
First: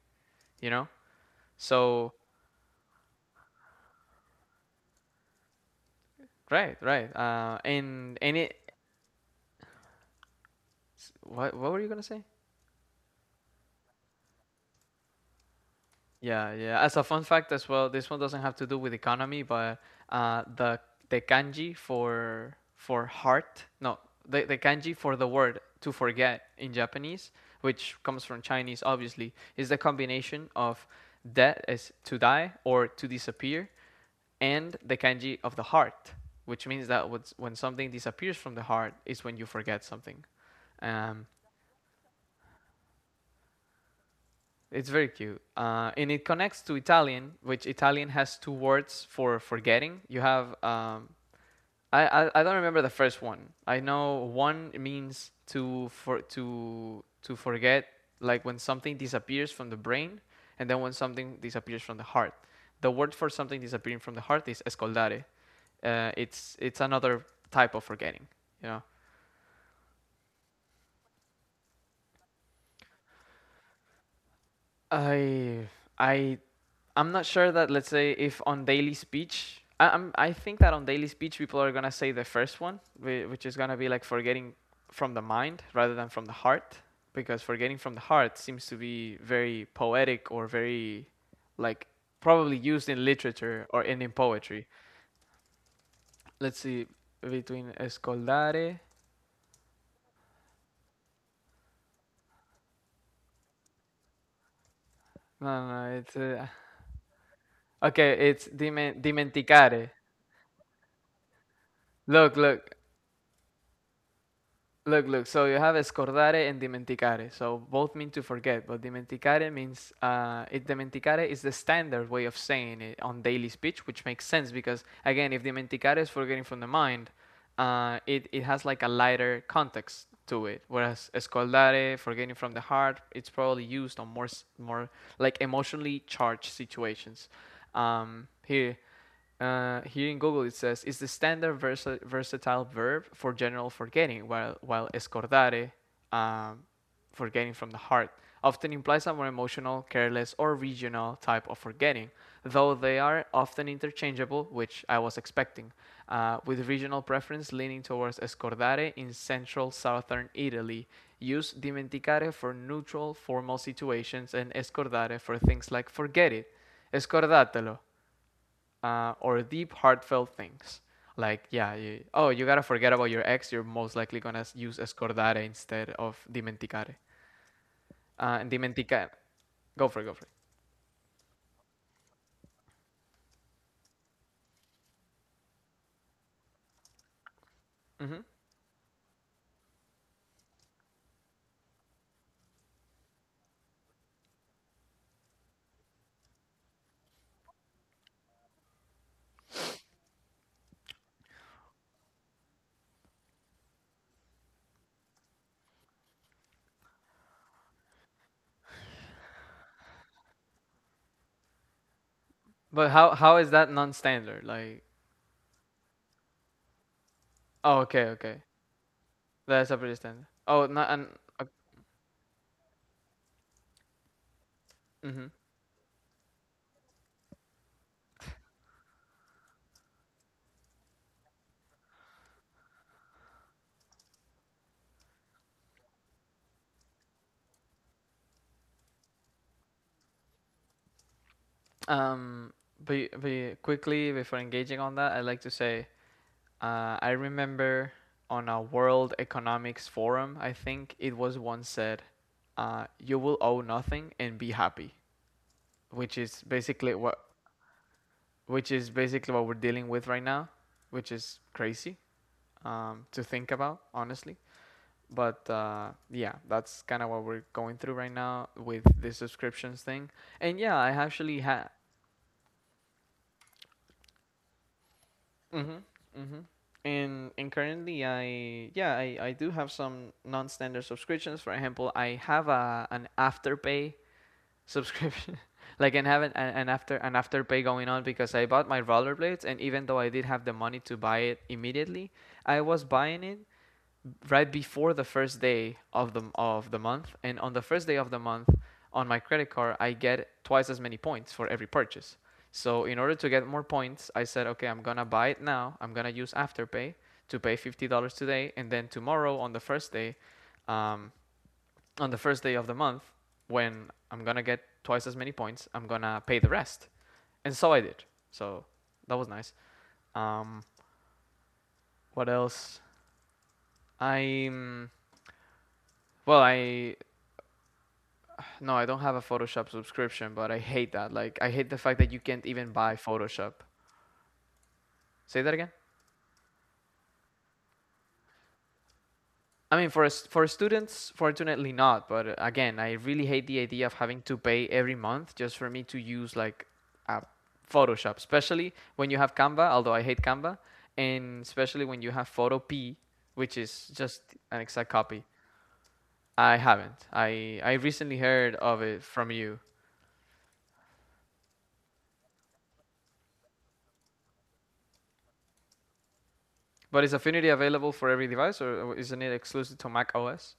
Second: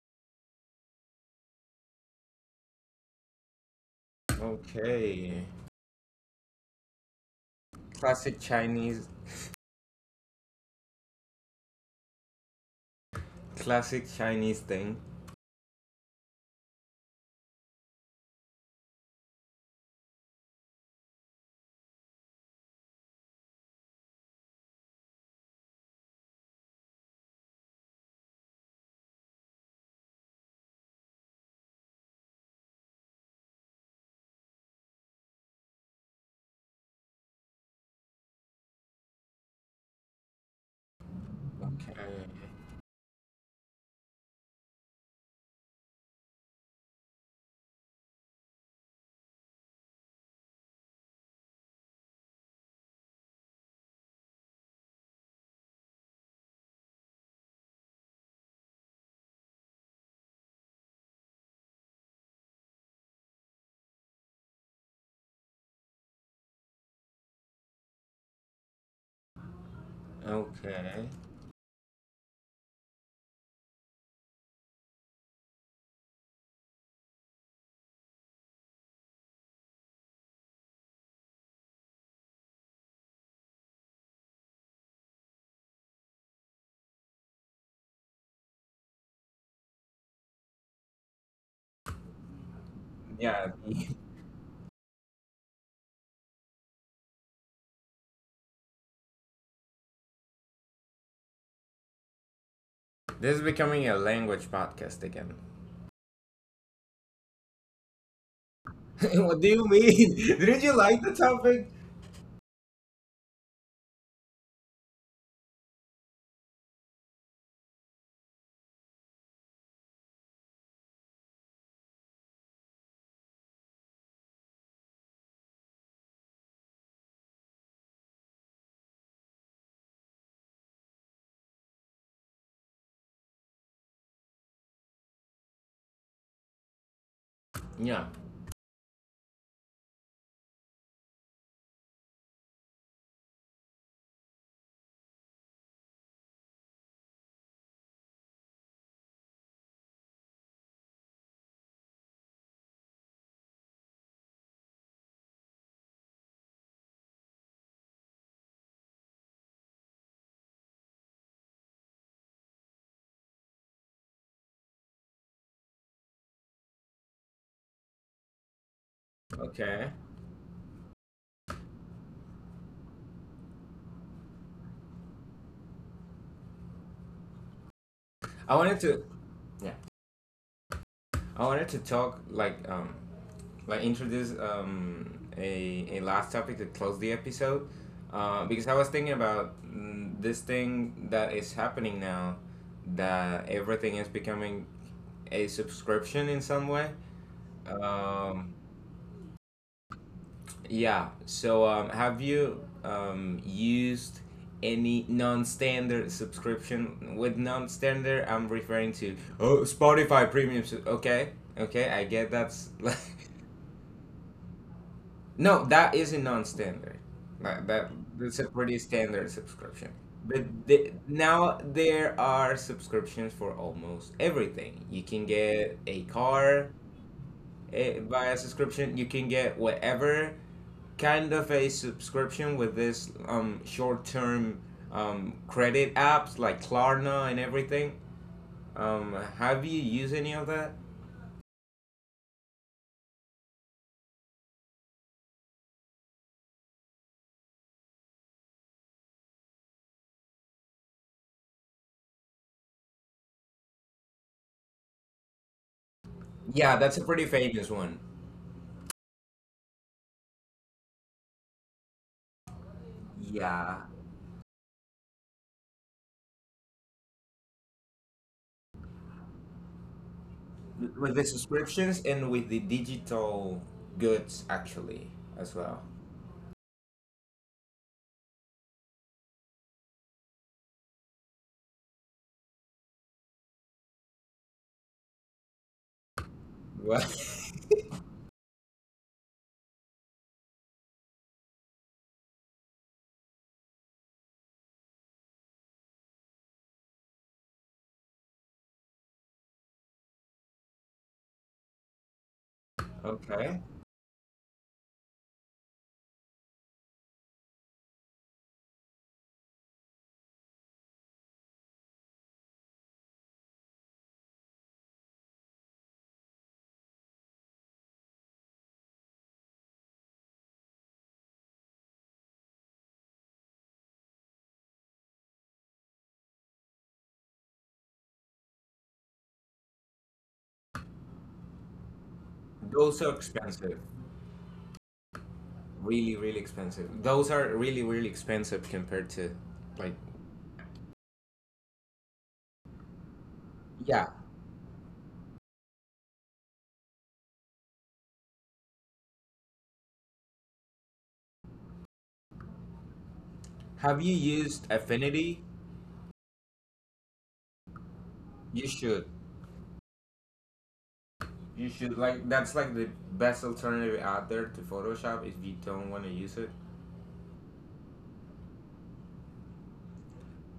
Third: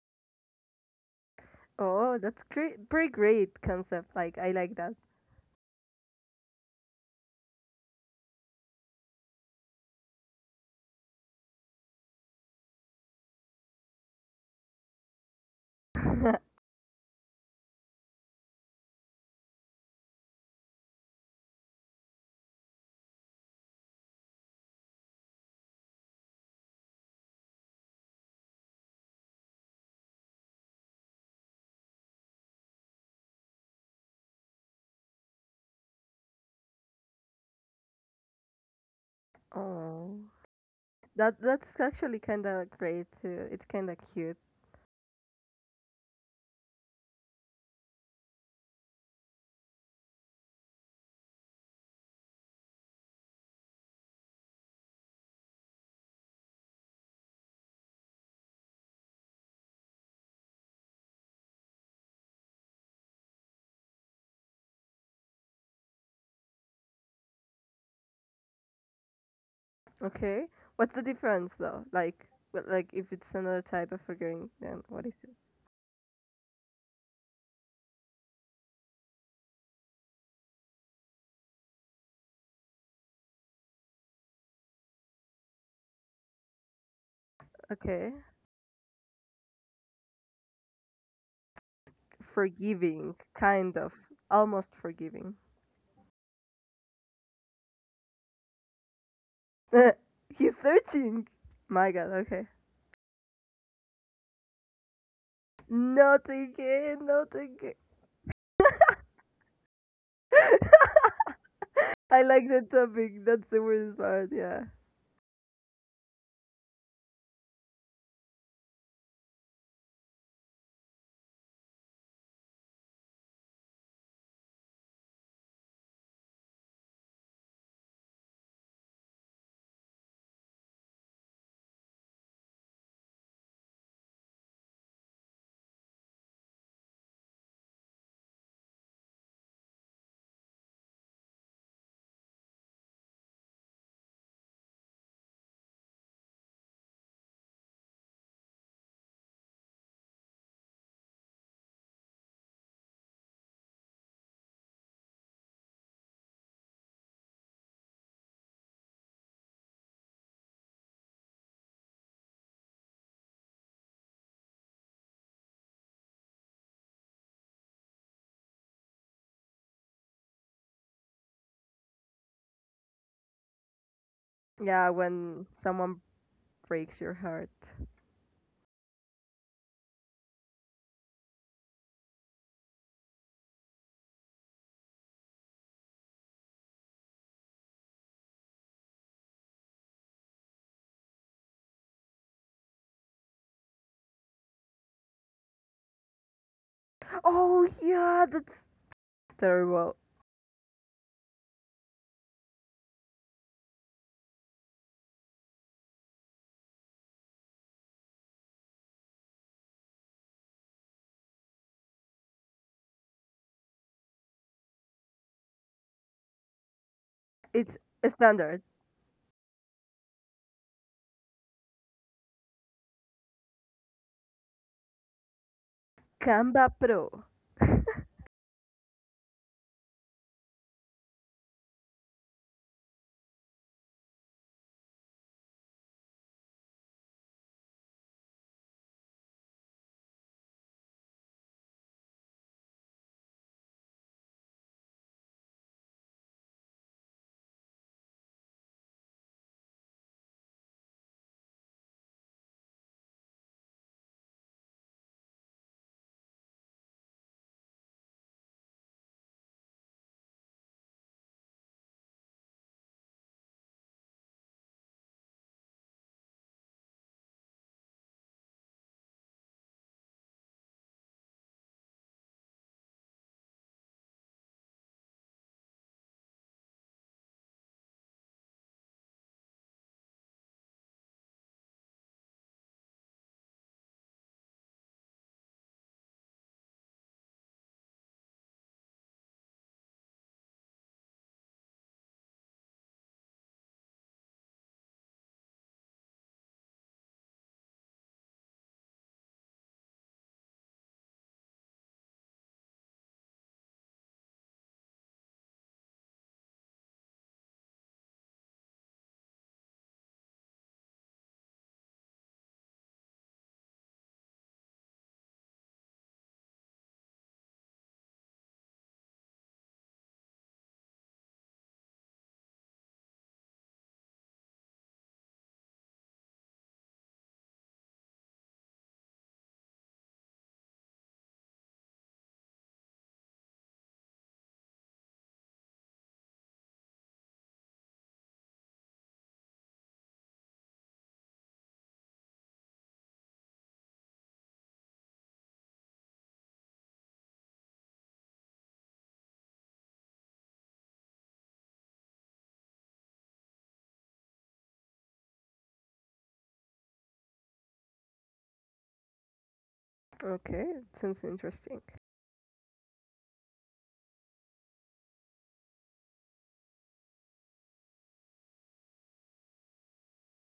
S1: You know, so
S3: Oh, that's great. Pretty great concept. Like, I like
S2: okay,
S1: right, right, uh, and and
S2: classic
S1: it.
S2: Chinese,
S1: What what were you gonna say?
S2: classic Chinese thing.
S3: that.
S1: Yeah, yeah. As a fun fact as well, this one doesn't have to do with economy, but uh, the the kanji for for heart, no, the the kanji for the word to forget in Japanese, which comes from Chinese, obviously, is the combination of that is to die or to disappear, and the kanji of the heart, which means that what's when something disappears from the heart is when you forget
S3: Oh,
S1: something. Um,
S3: that that's
S2: Okay,
S3: actually kind of great too. It's kind of cute.
S1: It's very cute. Uh, and it connects to Italian, which Italian has two words for forgetting. You have, um, I, I, I don't remember the first one. I know one means to, for, to, to forget, like when something disappears from the brain, and then when something disappears from the heart. The word for something disappearing from the heart is escoldare. Uh, it's, it's another type of forgetting, you know.
S3: Okay, what's the
S2: okay.
S3: difference though? Like, w- like if it's another type of forgiving, then what is it?
S1: I, I I'm not sure that, let's say, if on daily speech I, I'm I think that on daily speech people are gonna say the first one, which is gonna be like forgetting from the mind rather than from the heart, because forgetting from the
S3: Okay,
S1: heart seems to be very poetic or very like probably used in
S3: forgiving,
S2: Yeah,
S1: literature
S3: kind
S1: or
S3: of,
S1: in, in poetry.
S3: almost forgiving.
S1: Let's see between escoldare.
S3: He's searching. My God. Okay.
S2: this is becoming a language podcast again.
S1: No, no, no, it's
S3: Not
S1: uh,
S3: again. Not again.
S1: okay. It's dimen-
S2: What do you
S1: dimenticare.
S2: mean? Didn't you like the topic?
S3: I
S1: Look,
S3: like that
S1: look.
S3: topic. That's the worst part. Yeah.
S1: Look, look, so you have scordare and dimenticare. So both mean to forget, but dimenticare means uh, it, dimenticare is the standard way of saying it on daily speech, which makes sense because, again, if dimenticare is forgetting from the mind, uh, it, it has like a lighter context to it. Whereas scordare, forgetting from the heart, it's probably used on more, more like emotionally charged situations.
S2: Yeah.
S1: Um, here, uh, here in Google it says it's the standard versa- versatile verb for general forgetting, while while escordare, um, forgetting from the heart, often implies a more emotional, careless, or regional type of forgetting, though they are often interchangeable, which I was expecting, uh, with regional preference leaning towards escordare in central southern Italy. Use dimenticare for neutral, formal situations and escordare for things like forget it, escordatelo, uh, or deep,
S2: Okay.
S1: heartfelt things. Like, yeah, you, oh, you gotta forget about your ex. You're most likely gonna s- use
S3: Yeah,
S1: escordare
S3: when
S1: instead
S3: someone
S1: of dimenticare.
S3: breaks your heart.
S1: Uh, and
S2: I wanted to.
S1: dimenticare,
S2: Yeah.
S1: go for it, go for
S2: I wanted to talk, like, um like introduce, um a a last topic to close the episode,
S1: it. Hmm.
S2: uh, because I was thinking about, mm, this thing that is happening now, that everything is becoming a subscription in some way.
S3: Oh yeah,
S2: Um,
S3: that's terrible.
S2: yeah. So, um, have you, um, used any non-standard subscription? With non-standard, I'm referring to, oh, Spotify Premium. su- Okay, okay, I get that's
S1: But
S2: like.
S1: how how is that non-standard? Like,
S2: No, that is a non-standard. That,
S1: oh,
S3: It's
S2: that
S1: okay,
S3: a
S2: that's
S1: okay,
S2: a
S3: standard.
S2: pretty standard
S1: that's a
S2: subscription.
S1: pretty standard.
S2: But,
S1: Oh, not
S2: the,
S1: and uh,
S2: now there are subscriptions for almost everything. You can
S1: mhm.
S2: get a car,
S3: Canva Pro.
S2: eh, via subscription. You can get whatever kind of a subscription with this, um, short-term, um, credit apps like Klarna and everything. Um, have you used any of that?
S1: Um, but you- but you- quickly before engaging on that, I'd like to say Uh, I remember on a World Economics Forum, I think it was once said, uh, "You will owe nothing and be happy," which is
S2: Yeah, that's
S1: basically
S2: a pretty
S1: what
S2: famous one.
S1: which is basically what we're dealing with right now, which is crazy um, to think about,
S2: Yeah,
S1: honestly. But uh, yeah, that's kind of what we're going through right now with the subscriptions thing. And yeah, I
S2: with the
S1: actually ha-
S2: subscriptions and with the digital goods, actually, as well.
S1: mhm. Mhm. And and currently I yeah, I I do have some non-standard subscriptions. For example, I have a an Afterpay subscription. Like and have an, an an after
S2: Well,
S1: an afterpay going on because I bought my rollerblades and even though I did have the money to buy it immediately, I was buying it right before the first day of the of the month, and on the first day of the month on my credit card I get twice as many points for every purchase. So in order to get
S2: okay.
S1: more points, I said, okay, I'm gonna buy it now. I'm gonna use Afterpay to pay fifty dollars today, and then tomorrow on the first day, um, on the first day of the month, when I'm gonna get twice as many points, I'm gonna pay the rest. And so I did. So that was nice. Um, what else? I well, I No, I don't have a Photoshop subscription, but I hate that. Like, I hate the fact that you can't even buy
S2: Those are
S1: Photoshop.
S2: expensive.
S1: Say that again.
S2: Really, really expensive. Those are really, really expensive compared to,
S1: I mean,
S2: like,
S1: for us, for students, fortunately not. But uh, again, I really hate the idea of
S2: yeah.
S1: having to pay every month just for me to use like a Photoshop, especially when you have Canva. Although I hate Canva, and especially when you have Photo P, which is
S2: Have you
S1: just an
S2: used
S1: exact copy.
S2: Affinity?
S1: I haven't. I I recently heard
S2: You
S1: of it
S2: should.
S1: from you.
S3: Okay, sounds
S2: You
S3: interesting.
S2: should, like, that's like the best alternative out there to Photoshop if you don't want to use it.
S1: But is Affinity available for every device, or isn't it exclusive to Mac O S?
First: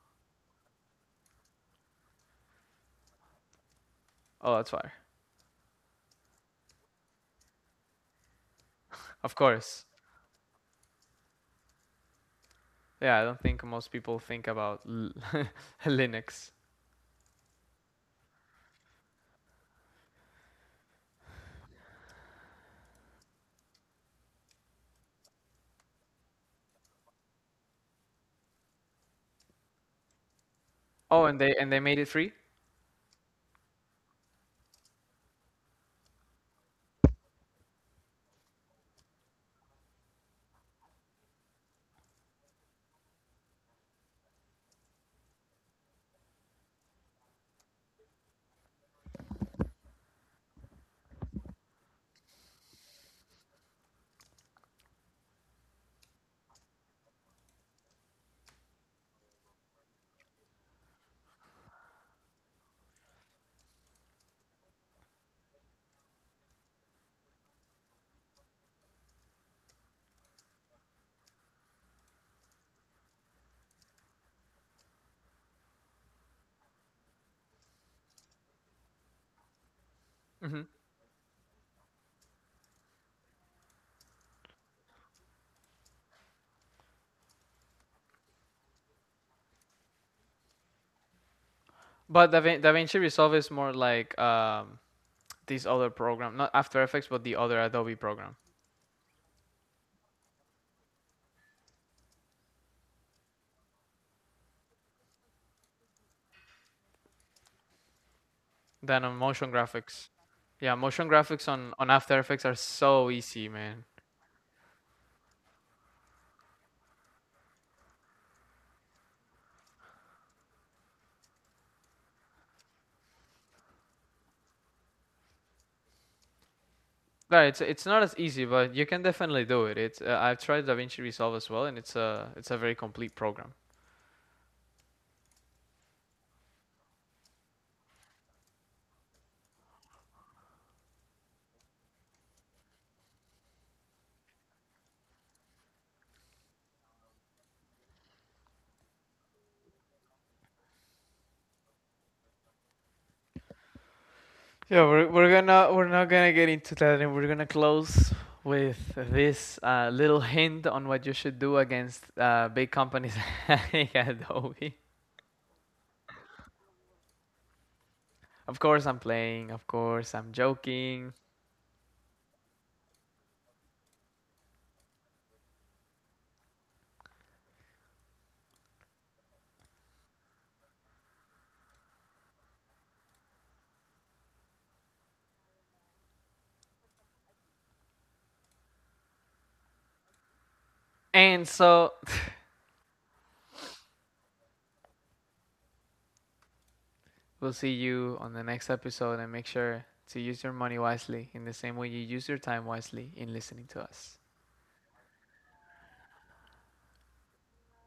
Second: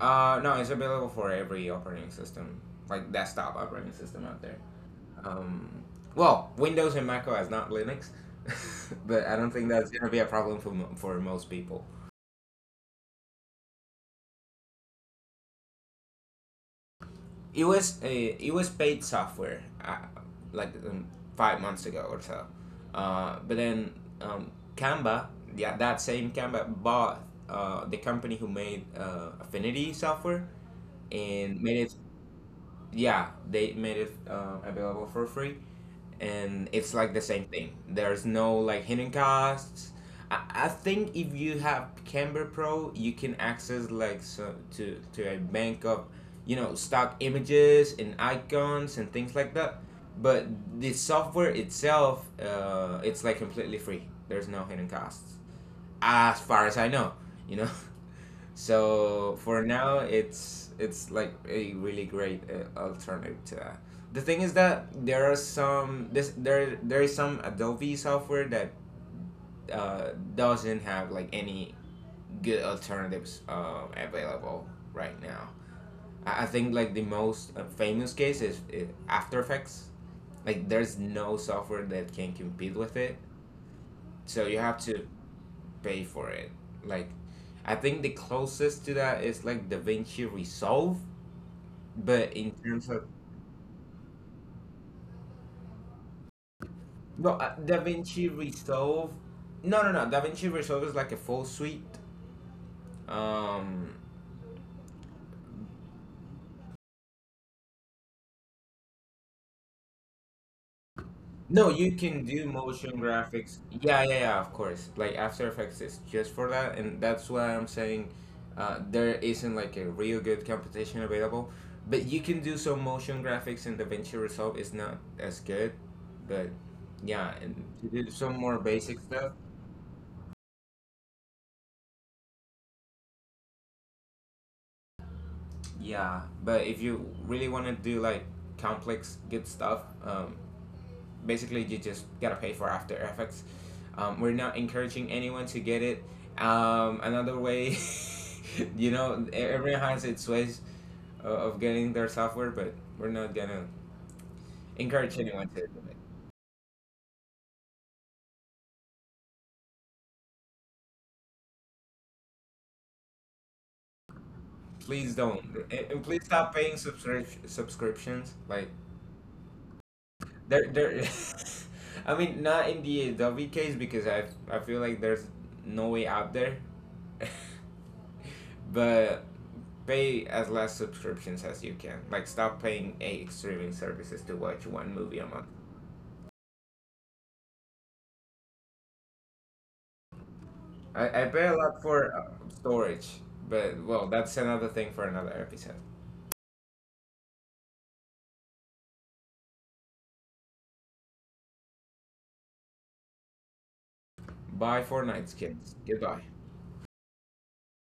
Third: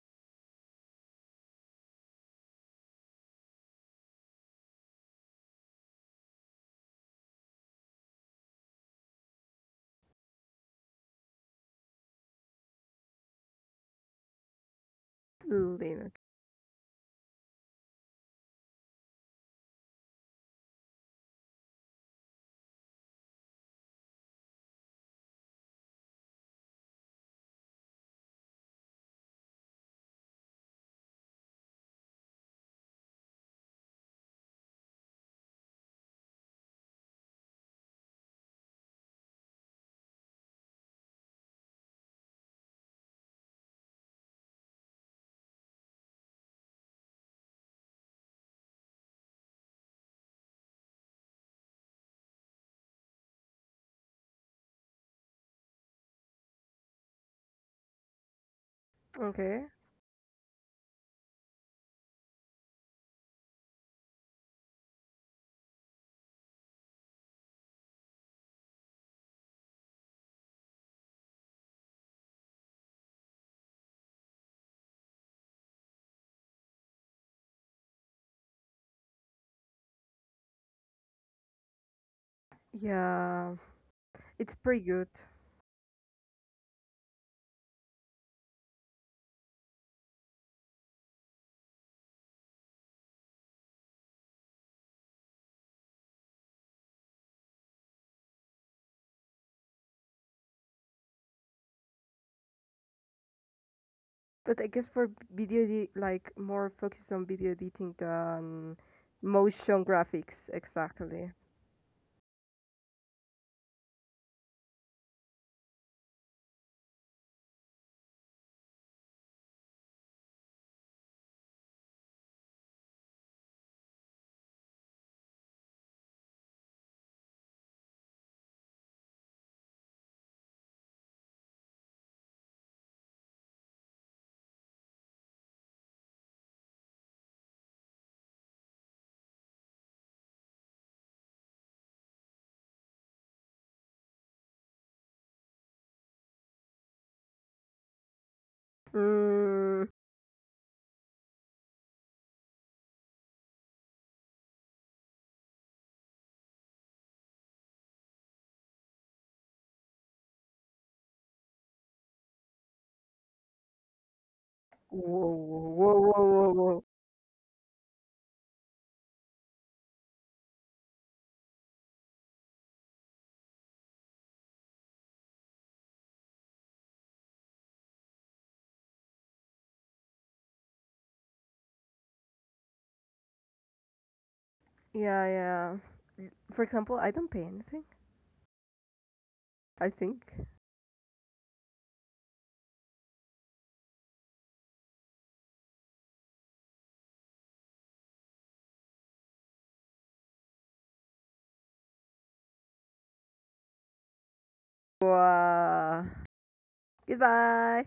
S2: Uh, no, it's available for every operating system, like desktop operating system out there.
S1: Oh, that's why.
S2: Um, well, Windows and Mac O S, not Linux, but
S1: Of
S2: I don't think
S1: course.
S2: that's gonna be a problem for mo- for most people.
S1: Yeah, I don't think most people think about l-
S3: Linux.
S1: Linux.
S2: It was a, it was paid software, uh, like, um, five months ago or so. Uh, but then, um, Canva, yeah, that same Canva bought, uh, the company who made, uh, Affinity software,
S1: Oh, and they
S2: and
S1: and
S2: made
S1: they
S2: it,
S1: made it free.
S2: yeah, they made it, um, available for free, and it's like the same thing. There's no, like, hidden costs. I, I think if you have Canva Pro, you can access, like, so, to to a bank of, you know, stock images and icons and things like that. But the software itself, uh, it's like completely free. There's no hidden costs, as far as I know. You know. So for
S3: Okay.
S2: now, it's it's like a really great, uh, alternative to that. The thing is that there are some this there there is some Adobe software that, uh, doesn't have like any good alternatives, um, available right now. I, I think like the most, uh, famous case is, uh, After Effects.
S1: Hmm.
S2: Like, there's no software that can compete with it.
S3: Yeah,
S2: So
S3: it's
S2: you have
S3: pretty
S2: to
S3: good.
S2: pay for it. Like, I think the closest to that is like DaVinci Resolve.
S1: But
S2: But in
S1: DaVin-
S2: terms
S1: DaVinci
S2: of,
S1: Resolve is more like um, these other program, not After Effects, but
S2: no,
S1: the
S2: uh,
S1: other
S2: Da
S1: Adobe program.
S2: Resolve, no, no, no, DaVinci Resolve is like a full suite. Um,
S3: But I guess for video, edi- like more focused on video editing than
S1: Then on motion
S3: motion
S1: graphics.
S3: graphics,
S1: Yeah, motion
S3: exactly.
S1: graphics
S2: No,
S1: on on
S2: you
S1: After
S2: can do
S1: Effects are
S2: motion
S1: so easy,
S2: graphics.
S1: man.
S2: Yeah, yeah, yeah, of course. Like, After Effects is just for that, and that's why I'm saying, uh, there isn't like a real good competition available. But you can do some motion graphics, and DaVinci Resolve is not as good. But yeah,
S1: Right,
S2: and
S1: it's it's
S2: to
S1: not
S2: do
S1: as
S2: some
S1: easy,
S2: more
S1: but you
S2: basic
S1: can
S2: stuff,
S1: definitely do it. It's uh, I've tried DaVinci Resolve as well, and it's a it's a very complete program.
S2: yeah. But if you really want to do like complex good stuff, um, basically you just gotta pay for After Effects. Um, we're not encouraging anyone to get it. Um, another way, you know, e- everyone
S3: Mm.
S2: has its ways, uh, of getting their software, but we're not gonna
S1: Yeah, we're
S2: encourage
S1: we're
S2: anyone to do it.
S1: gonna we're not gonna get into that, and we're gonna close with this uh, little hint on what you should do against uh, big companies like Adobe.
S3: Whoa,
S2: Please don't. And
S3: whoa,
S2: and
S3: whoa,
S2: please
S3: whoa, whoa,
S2: stop paying
S3: whoa.
S2: subscri- subscriptions.
S1: Of
S2: Like,
S1: course, I'm playing. Of course, I'm
S2: there, there.
S1: joking.
S2: I mean, not in the Adobe case because I, I feel like there's no way out there. But pay as less subscriptions as you can. Like, stop paying eight streaming services to watch one movie a
S3: Yeah,
S2: month.
S3: yeah. For example, I don't pay anything. I think.
S2: I, I pay
S1: And
S2: a lot
S1: so
S2: for, uh, storage, but well, that's another thing for another episode.
S1: we'll see you on the next episode, and make sure to use your money wisely in the same way you use your time wisely in listening to us.
S2: Bye for nights, kids.
S3: Wow.
S2: Goodbye.
S3: Goodbye.